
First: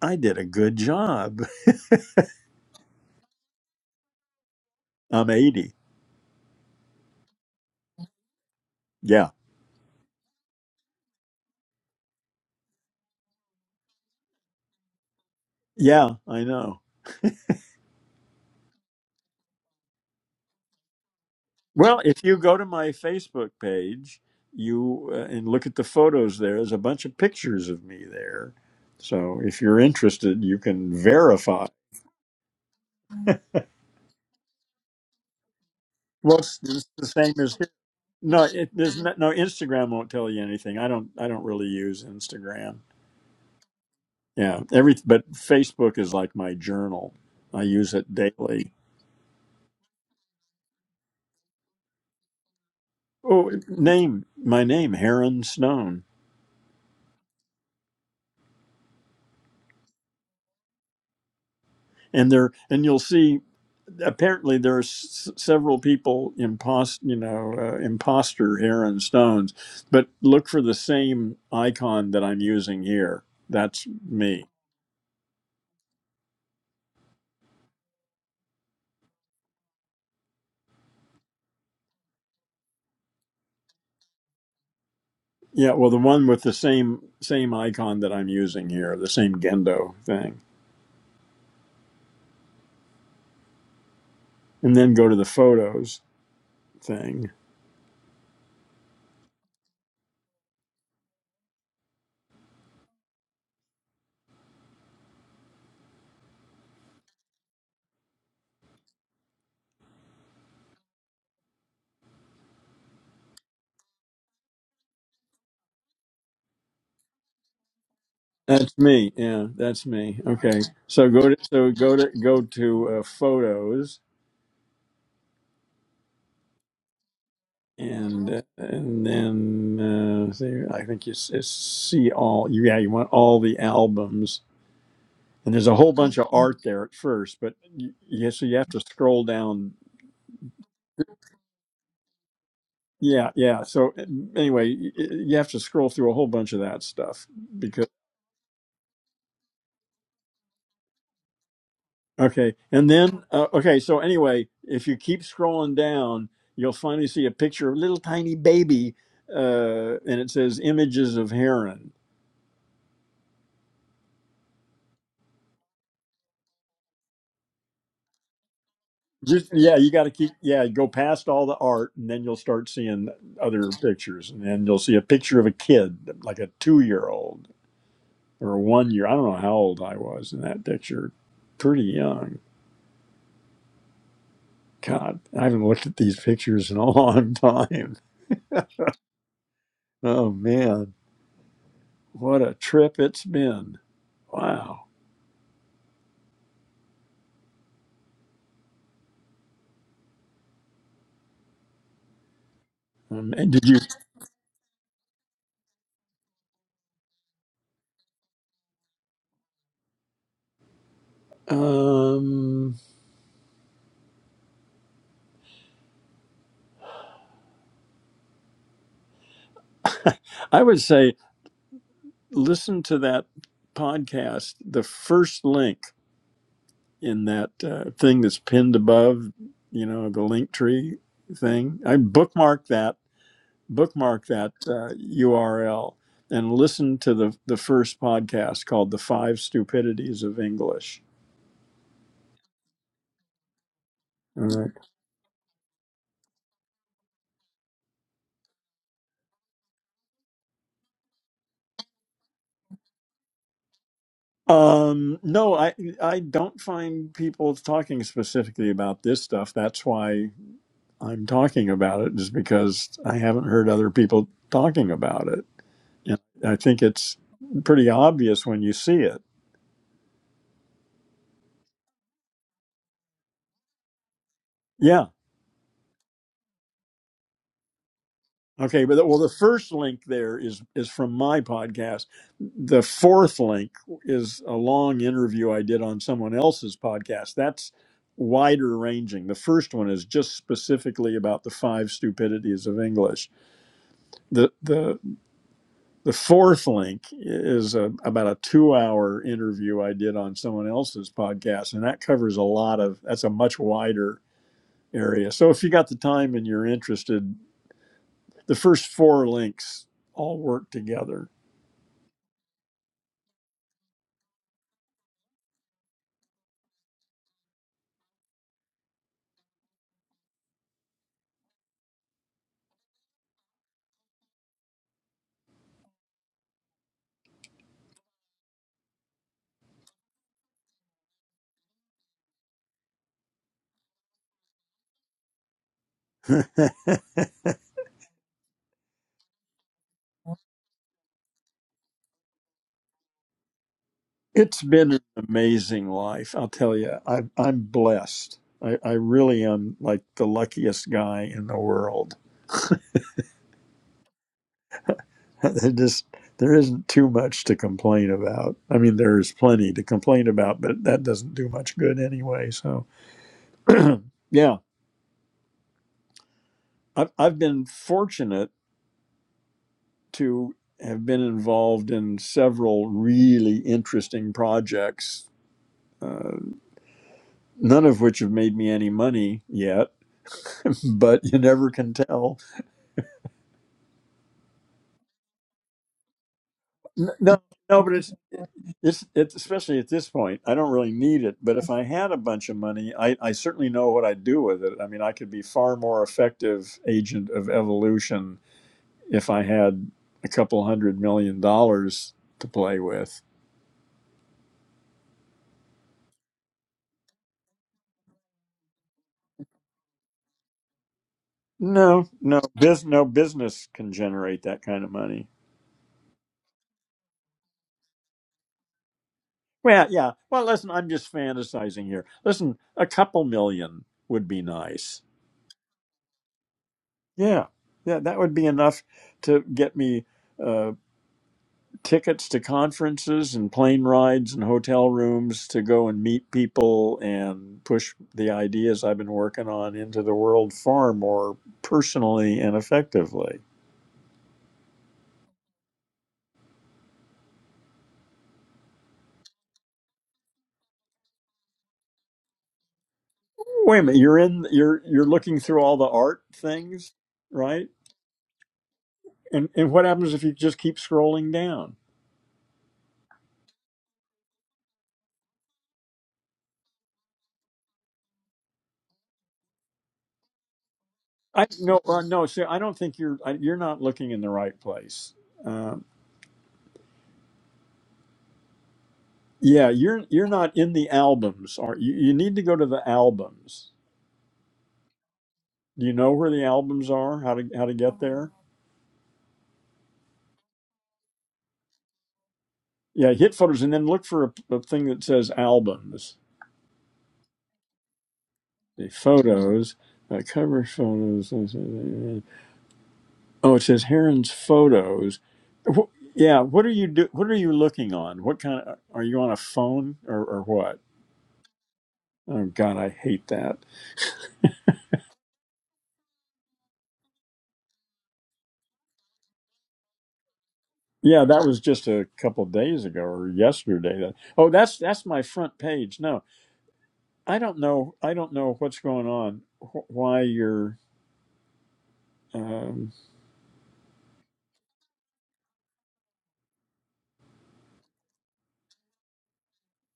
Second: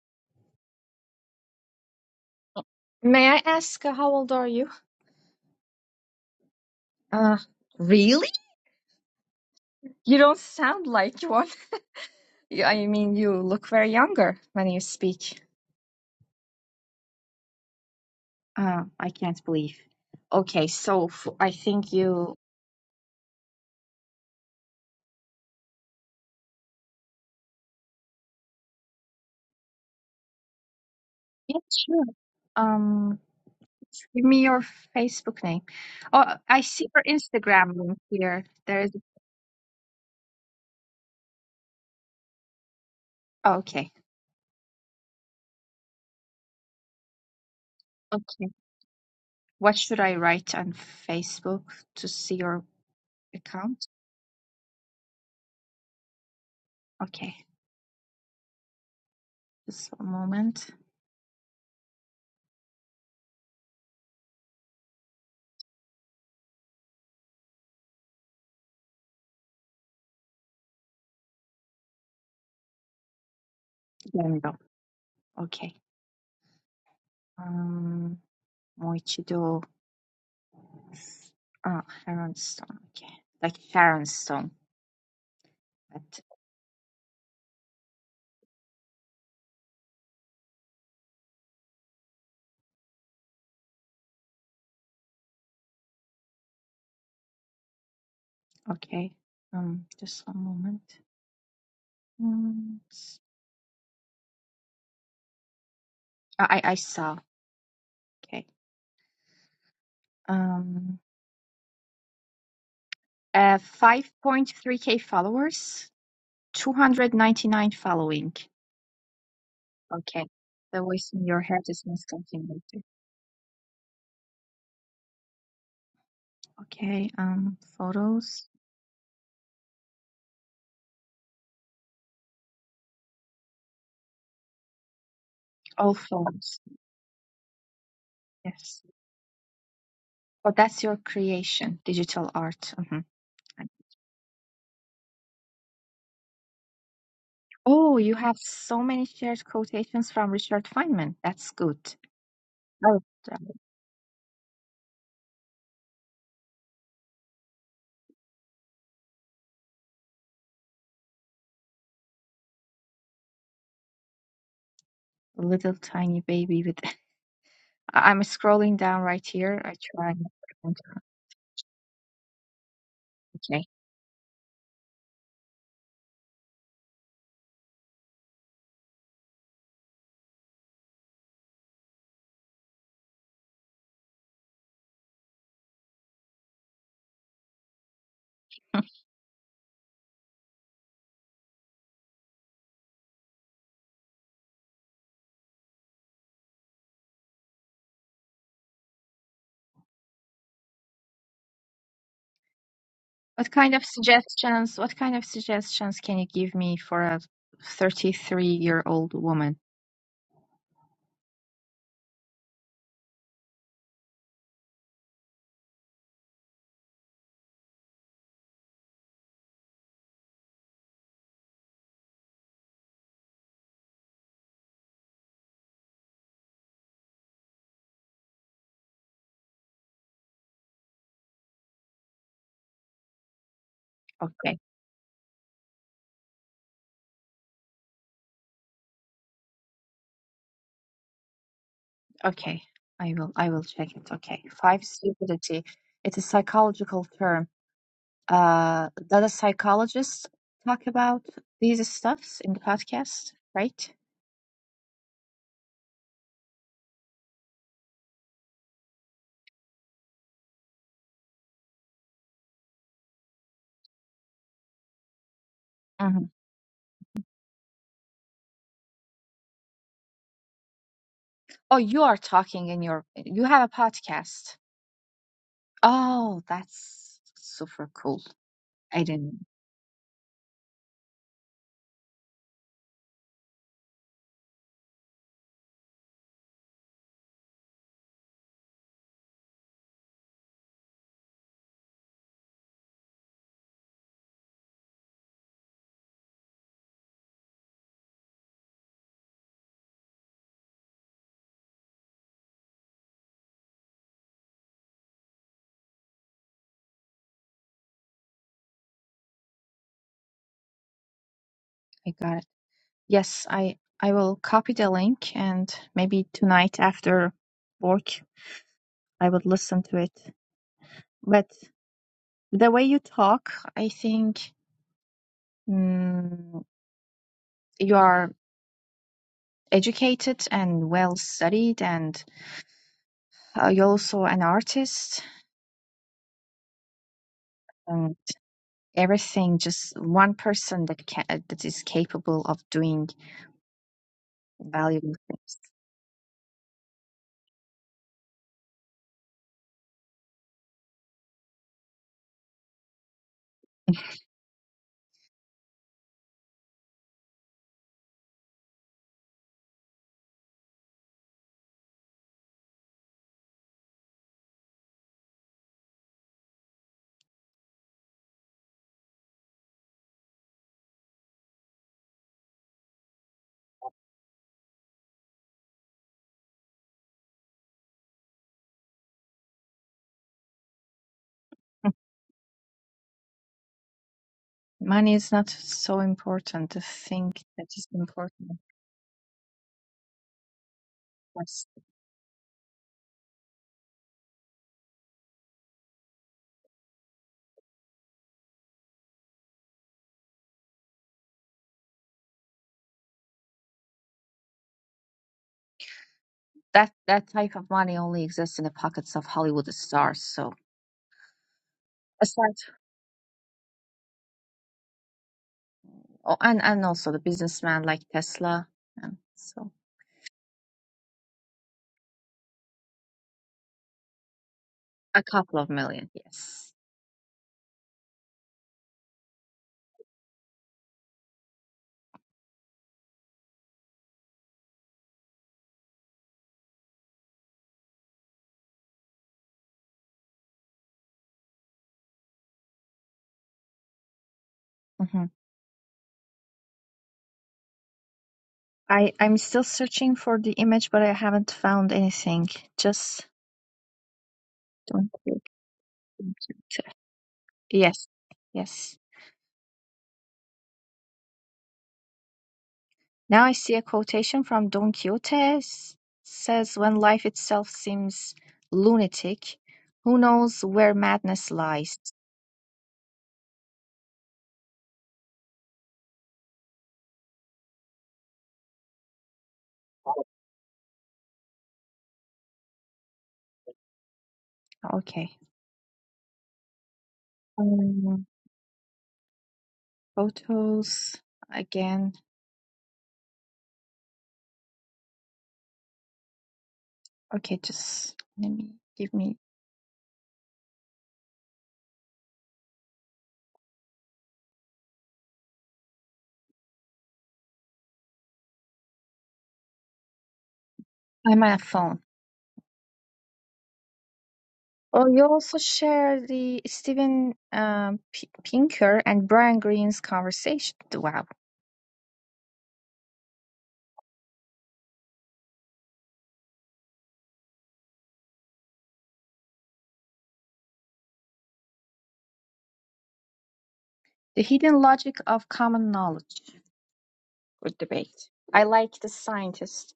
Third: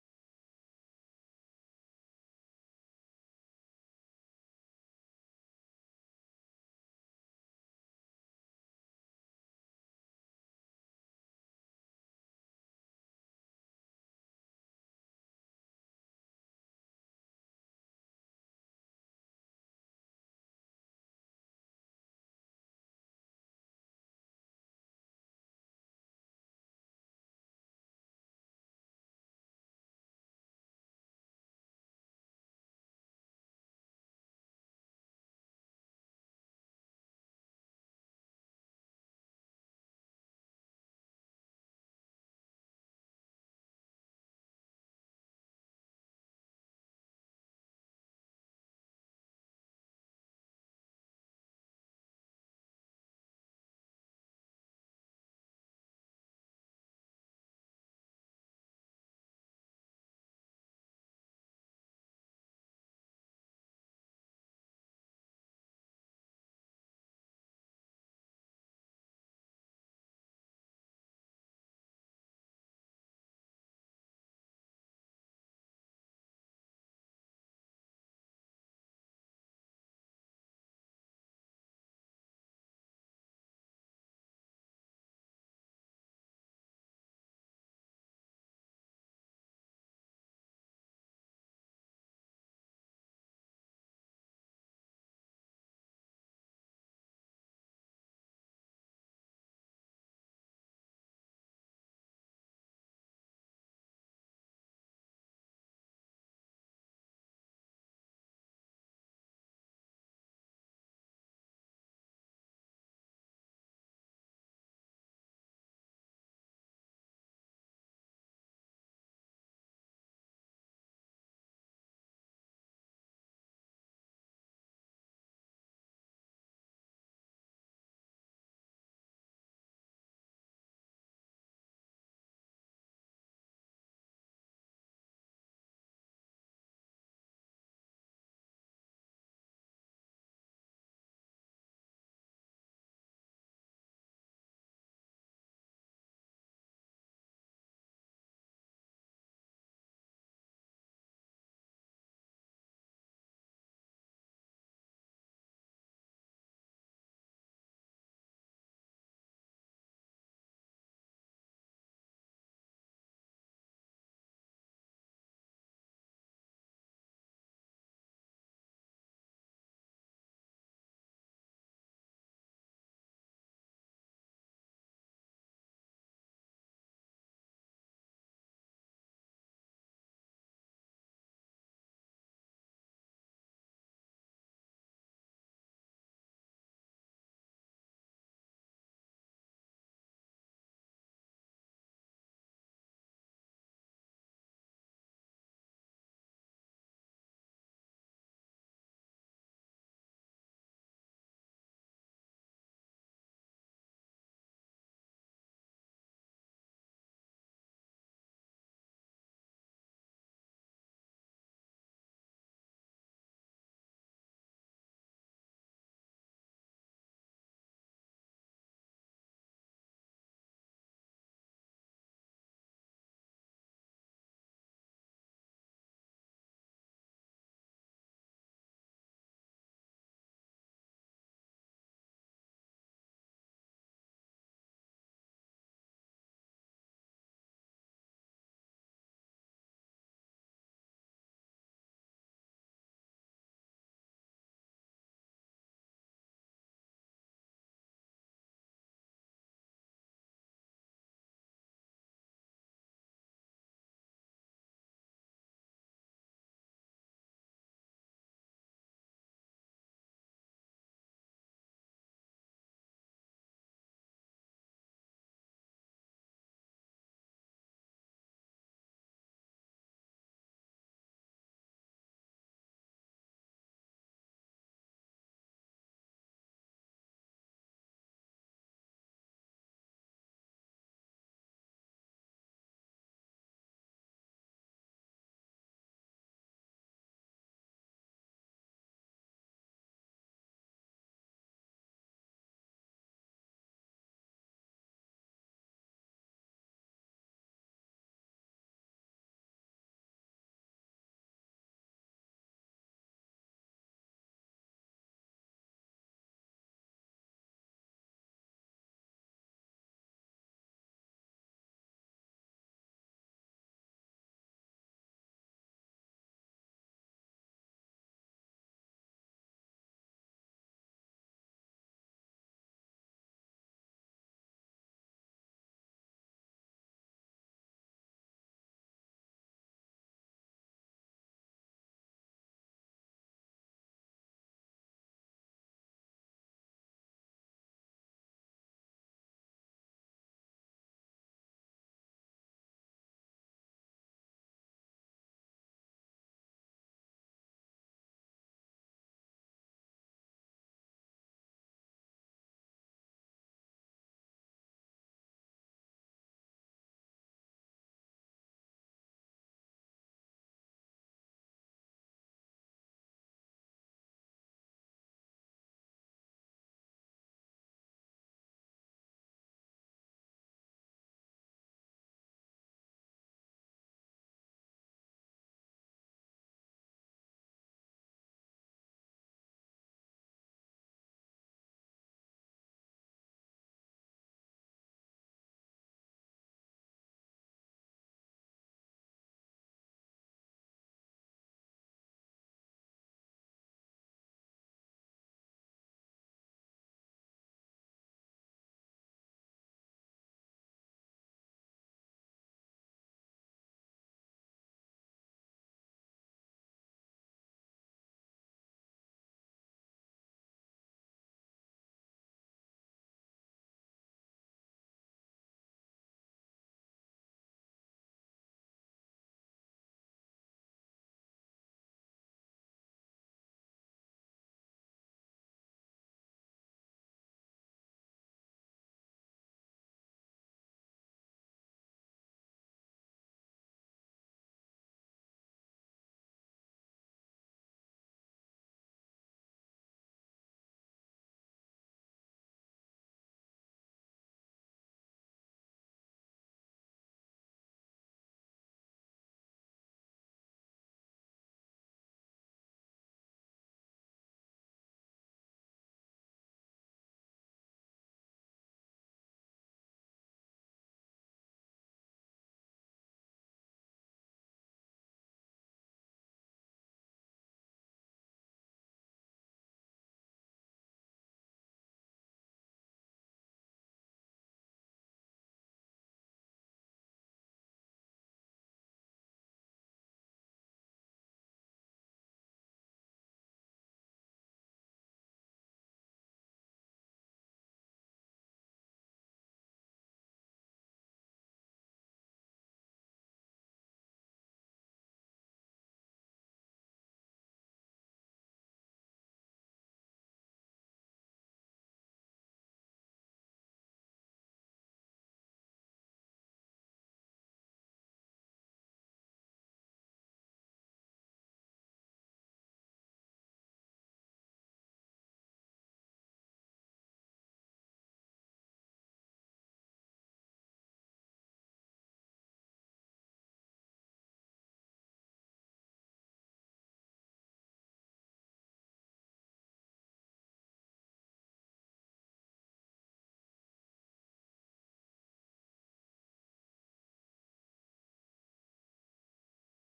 S1: I did a good job.
S3: may I ask uh, how old are you?
S1: I'm 80.
S3: Uh, really?
S1: Yeah.
S3: You don't sound like one. You- I mean, you look very younger when you speak.
S1: Yeah, I know.
S3: Uh, I can't believe. Okay, so f I think
S1: Well, if
S3: you.
S1: you go to my Facebook page, you uh, and look at the photos there, there's a bunch of pictures of me there. So if you're interested, you can
S3: Yeah,
S1: verify.
S3: sure. Um, give me your Facebook name. Oh,
S1: Well, it's
S3: I
S1: it's
S3: see your
S1: the same as
S3: Instagram link here.
S1: No, it,
S3: There is.
S1: there's no, no Instagram won't tell you anything. I don't I don't really use Instagram.
S3: okay,
S1: Yeah, every but Facebook is like my journal. I use it
S3: okay.
S1: daily.
S3: What should I write on Facebook to see your
S1: Oh,
S3: account?
S1: name my name Heron Stone,
S3: Okay, just one moment.
S1: and there and you'll see. Apparently, there are s- several people impost, you know, uh, imposter Heron Stones, but look for the same icon that I'm using here. That's
S3: There we
S1: me.
S3: go. Okay. Um, もう一度。Ah, Heron Stone. Okay. Like Sharon Stone.
S1: Yeah, well, the
S3: But
S1: one with the same same icon that I'm using here, the same Gendo thing, and then go to the photos thing.
S3: okay. Um, just one moment. Mm, s- I I I saw. Okay. Um, uh, 5.3k followers, 299 following.
S1: That's me. Yeah, that's me.
S3: Okay.
S1: Okay.
S3: The
S1: So
S3: voice in
S1: go to
S3: your head
S1: so
S3: is
S1: go to go
S3: misconfigured.
S1: to uh, photos
S3: Okay. Um,
S1: and uh,
S3: photos.
S1: and then uh, see, I think you s- it's see all. Yeah, you want all the albums. And there's a whole
S3: All
S1: bunch of art
S3: photos.
S1: there at first, but you, yeah, so you have to
S3: Yes.
S1: scroll down.
S3: Oh, that's your creation, digital art. Mhm.
S1: Yeah, yeah. So uh, anyway, y- y- you have to scroll through a whole bunch of that stuff
S3: Oh, you have so many shared quotations from Richard Feynman. That's good.
S1: Okay, and
S3: Oh, was
S1: then uh,
S3: uh,
S1: okay. So anyway, if you keep scrolling down, you'll finally see a picture of a little tiny baby, uh, and it says images of heron.
S3: a little tiny baby with. I- I'm scrolling down right
S1: Just
S3: here. I
S1: yeah, you got to
S3: try.
S1: keep yeah.
S3: not
S1: Go
S3: to-
S1: past all the art, and then you'll start seeing
S3: Okay.
S1: other pictures, and then you'll see a picture of a kid, like a two-year-old or a one-year. I don't know how old I was in that picture. Pretty young. God, I haven't looked at these pictures in a long time. Oh man, what a trip it's been! Wow. Um,
S3: What
S1: and did
S3: kind
S1: you?
S3: of suggestions, what kind of suggestions can you give me for a 33-year-old woman?
S1: Um, I would say listen to that podcast. The first link in that uh, thing that's pinned above, you know, the link tree thing. I bookmark that. Bookmark that
S3: Okay.
S1: uh, URL and listen to the the first podcast called "The Five Stupidities of English."
S3: Okay. I will I will check it. Okay.
S1: All right.
S3: Five stupidity. It's a psychological term. uh that a psychologist talk about these stuffs in the podcast, right?
S1: Um, no, I I don't find people talking specifically about this stuff. That's why I'm talking about it is because I haven't heard other people talking about it. And
S3: Mhm.
S1: I think it's pretty obvious when you see it.
S3: Oh, you are talking in your you have a podcast.
S1: Yeah.
S3: Oh, that's super cool.
S1: Okay,
S3: I
S1: but well, the
S3: didn't
S1: first link there is is from my podcast. The fourth link is a long interview I did on someone else's podcast. That's wider ranging. The first one is just specifically about the five stupidities of English. The the The fourth link is a, about a two hour interview I did on someone else's podcast, and that covers a lot of that's a much wider area. So if you got the time and you're interested, the first four links all work together.
S3: I got it. Yes, I I will copy the link and maybe tonight after work I would listen to it. But the way you talk, I think mm, you are educated and well studied, and uh, you're also an artist. And everything, just one person that can that is capable of doing
S1: It's been an
S3: valuable things.
S1: amazing life. I'll tell you, I, I'm blessed. I, I really am like the luckiest guy in the world. just there isn't too much to complain about. I mean, there's plenty to complain about, but that doesn't do much good anyway. So yeah, I've, I've been fortunate to have been involved in several really interesting projects, uh, none of which have made me any money yet, but you never can tell.
S3: Money is not so important. The
S1: N-
S3: thing
S1: No,
S3: that
S1: no,
S3: is
S1: but it's,
S3: important
S1: it's, it's especially at this point, I don't really need it. But
S3: is
S1: if I had a bunch of money, I, I certainly know what I'd do with it. I mean, I could be far more effective agent of evolution if I had a couple hundred million dollars to play with
S3: That that type of money only exists in the pockets of Hollywood stars. So
S1: No, no,
S3: aside,
S1: bus no business can generate that kind of money.
S3: oh, and and also the businessman like Tesla, and so
S1: Well, yeah. Well, listen, I'm just fantasizing here. Listen, a couple million would be nice.
S3: a couple of million. Yes.
S1: Yeah, yeah, that would be enough to get me uh, tickets to conferences and plane rides and hotel rooms to go and meet people and push the ideas I've been working on into the world far more personally and effectively.
S3: hmm I I'm still searching for the image, but I haven't found anything. Just
S1: Wait a minute, you're in, you're you're
S3: don't
S1: looking
S3: click.
S1: through all the art
S3: into it.
S1: things, right?
S3: Yes, yes.
S1: And and what happens if you just keep scrolling down?
S3: Now I see a quotation from Don Quixote says, When life itself seems lunatic, who knows where
S1: I
S3: madness
S1: no
S3: lies?
S1: uh, no. See, I don't think you're I- you're not looking in the right place. Um, yeah, you're you're not in the albums. Are you? You need to go to the albums.
S3: Okay.
S1: Do you know where the albums are? How to how to get
S3: Um,
S1: there?
S3: photos again.
S1: Yeah, hit photos and then look for a, a thing that says albums.
S3: Okay, just let me
S1: The
S3: give me.
S1: photos, uh, cover photos. uh, uh, uh, Oh, it says Heron's photos. Wh- yeah, what are you do? What are you looking on? What kind of are you on a phone or, or what?
S3: I'm on a phone.
S1: Oh God, I hate that.
S3: Oh, you also share the Steven um, P- Pinker and Brian Greene's conversation. Wow.
S1: Yeah, that was just a couple days ago or yesterday. That oh, that's that's my front page. No, I don't know. I don't know what's going on. Wh- why you're? Um,
S3: The hidden logic of common knowledge. Good debate. I like the scientist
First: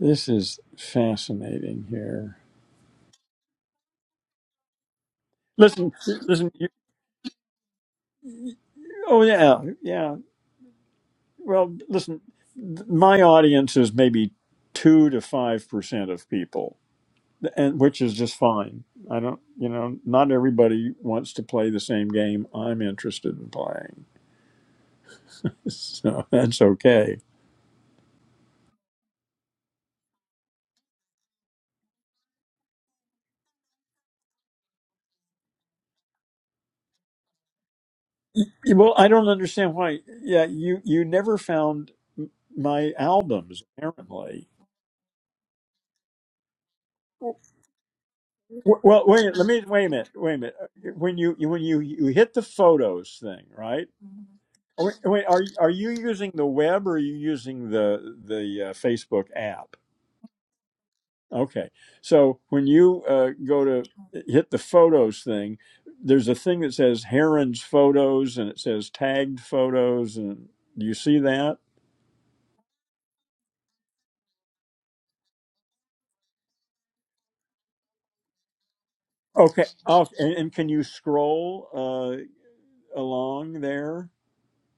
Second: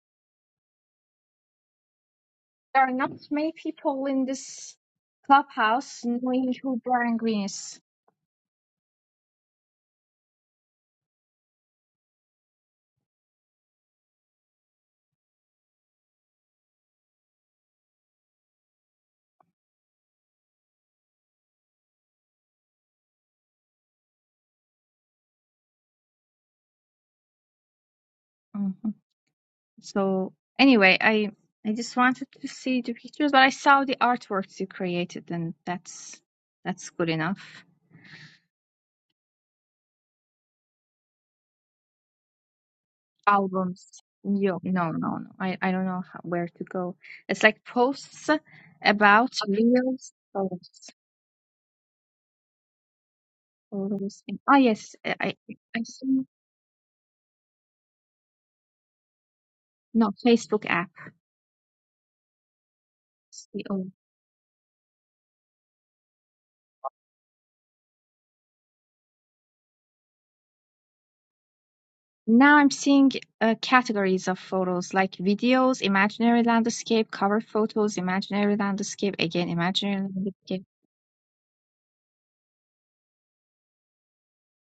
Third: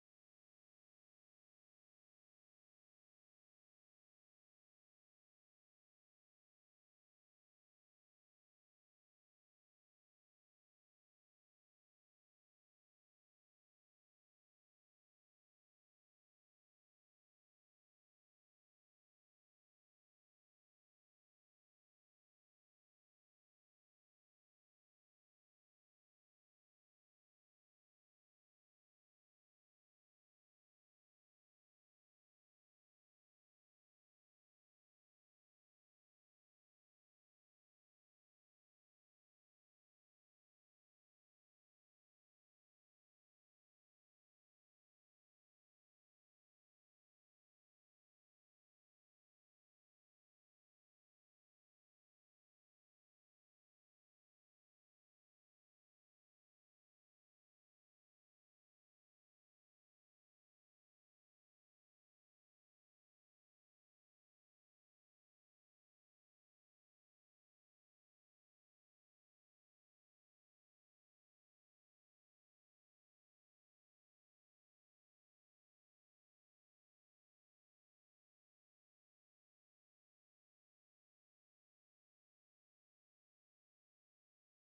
S1: this is fascinating. Here,
S3: There are not many people in this
S1: listen,
S3: clubhouse
S1: listen.
S3: knowing
S1: You,
S3: who Brian Green is.
S1: oh yeah, yeah. Well, listen. th- My audience is maybe two to five percent of people, and which is just fine. I don't, you know, not everybody wants to play the same game I'm interested in playing So that's okay.
S3: Mhm. So anyway, I I just wanted to see the pictures, but I saw the artworks you created, and that's that's good enough.
S1: Well, I don't understand why. Yeah, you you never found m- my albums
S3: Albums.
S1: apparently.
S3: Yo, no, no, no. I I don't know how, where to go. It's like posts
S1: W- Well,
S3: about
S1: wait. Let me wait a minute.
S3: reels.
S1: Wait a minute.
S3: Photos.
S1: Uh, When you you- when you you hit the photos thing, right?
S3: Photos. in- Ah,
S1: Oh, Wait,
S3: yes. I
S1: wait, are
S3: I
S1: are
S3: I
S1: you
S3: see.
S1: using the web or are you using the the uh, Facebook app?
S3: No, Facebook
S1: Okay, so when you uh, go to
S3: app.
S1: hit the photos thing, there's a thing that says Heron's photos and it says tagged photos, and do you see that?
S3: Now I'm seeing uh, categories of photos like videos, imaginary landscape, cover photos, imaginary landscape, again,
S1: Okay.
S3: imaginary
S1: Oh, and, and
S3: landscape.
S1: can you scroll uh, along there?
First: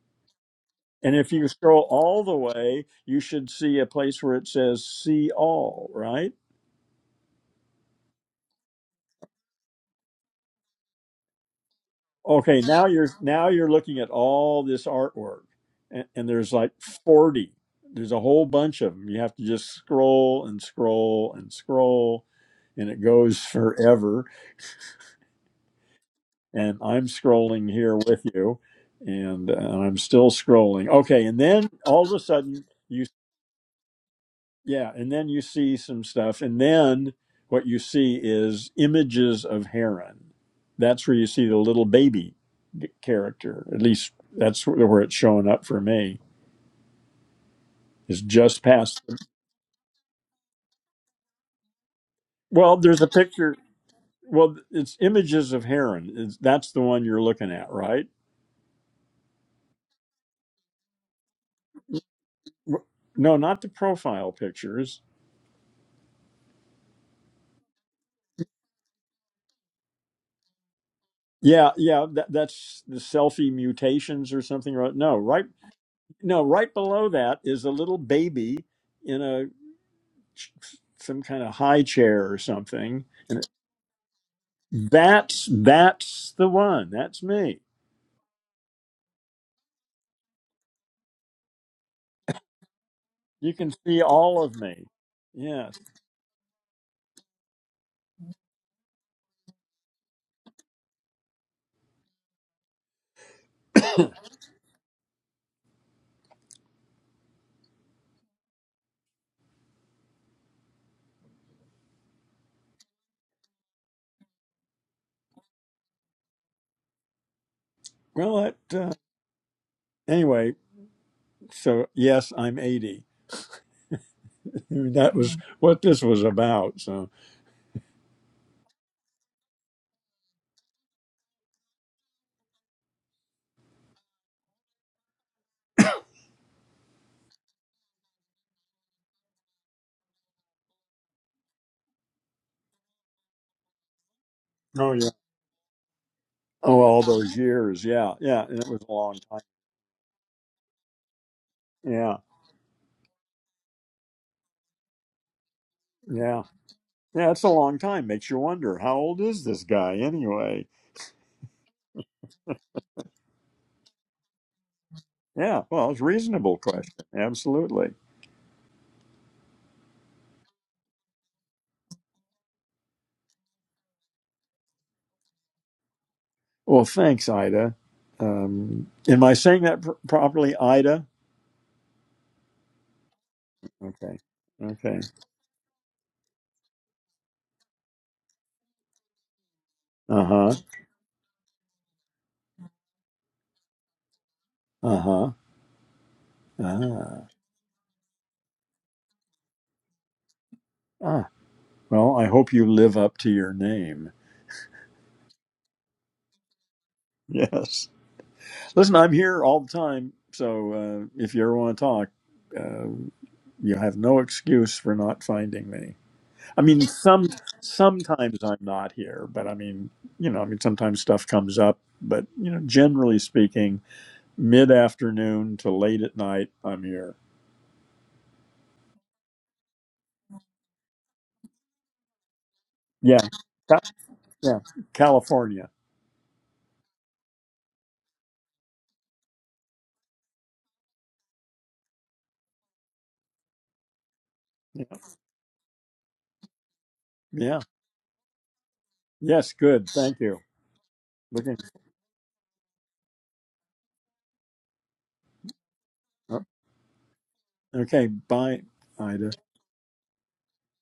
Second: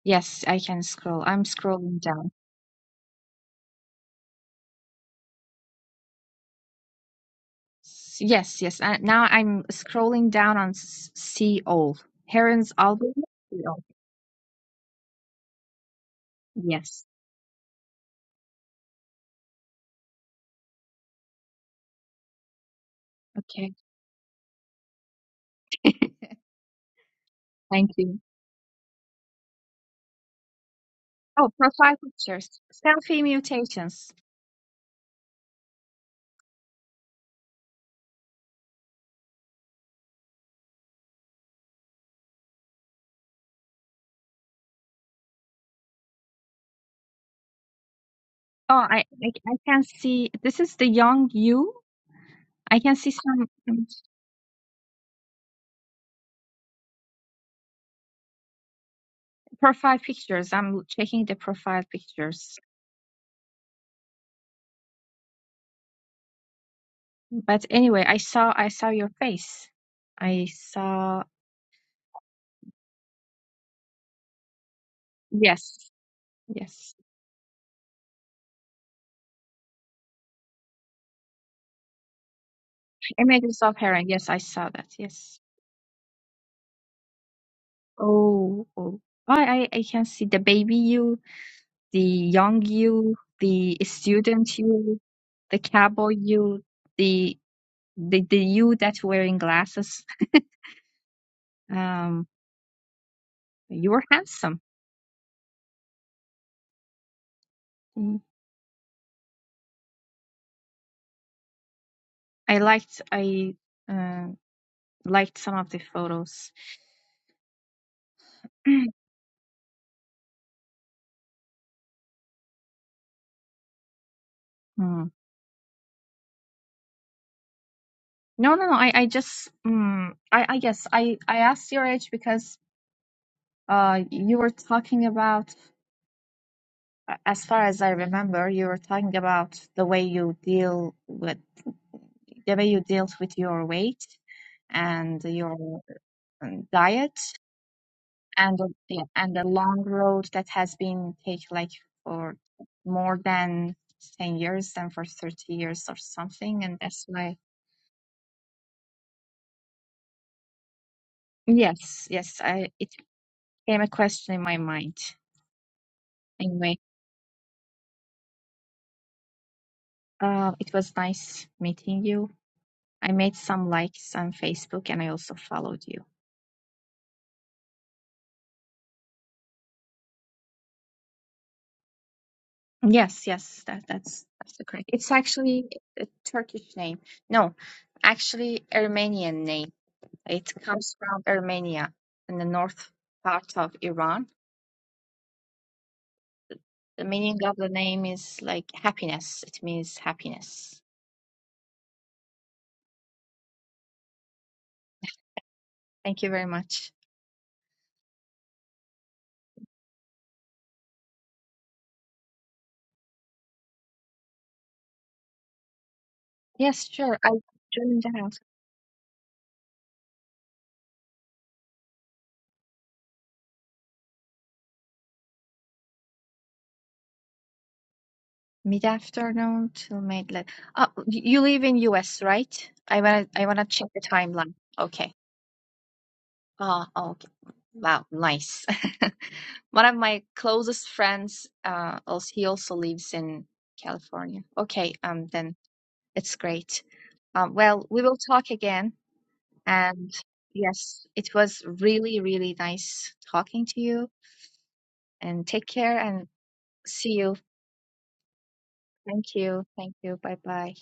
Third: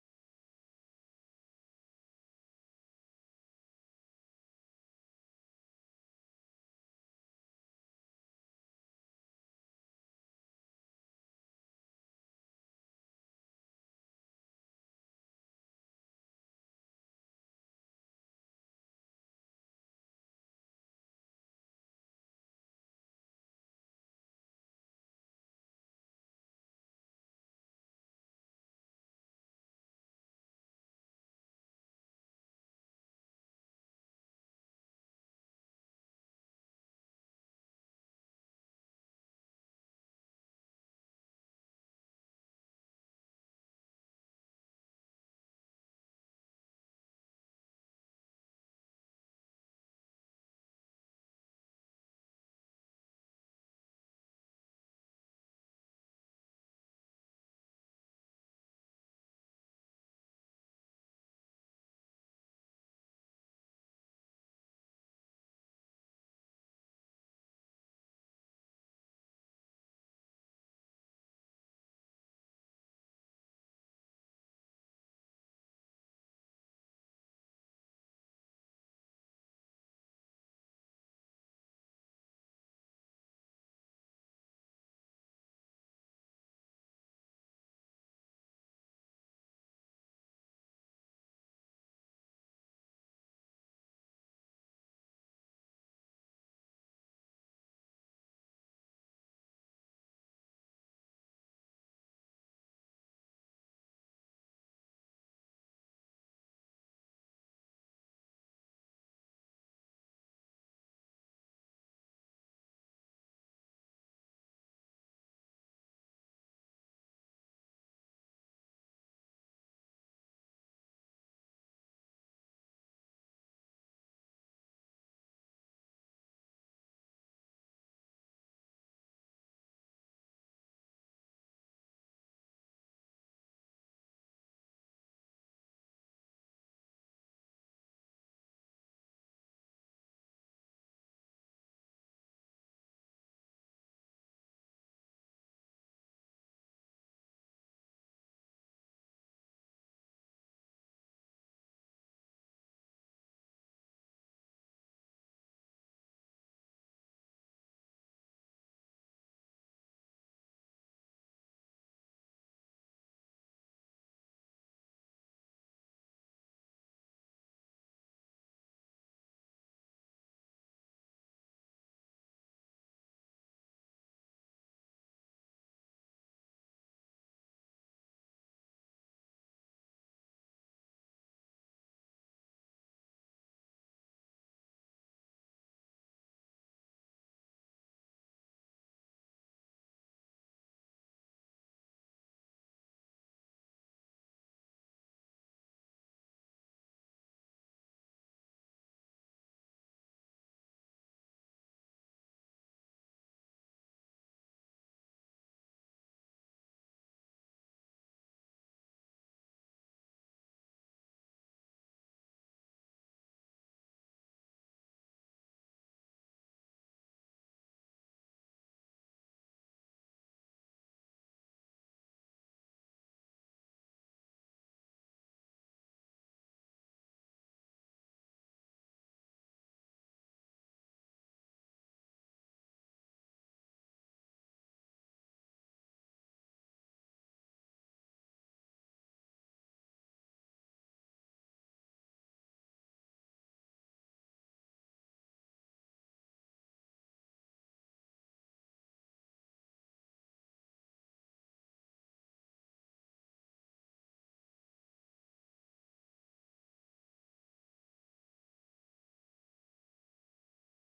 S3: Yes, I can
S1: And
S3: scroll.
S1: if
S3: I'm
S1: you scroll
S3: scrolling
S1: all
S3: down.
S1: the way, you should see a place where it says "See All." Right?
S3: S- Yes, yes. Uh, now I'm scrolling down on s- see all.
S1: Okay.
S3: Heron's
S1: Now you're
S3: album.
S1: now
S3: See
S1: you're
S3: all.
S1: looking at all this artwork, and, and there's like
S3: Yes.
S1: forty. There's a whole bunch of them. You have to just scroll and scroll and scroll, and it goes
S3: Okay.
S1: forever. And I'm scrolling
S3: Thank
S1: here
S3: you.
S1: with you, and, uh, I'm still scrolling. Okay. And
S3: Oh,
S1: then
S3: profile
S1: all of a
S3: pictures.
S1: sudden. you.
S3: Selfie mutations.
S1: yeah, and then you see some stuff, and then what you see is images of Heron. That's where you see the little baby character. At least that's where it's showing up for me. Is just
S3: Oh,
S1: past.
S3: I, I I can see. This is the young you.
S1: Well,
S3: I can
S1: there's a
S3: see
S1: picture.
S3: some.
S1: Well, it's images of Heron. It's, that's the one you're looking at, right?
S3: Profile pictures. I'm checking the profile pictures.
S1: W- No, not the profile pictures.
S3: But anyway, I saw I saw your face. I saw
S1: Yeah, yeah, that, that's the selfie mutations or something. right? No, right,
S3: yes,
S1: no, right
S3: yes.
S1: below that is a little baby in a. some kind of high chair or something. And it-
S3: Images of her. Yes, I saw that. Yes.
S1: that's that's the one. That's me.
S3: Oh, oh. I I, I can see the baby you, the young you,
S1: You can
S3: the
S1: see all of
S3: student
S1: me.
S3: you, the
S1: Yes.
S3: cowboy you, the the the you that's wearing glasses. Um, you're handsome. Mm. I liked I uh, liked some of the photos.
S1: Well, that, uh, anyway. So yes, I'm 80. I mean,
S3: Mm.
S1: That was what this was about. So
S3: No, no, no. I, I just, mm, I, I guess I, I asked your age because, uh, you were talking about, a- as far as I remember, you were talking about the way you deal with, the way you dealt with your weight
S1: oh yeah.
S3: and your um,
S1: Oh, all
S3: diet
S1: those years. Yeah, yeah.
S3: and,
S1: And it
S3: the-
S1: was a
S3: yeah,
S1: long
S3: and
S1: time.
S3: the long road that has been take like
S1: Yeah,
S3: for more than 10 years and for 30 years or
S1: yeah,
S3: something. And that's
S1: yeah.
S3: why,
S1: It's a long time. Makes you wonder how old is this guy anyway?
S3: yes, yes, I, it. came a question in my mind.
S1: Yeah. Well, it's a reasonable
S3: Anyway,
S1: question. Absolutely.
S3: uh, it was nice meeting you. I made some likes on Facebook and I also followed you.
S1: Well, thanks, Ida. Um, am I saying that pr- properly, Ida?
S3: Yes, yes, that,
S1: Okay.
S3: that's that's the correct.
S1: Okay.
S3: It's actually a Turkish name. No, actually Armenian name.
S1: Uh
S3: It
S1: huh.
S3: comes from Armenia in the north part of Iran.
S1: Uh huh.
S3: The
S1: Ah.
S3: meaning of the name is like happiness. It means happiness.
S1: Ah. Well, I hope you live up to your name.
S3: Thank you very much.
S1: Yes. Listen, I'm here all the time, so uh, if you ever want to talk, uh, you have no excuse for not finding me. I mean,
S3: Yes, sure.
S1: some
S3: I joined the house.
S1: sometimes I'm not here, but I mean, you know, I mean, sometimes stuff comes up, but you know, generally speaking, mid afternoon to late at night, I'm here.
S3: Mid-afternoon till late. Like, uh, y- you live in US, right? I
S1: Yeah.
S3: wanna I wanna
S1: Ca-
S3: check the timeline.
S1: Yeah.
S3: Okay.
S1: California.
S3: Oh, okay. Wow, nice. One of my closest friends, uh, also he also lives in California. Okay, um, then it's great. Um,
S1: Yeah.
S3: well, we will talk again.
S1: Yes. Good.
S3: And
S1: Thank you.
S3: yes, it
S1: Looking.
S3: was really, really nice talking to you. And take care and
S1: oh,
S3: see you.
S1: Okay. Bye, Ida.
S3: Thank you. Thank you. Bye bye.